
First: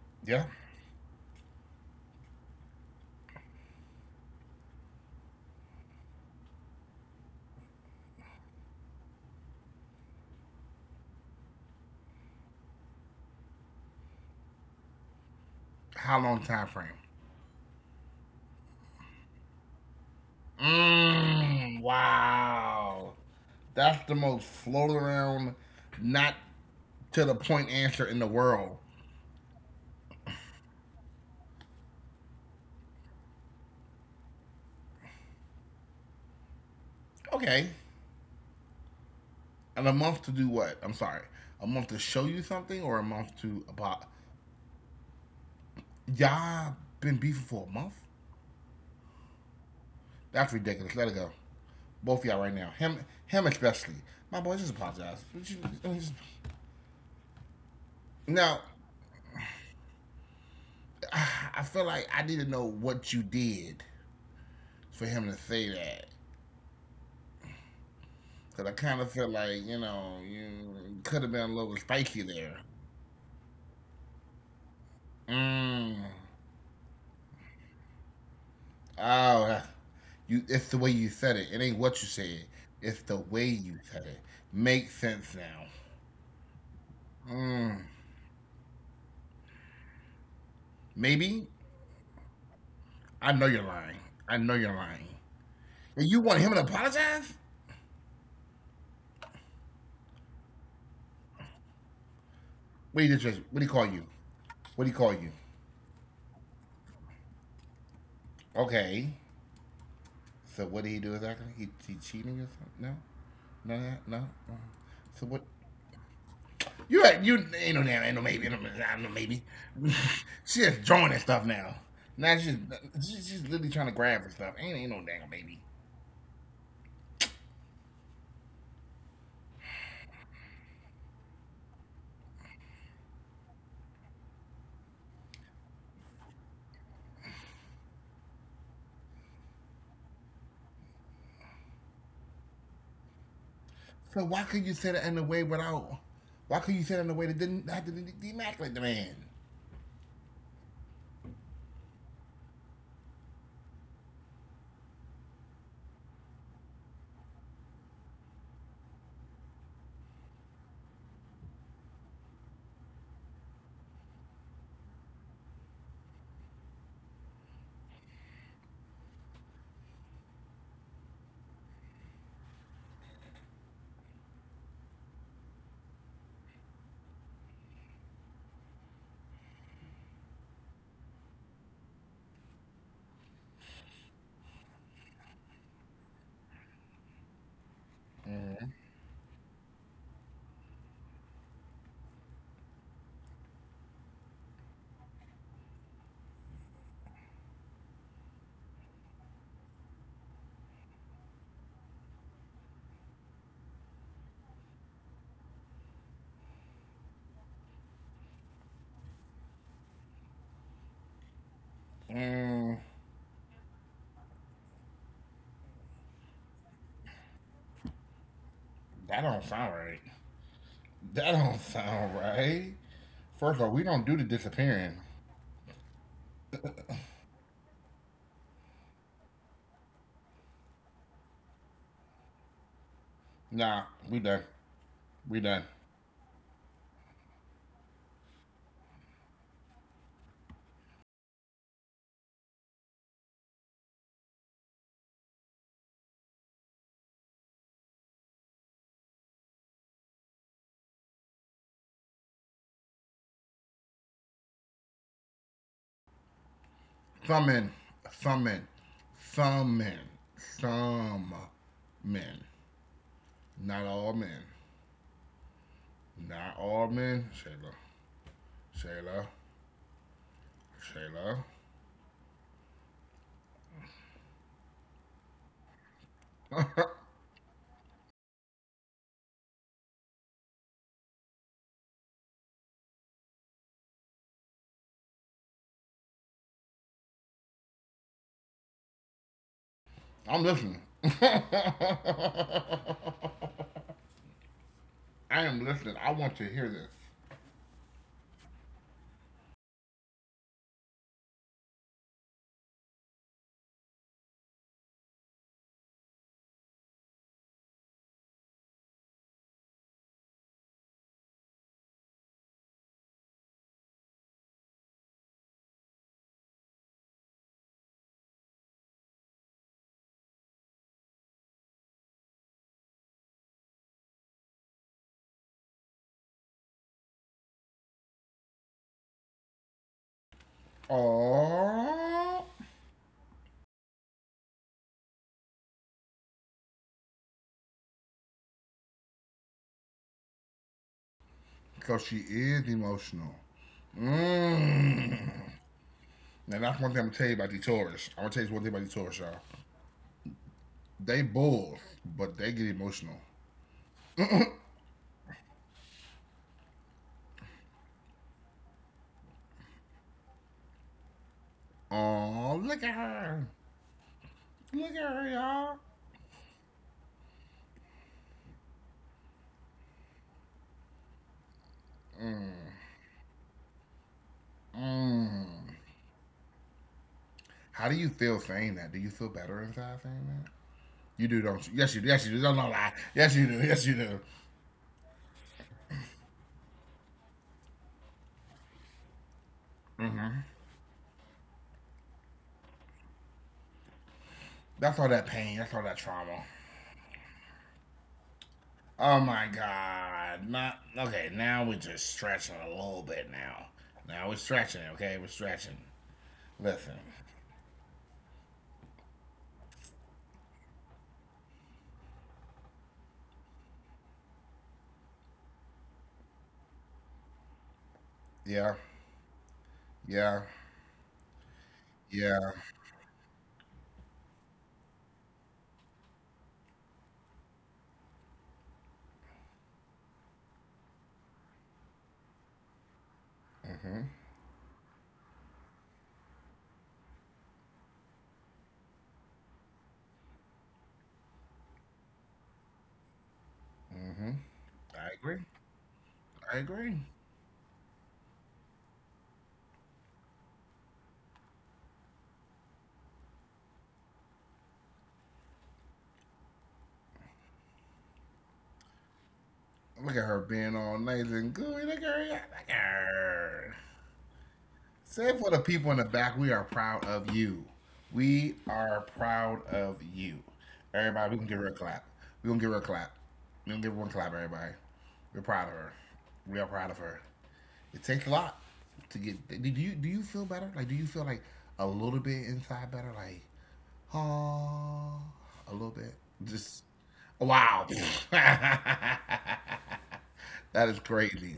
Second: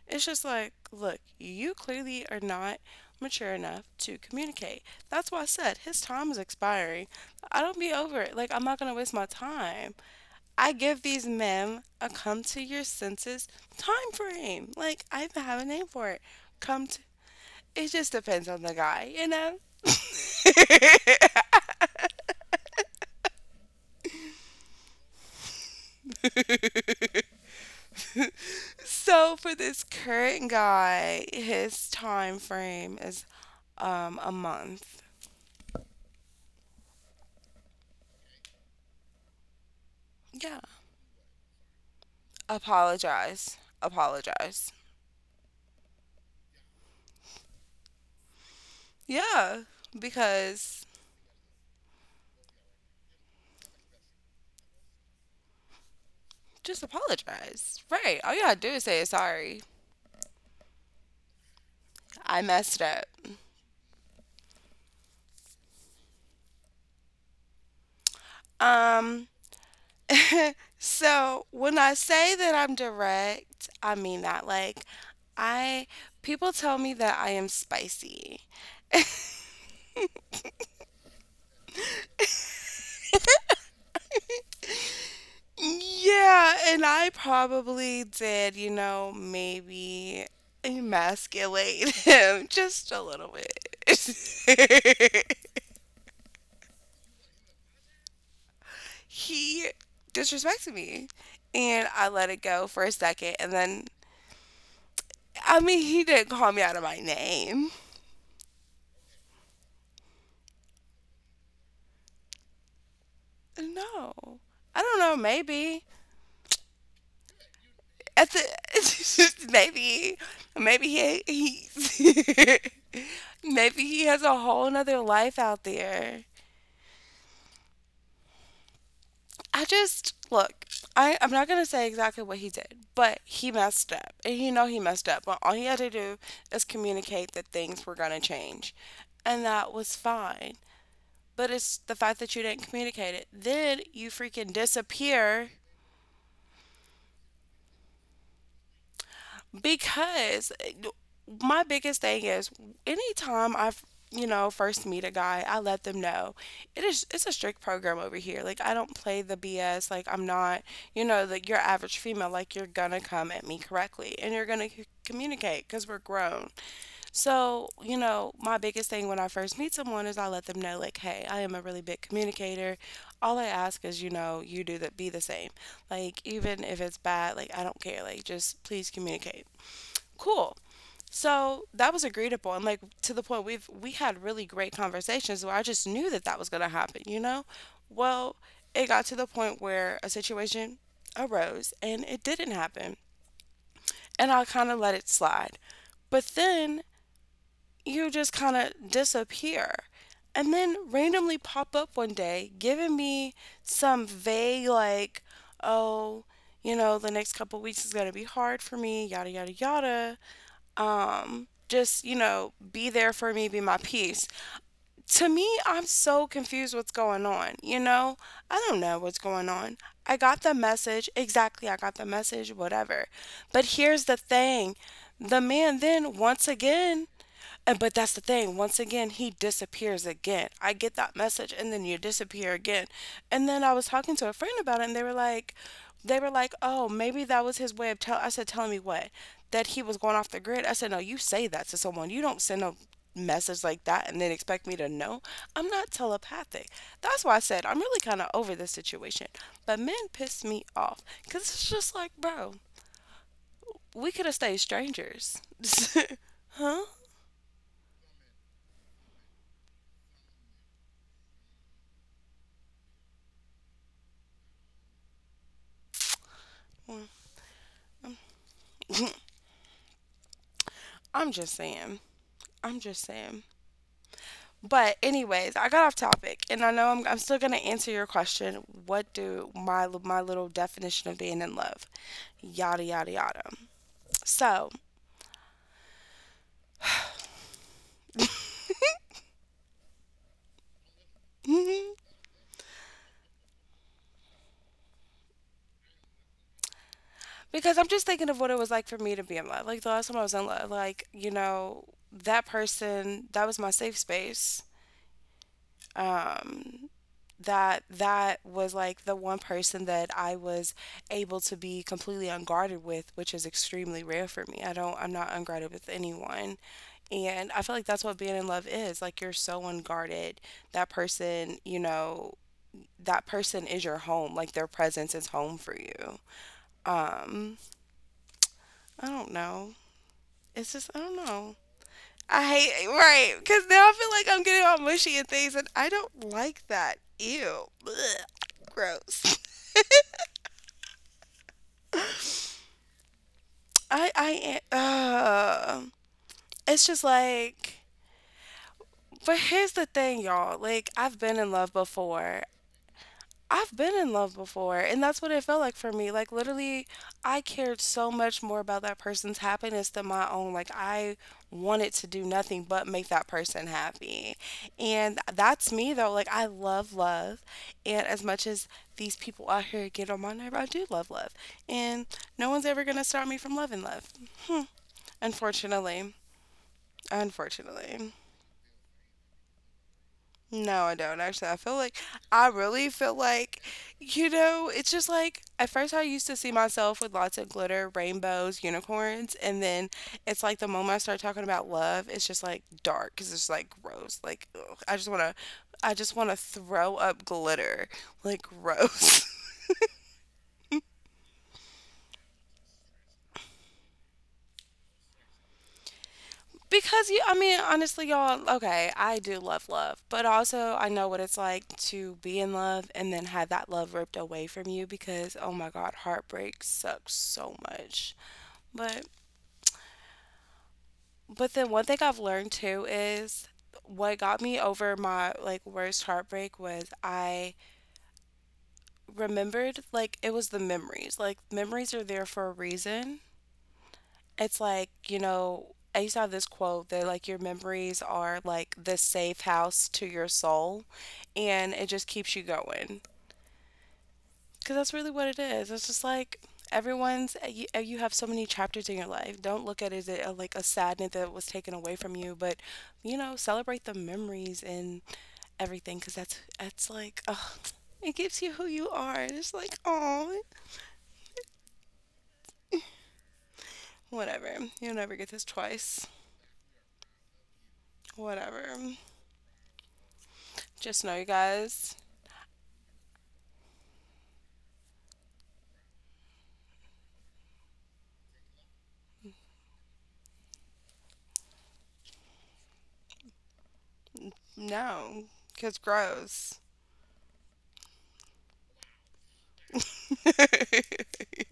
[SPEAKER 2] It's
[SPEAKER 1] Yeah.
[SPEAKER 2] just like, look, you clearly are not mature enough to communicate. That's why I said his time is expiring. I don't be over it. Like, I'm not going to waste my time. I give these men a come to your senses time frame. Like, I even have a name for
[SPEAKER 1] How
[SPEAKER 2] it.
[SPEAKER 1] long time
[SPEAKER 2] Come
[SPEAKER 1] frame?
[SPEAKER 2] to. It just depends on the guy, you know?
[SPEAKER 1] Mmm. wow. That's the most float around, not to the point answer in the world.
[SPEAKER 2] So for this current guy, his time frame is a month.
[SPEAKER 1] Okay. And a
[SPEAKER 2] Yeah.
[SPEAKER 1] month to do what? I'm sorry. A month to show you something or a
[SPEAKER 2] Apologize.
[SPEAKER 1] month to about.
[SPEAKER 2] Apologize.
[SPEAKER 1] Y'all been beefing for a month?
[SPEAKER 2] Yeah.
[SPEAKER 1] That's
[SPEAKER 2] Because
[SPEAKER 1] ridiculous. Let it go. Both of y'all right now. Him, him especially. My boy, just apologize.
[SPEAKER 2] just apologize. Right. All you gotta
[SPEAKER 1] Now,
[SPEAKER 2] do is say sorry.
[SPEAKER 1] I feel like I
[SPEAKER 2] I
[SPEAKER 1] need to know
[SPEAKER 2] messed up.
[SPEAKER 1] what you did for him to say that. Cause I kind of
[SPEAKER 2] Um
[SPEAKER 1] feel like you know you could have
[SPEAKER 2] so
[SPEAKER 1] been a
[SPEAKER 2] when
[SPEAKER 1] little
[SPEAKER 2] I
[SPEAKER 1] spiky
[SPEAKER 2] say that
[SPEAKER 1] there.
[SPEAKER 2] I'm direct, I mean that like I
[SPEAKER 1] Mm.
[SPEAKER 2] people tell me that I am spicy.
[SPEAKER 1] Oh, you. It's the way you said it. It ain't what you said. It's the way you said it. Makes sense now.
[SPEAKER 2] Yeah, and I
[SPEAKER 1] Mm.
[SPEAKER 2] probably did, you know, maybe
[SPEAKER 1] Maybe
[SPEAKER 2] emasculate him just a little
[SPEAKER 1] I know
[SPEAKER 2] bit.
[SPEAKER 1] you're lying. I know you're lying. And you want him to apologize?
[SPEAKER 2] He disrespected me, and I let it go for a
[SPEAKER 1] What he did
[SPEAKER 2] second,
[SPEAKER 1] just
[SPEAKER 2] and
[SPEAKER 1] what do he
[SPEAKER 2] then
[SPEAKER 1] call you? What do he call you?
[SPEAKER 2] I mean, he didn't call me out of my name.
[SPEAKER 1] Okay. So what did he do exactly? He cheating or something? No, no, no.
[SPEAKER 2] No,
[SPEAKER 1] Uh,
[SPEAKER 2] I don't know.
[SPEAKER 1] So what?
[SPEAKER 2] Maybe
[SPEAKER 1] You ain't no damn ain't no
[SPEAKER 2] at the
[SPEAKER 1] maybe ain't no, no maybe.
[SPEAKER 2] maybe
[SPEAKER 1] She just
[SPEAKER 2] maybe
[SPEAKER 1] drawing that stuff now. Now
[SPEAKER 2] he
[SPEAKER 1] she's literally
[SPEAKER 2] maybe
[SPEAKER 1] trying to
[SPEAKER 2] he has
[SPEAKER 1] grab her
[SPEAKER 2] a
[SPEAKER 1] stuff.
[SPEAKER 2] whole
[SPEAKER 1] Ain't
[SPEAKER 2] nother
[SPEAKER 1] no damn
[SPEAKER 2] life out
[SPEAKER 1] maybe.
[SPEAKER 2] there. I just look. I'm not gonna say exactly what he did, but he messed up, and you know he messed up. But all he had to do is communicate that things were gonna change, and that was fine. But it's the fact that you didn't communicate it. Then you
[SPEAKER 1] So why
[SPEAKER 2] freaking
[SPEAKER 1] could you say that in a way
[SPEAKER 2] disappear
[SPEAKER 1] without? Why could you say that in a way that didn't have to demasculate the man?
[SPEAKER 2] because my biggest thing is anytime I, you know, first meet a guy, I let them know it's a strict program over here. Like I don't play the BS. Like I'm not, you know, like your average female. Like you're gonna come at me correctly and you're gonna communicate because we're grown. So you know, my biggest thing when I first meet someone is I let them know like, hey, I am a really big communicator. All I ask is you know you do that be the same. Like even if it's bad, like I don't care. Like just please communicate cool. So that was agreeable, and like to the point we had really great conversations where I just knew that that was going to happen, you know. Well, it
[SPEAKER 1] Mm,
[SPEAKER 2] got to the point where a situation arose and it didn't happen, and I kind of let it slide. But then you just kind of disappear, and then randomly pop up one day, giving me some vague like, oh, you know, the next couple weeks is going to be hard for me, yada yada yada, just you know be
[SPEAKER 1] mm,
[SPEAKER 2] there for me, be my peace. To me, I'm so confused, what's going on, you know, I don't know what's going
[SPEAKER 1] that
[SPEAKER 2] on.
[SPEAKER 1] don't sound
[SPEAKER 2] I
[SPEAKER 1] right.
[SPEAKER 2] got the message, exactly,
[SPEAKER 1] That
[SPEAKER 2] I got
[SPEAKER 1] don't
[SPEAKER 2] the
[SPEAKER 1] sound
[SPEAKER 2] message, whatever.
[SPEAKER 1] right.
[SPEAKER 2] But
[SPEAKER 1] First
[SPEAKER 2] here's
[SPEAKER 1] off,
[SPEAKER 2] the
[SPEAKER 1] we don't do the
[SPEAKER 2] thing,
[SPEAKER 1] disappearing.
[SPEAKER 2] the man then once again and but that's the thing. Once again, he disappears again. I get that message and then you disappear again. And then I was talking
[SPEAKER 1] Nah,
[SPEAKER 2] to a friend
[SPEAKER 1] we
[SPEAKER 2] about
[SPEAKER 1] done.
[SPEAKER 2] it and
[SPEAKER 1] We done.
[SPEAKER 2] they were like, "Oh, maybe that was his way of tell." I said, "Telling me what? That he was going off the grid." I said, "No, you say that to someone. You don't send a message like that and then expect me to know. I'm not telepathic." That's why I said I'm really kind of over this situation. But men piss me off cuz it's just like, "Bro, we could have stayed strangers." Huh?
[SPEAKER 1] Summon, summon, summon, some men. Not all men. Not all men. Shayla, Shayla,
[SPEAKER 2] I'm just
[SPEAKER 1] Shayla.
[SPEAKER 2] saying. I'm just saying. But anyways, I got off topic, and I know I'm still gonna answer your question. What do my little definition of being in love? Yada yada yada. So,
[SPEAKER 1] I'm listening. I
[SPEAKER 2] mm-hmm,
[SPEAKER 1] am listening. I want to hear this.
[SPEAKER 2] because I'm just thinking of what it was like for me to be in love. Like the last time I was in love, like you know that person that was my safe space. Um, that was like the one person that I was able to be completely unguarded with, which is extremely rare for me. I'm not unguarded with anyone. And I feel like that's what being in love is. Like you're so unguarded. That person, you know, that person is your home. Like their presence is home for you. Um, I don't know. It's just I don't know. I
[SPEAKER 1] Oh,
[SPEAKER 2] hate right because now I feel like I'm getting all mushy and things, and I don't like that. Ew, ugh, gross.
[SPEAKER 1] so she is emotional.
[SPEAKER 2] I I
[SPEAKER 1] Mmm. And
[SPEAKER 2] it's
[SPEAKER 1] that's
[SPEAKER 2] just
[SPEAKER 1] one thing I'm gonna tell you about
[SPEAKER 2] like.
[SPEAKER 1] the Taurus. I'm gonna tell you one thing about the Taurus,
[SPEAKER 2] But
[SPEAKER 1] y'all.
[SPEAKER 2] here's the thing, y'all.
[SPEAKER 1] They bull, but they get emotional.
[SPEAKER 2] I've been in love before, and that's what it felt like for me. Like literally, I cared so much more about that person's happiness than my own. Like I wanted to do nothing
[SPEAKER 1] Oh,
[SPEAKER 2] but
[SPEAKER 1] look
[SPEAKER 2] make
[SPEAKER 1] at
[SPEAKER 2] that
[SPEAKER 1] her.
[SPEAKER 2] person happy.
[SPEAKER 1] Look at
[SPEAKER 2] And
[SPEAKER 1] her,
[SPEAKER 2] that's me
[SPEAKER 1] y'all.
[SPEAKER 2] though. Like I love love, and as much as these people out here get on my nerve, I do love love. And no one's ever going to stop me from loving love. Hmm.
[SPEAKER 1] Mm.
[SPEAKER 2] Unfortunately.
[SPEAKER 1] How
[SPEAKER 2] Unfortunately.
[SPEAKER 1] do you feel saying that? Do you feel better inside saying that?
[SPEAKER 2] No, I don't
[SPEAKER 1] You
[SPEAKER 2] actually. I
[SPEAKER 1] do,
[SPEAKER 2] feel
[SPEAKER 1] don't you?
[SPEAKER 2] like
[SPEAKER 1] Yes, you do. Yes,
[SPEAKER 2] I
[SPEAKER 1] you do. Don't no,
[SPEAKER 2] really
[SPEAKER 1] lie.
[SPEAKER 2] feel
[SPEAKER 1] Yes,
[SPEAKER 2] like,
[SPEAKER 1] you do. Yes, you
[SPEAKER 2] you
[SPEAKER 1] do.
[SPEAKER 2] know, it's just like at first I used to see myself with lots of glitter, rainbows, unicorns, and then it's like the moment I start talking about love, it's just like dark because it's like gross. Like ugh,
[SPEAKER 1] That's all that pain. That's
[SPEAKER 2] I
[SPEAKER 1] all that
[SPEAKER 2] just wanna
[SPEAKER 1] trauma.
[SPEAKER 2] throw up glitter, like gross.
[SPEAKER 1] Oh my God. Not okay. Now we're just stretching a little bit now. Now we're stretching. Okay, we're stretching. Listen.
[SPEAKER 2] Because you, I mean, honestly, y'all, okay, I do love love, but also I know what it's like to be in love and then have that love ripped away from you because, oh my God, heartbreak sucks so much.
[SPEAKER 1] Yeah.
[SPEAKER 2] But,
[SPEAKER 1] Yeah.
[SPEAKER 2] but then one thing I've learned
[SPEAKER 1] Yeah.
[SPEAKER 2] too is what got me over my like worst heartbreak was I remembered like it was the memories. Like, memories are there for a reason.
[SPEAKER 1] Mm-hmm.
[SPEAKER 2] It's like, you know, I used to have this quote that like your memories are like the safe house to your soul and it just keeps you going.
[SPEAKER 1] Mm-hmm.
[SPEAKER 2] Cuz that's really
[SPEAKER 1] I
[SPEAKER 2] what
[SPEAKER 1] agree.
[SPEAKER 2] it is. It's just like
[SPEAKER 1] I agree.
[SPEAKER 2] everyone's eh, you have so many chapters in your life. Don't look at it as a, like a sadness that was taken away from you, but you know, celebrate the memories and everything cuz that's like oh, it gives you who you are. And it's like,
[SPEAKER 1] Look at her
[SPEAKER 2] oh,
[SPEAKER 1] being all nice and gooey. Look at her. Look at her.
[SPEAKER 2] whatever. You'll never get
[SPEAKER 1] Say
[SPEAKER 2] this
[SPEAKER 1] for the people in the
[SPEAKER 2] twice.
[SPEAKER 1] back, we are proud of you. We
[SPEAKER 2] Whatever.
[SPEAKER 1] are proud of you.
[SPEAKER 2] Just know you
[SPEAKER 1] Everybody, we can give her a
[SPEAKER 2] guys.
[SPEAKER 1] clap. We gonna give her a clap. We gonna give her one clap, everybody. We're proud of her. We are proud of her. It takes a lot to get. Do you feel better? Like, do you feel like a little bit inside better? Like, oh,
[SPEAKER 2] No,
[SPEAKER 1] a
[SPEAKER 2] cause
[SPEAKER 1] little bit.
[SPEAKER 2] gross.
[SPEAKER 1] Just wow. That is crazy.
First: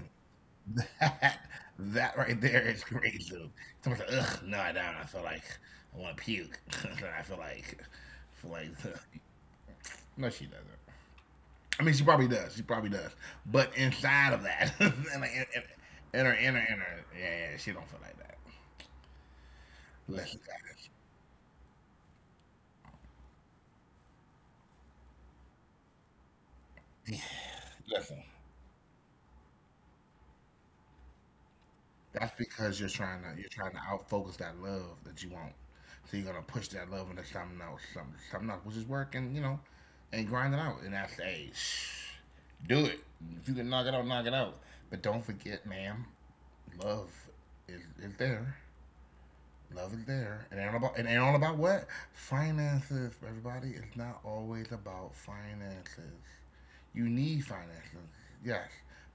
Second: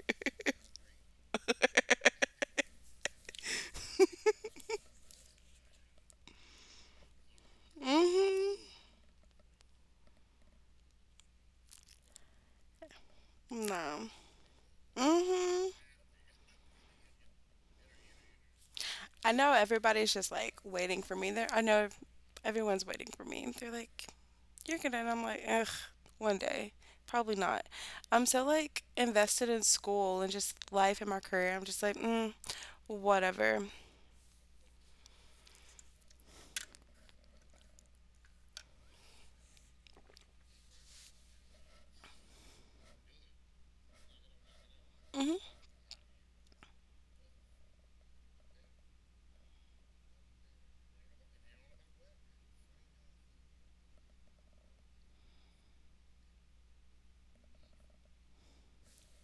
[SPEAKER 1] That that right there is crazy. Someone's like, ugh, no, I don't. I feel like I want to puke. I feel like, I feel
[SPEAKER 2] hmm
[SPEAKER 1] like. No, she doesn't. I mean, she probably does. She probably does. But
[SPEAKER 2] No.
[SPEAKER 1] inside of that,
[SPEAKER 2] hmm
[SPEAKER 1] in her inner inner, yeah, yeah, she don't feel like that.
[SPEAKER 2] I know everybody's just
[SPEAKER 1] Listen,
[SPEAKER 2] like
[SPEAKER 1] guys,
[SPEAKER 2] waiting for me there. Everyone's waiting for me. They're like, you're gonna, and I'm like, ugh, one day. Probably not.
[SPEAKER 1] yeah,
[SPEAKER 2] I'm
[SPEAKER 1] listen.
[SPEAKER 2] so like invested in school and just life and my career. I'm just like, mm,
[SPEAKER 1] That's because you're
[SPEAKER 2] whatever.
[SPEAKER 1] trying to outfocus that love that you want. So you're gonna push that love into something else, something else, which is work and you know, and grind it out. And I say, shh, do it. If you can knock it out, knock it out. But don't
[SPEAKER 2] hmm
[SPEAKER 1] forget, ma'am, love is there. Nothing there. It ain't all about what? Finances, everybody. It's not always about finances. You need finances, yes.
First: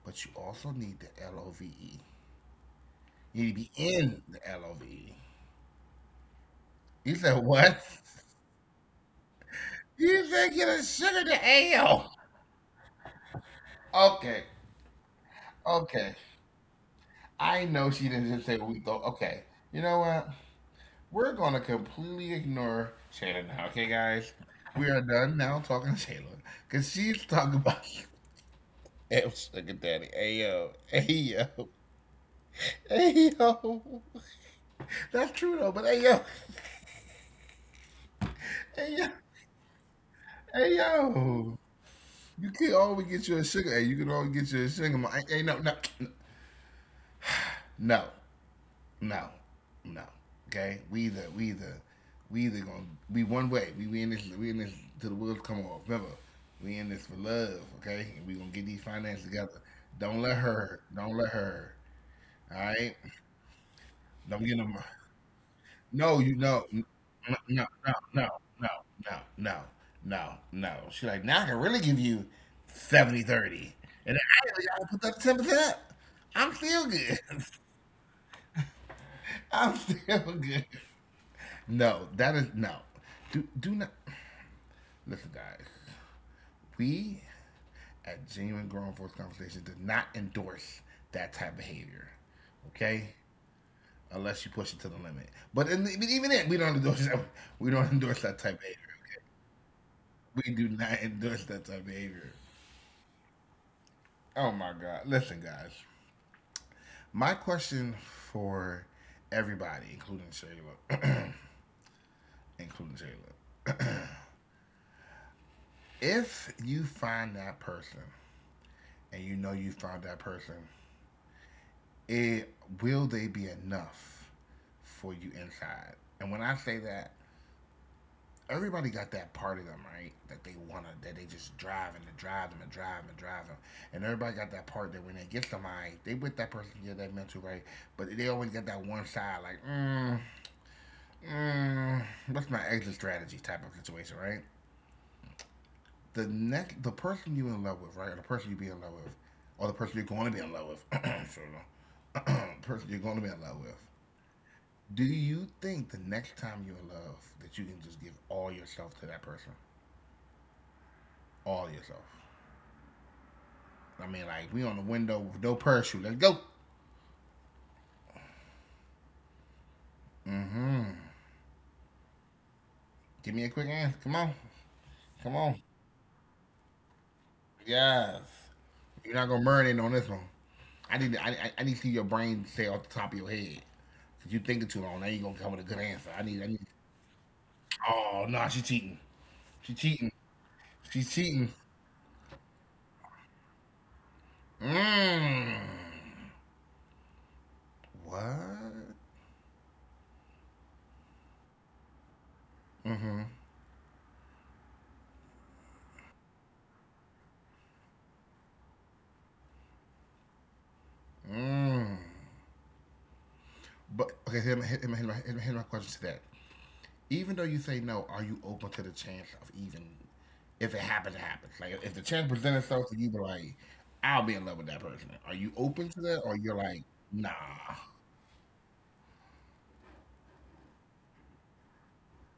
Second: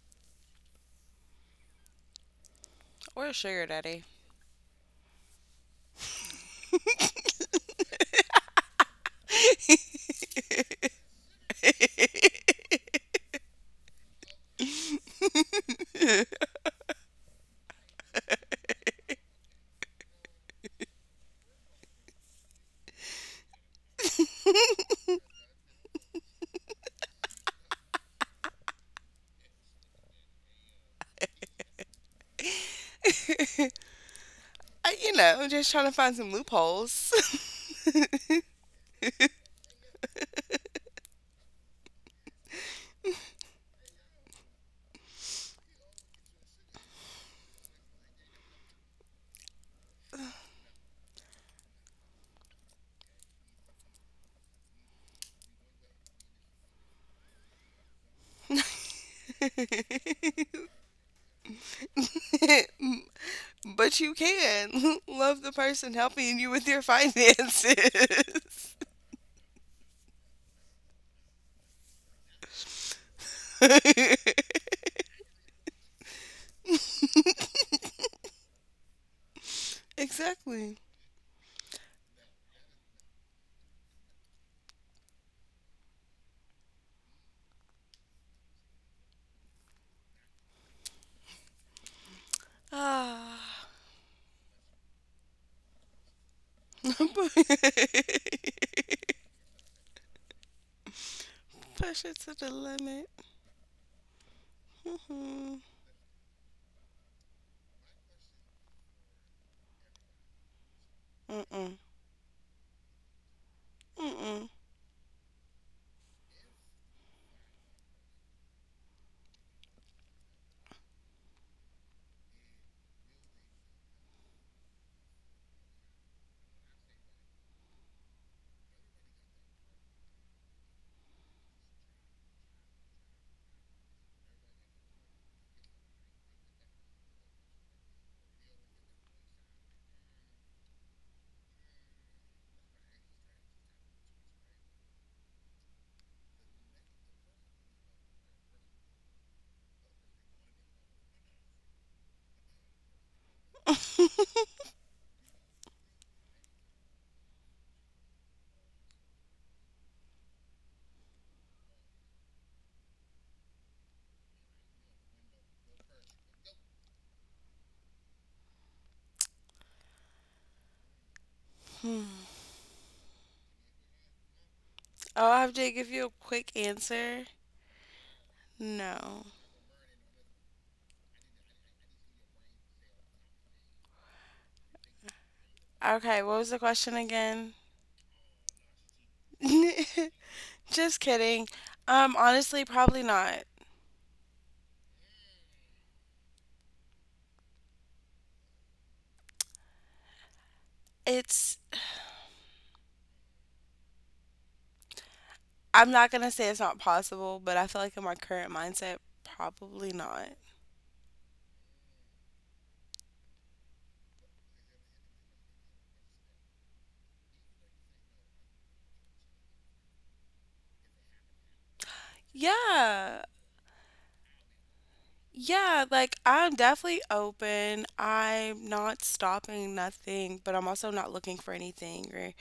[SPEAKER 1] But you also need the L-O-V-E.
[SPEAKER 2] Or a
[SPEAKER 1] You need to
[SPEAKER 2] sugar
[SPEAKER 1] be
[SPEAKER 2] daddy.
[SPEAKER 1] in the L-O-V-E. You said what? You said get a sugar to ale. Okay. Okay. I know she didn't just say what we thought. Okay. You know what? We're gonna completely ignore Shayla now, okay guys? We are done now talking to Shayla. Cause she's talking about hey, what's up, daddy? Hey yo, hey yo,
[SPEAKER 2] I, you know, I'm just trying to find some
[SPEAKER 1] hey
[SPEAKER 2] loopholes.
[SPEAKER 1] yo. That's true though, but hey yo, hey yo, hey yo. You can always get you a sugar. Hey, you can always get you a sugar mama. Hey, hey, no, no, no, no, no. Okay, we either gonna be one way. We in this we in this till the wheels come off. Remember, we in this for love. Okay, and we gonna get these finances together. Don't let her. Don't let her. All right.
[SPEAKER 2] But you
[SPEAKER 1] Don't get them.
[SPEAKER 2] can love the person
[SPEAKER 1] No, you
[SPEAKER 2] helping you
[SPEAKER 1] know,
[SPEAKER 2] with your
[SPEAKER 1] no, no, no, no, no,
[SPEAKER 2] finances.
[SPEAKER 1] no, no, no, no. She's like, now I can really give you 70 30, and then I really gotta put that 10% up. I'm still good. I'm still good.
[SPEAKER 2] Exactly.
[SPEAKER 1] No, that is no. Do not listen, guys. We at Genuine Grown Force Conversation did not endorse that type of behavior. Okay?
[SPEAKER 2] Ah.
[SPEAKER 1] Unless you push it to the limit. But in, even then, we don't endorse that. We
[SPEAKER 2] Push
[SPEAKER 1] don't endorse that type of behavior. We do not endorse that type of
[SPEAKER 2] it
[SPEAKER 1] behavior.
[SPEAKER 2] to the limit.
[SPEAKER 1] Oh my God. Listen,
[SPEAKER 2] Mhm.
[SPEAKER 1] guys. My question for everybody, including Shayla,
[SPEAKER 2] Mm-mm.
[SPEAKER 1] including Shayla,
[SPEAKER 2] Mm-mm.
[SPEAKER 1] if you find that person and you know you found that person, it will they be enough for you inside? And when I say that, everybody got that part of them, right? That they wanna, that they just drive and they drive them and drive them and drive them, and everybody got that part that when they get somebody, they with that person get that mental right, but they always got that one side like, mm, mm, what's my exit strategy type of situation, right? The next, the person you in love with, right, or the person you be in love with, or the person you're going to be in love with, sure, person you're going to be in love with. Do you think the next time you're in love that you can just give all yourself to that person, all yourself? I mean, like we on the window with no parachute. Let's go. Mm-hmm. Give me a quick answer. Come on. Come
[SPEAKER 2] Oh, I
[SPEAKER 1] on.
[SPEAKER 2] have to give you a quick answer.
[SPEAKER 1] Yes. You're not
[SPEAKER 2] No.
[SPEAKER 1] gonna marinate on this one. I need to, I need to see your brain stay off the top of your head. Cause you thinking too long. Now you gonna come with a good answer.
[SPEAKER 2] Okay, what
[SPEAKER 1] I
[SPEAKER 2] was the
[SPEAKER 1] need.
[SPEAKER 2] question again?
[SPEAKER 1] Oh no, nah, she cheating. She cheating. She
[SPEAKER 2] Just
[SPEAKER 1] cheating.
[SPEAKER 2] kidding. Honestly, probably not.
[SPEAKER 1] Mmm. What?
[SPEAKER 2] It's I'm not gonna say it's not possible, but I feel like in my current mindset, probably not.
[SPEAKER 1] Mmm. But okay, hit my question to that. Even though you say no, are you open to the chance of even if it happens, it happens? Like if the chance presents itself to you, be
[SPEAKER 2] Yeah.
[SPEAKER 1] like, I'll be in love with that person. Are you open
[SPEAKER 2] Yeah,
[SPEAKER 1] to that,
[SPEAKER 2] like
[SPEAKER 1] or you're
[SPEAKER 2] I'm
[SPEAKER 1] like,
[SPEAKER 2] definitely
[SPEAKER 1] nah?
[SPEAKER 2] open. I'm not stopping nothing, but I'm also not looking for anything or,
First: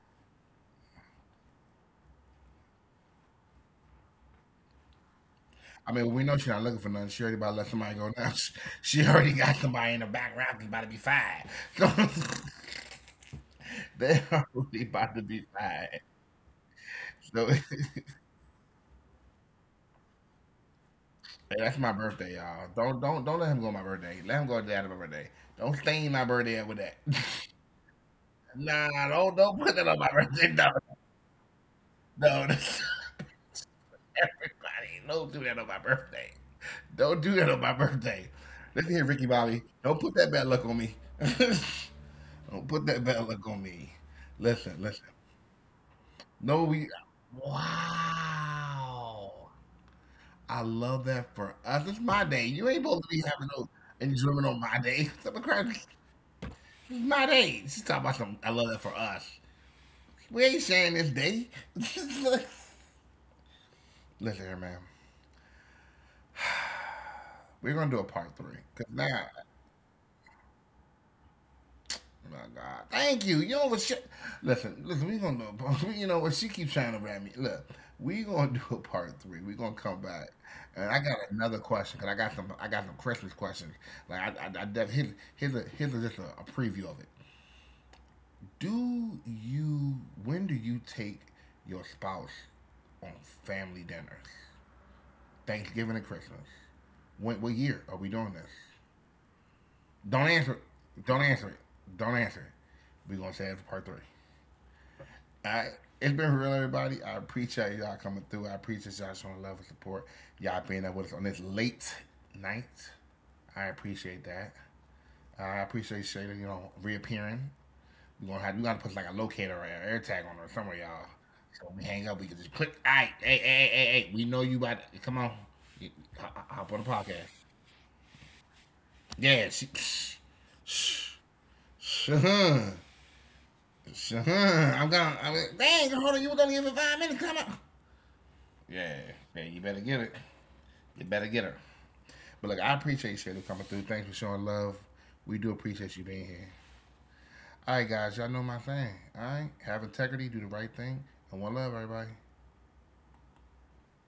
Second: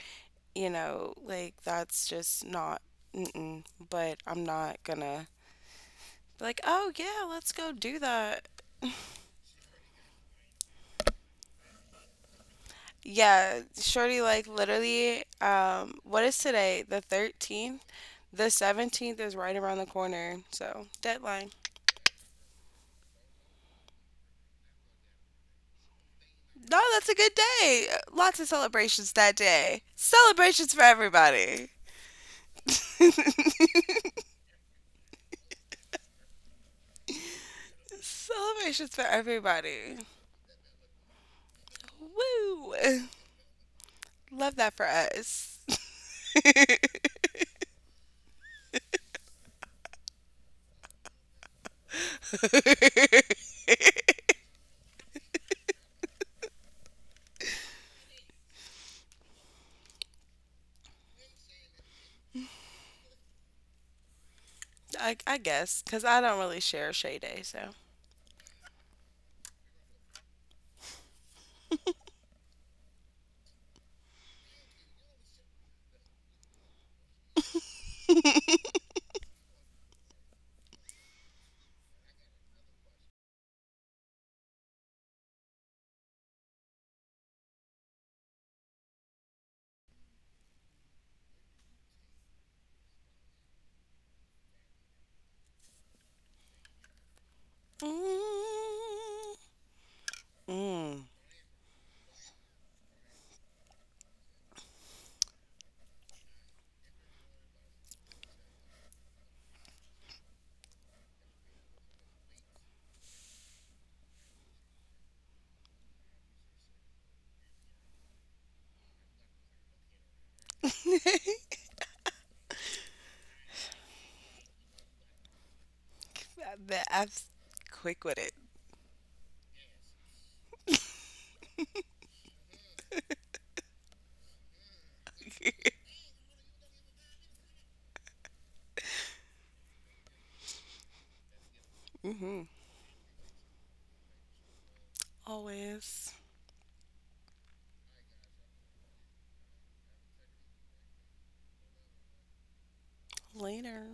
[SPEAKER 2] you know, like that's just not, mm-mm. But I'm not gonna
[SPEAKER 1] I mean, we
[SPEAKER 2] be
[SPEAKER 1] know
[SPEAKER 2] like,
[SPEAKER 1] she's not
[SPEAKER 2] oh
[SPEAKER 1] looking for nothing.
[SPEAKER 2] yeah,
[SPEAKER 1] She
[SPEAKER 2] let's
[SPEAKER 1] already about
[SPEAKER 2] go
[SPEAKER 1] to let
[SPEAKER 2] do
[SPEAKER 1] somebody go
[SPEAKER 2] that.
[SPEAKER 1] now. She already got somebody in the back rack that's about to be fired. So
[SPEAKER 2] Yeah, shorty,
[SPEAKER 1] they
[SPEAKER 2] like
[SPEAKER 1] are already
[SPEAKER 2] literally,
[SPEAKER 1] about to be fired.
[SPEAKER 2] what is today? The
[SPEAKER 1] So
[SPEAKER 2] 13th?
[SPEAKER 1] hey,
[SPEAKER 2] The 17th is right around the corner, so deadline.
[SPEAKER 1] that's my birthday, y'all. Don't let him go on my birthday. Let him go to the end of my birthday. Don't stain my birthday up
[SPEAKER 2] No,
[SPEAKER 1] with that.
[SPEAKER 2] that's a good day. Lots of
[SPEAKER 1] Nah,
[SPEAKER 2] celebrations that
[SPEAKER 1] don't put
[SPEAKER 2] day.
[SPEAKER 1] that on my birthday.
[SPEAKER 2] Celebrations
[SPEAKER 1] No.
[SPEAKER 2] for everybody.
[SPEAKER 1] No, everybody. Don't do that on my birthday. Don't do that on my birthday.
[SPEAKER 2] Celebrations
[SPEAKER 1] Listen here,
[SPEAKER 2] for
[SPEAKER 1] Ricky Bobby. Don't
[SPEAKER 2] everybody.
[SPEAKER 1] put that bad luck on me. Don't
[SPEAKER 2] Woo!
[SPEAKER 1] put that bad luck on me.
[SPEAKER 2] Love that
[SPEAKER 1] Listen,
[SPEAKER 2] for
[SPEAKER 1] listen.
[SPEAKER 2] us.
[SPEAKER 1] No, we. Wow. I love that for us. It's my day. You ain't supposed to be having no enjoyment on my day. Stop crying. It's my day. She's talking about some. I love that for us. We ain't sharing this day. Listen here, man.
[SPEAKER 2] I guess, because I don't really share Shay Day, so.
[SPEAKER 1] We're gonna do a part three because now oh, my God, thank you. You know what? She, listen, listen. We gonna do a part- you know what? She keeps trying to ram me. Look, we gonna do a part three. We gonna come back, and I got another question because I got some. I got some Christmas questions. Like I def- here's here's a, just a preview of it. Do you? When do you take your spouse on family dinners, Thanksgiving and Christmas? When, what year are we doing
[SPEAKER 2] Mm.
[SPEAKER 1] this? Don't
[SPEAKER 2] Mm.
[SPEAKER 1] answer it. Don't answer it. Don't answer it. We're gonna say it for part three. I it's been real, everybody. I appreciate y'all coming through. I appreciate y'all showing love and support. Y'all being up with us on this late night. I appreciate that. I appreciate Shayla, you know, reappearing. We gonna have we gotta put like a locator or an air tag on her somewhere, y'all. So when we hang up, we can just click. All right, hey, hey, hey, hey, hey. We know you about to, come on, hop on the
[SPEAKER 2] I'm
[SPEAKER 1] podcast.
[SPEAKER 2] quick with it.
[SPEAKER 1] Yeah, she. Shahan, Shahan, I'm gonna. I mean, dang, hold on, you were gonna give it 5 minutes. Come on. Yeah, yeah, you better get it. You better get her. But
[SPEAKER 2] hmm
[SPEAKER 1] look, I appreciate Shirley coming through. Thanks for showing love. We do appreciate you being
[SPEAKER 2] Always.
[SPEAKER 1] here. All right, guys, y'all know my thing. All right, have integrity, do the right thing, and one love, everybody.
[SPEAKER 2] Later.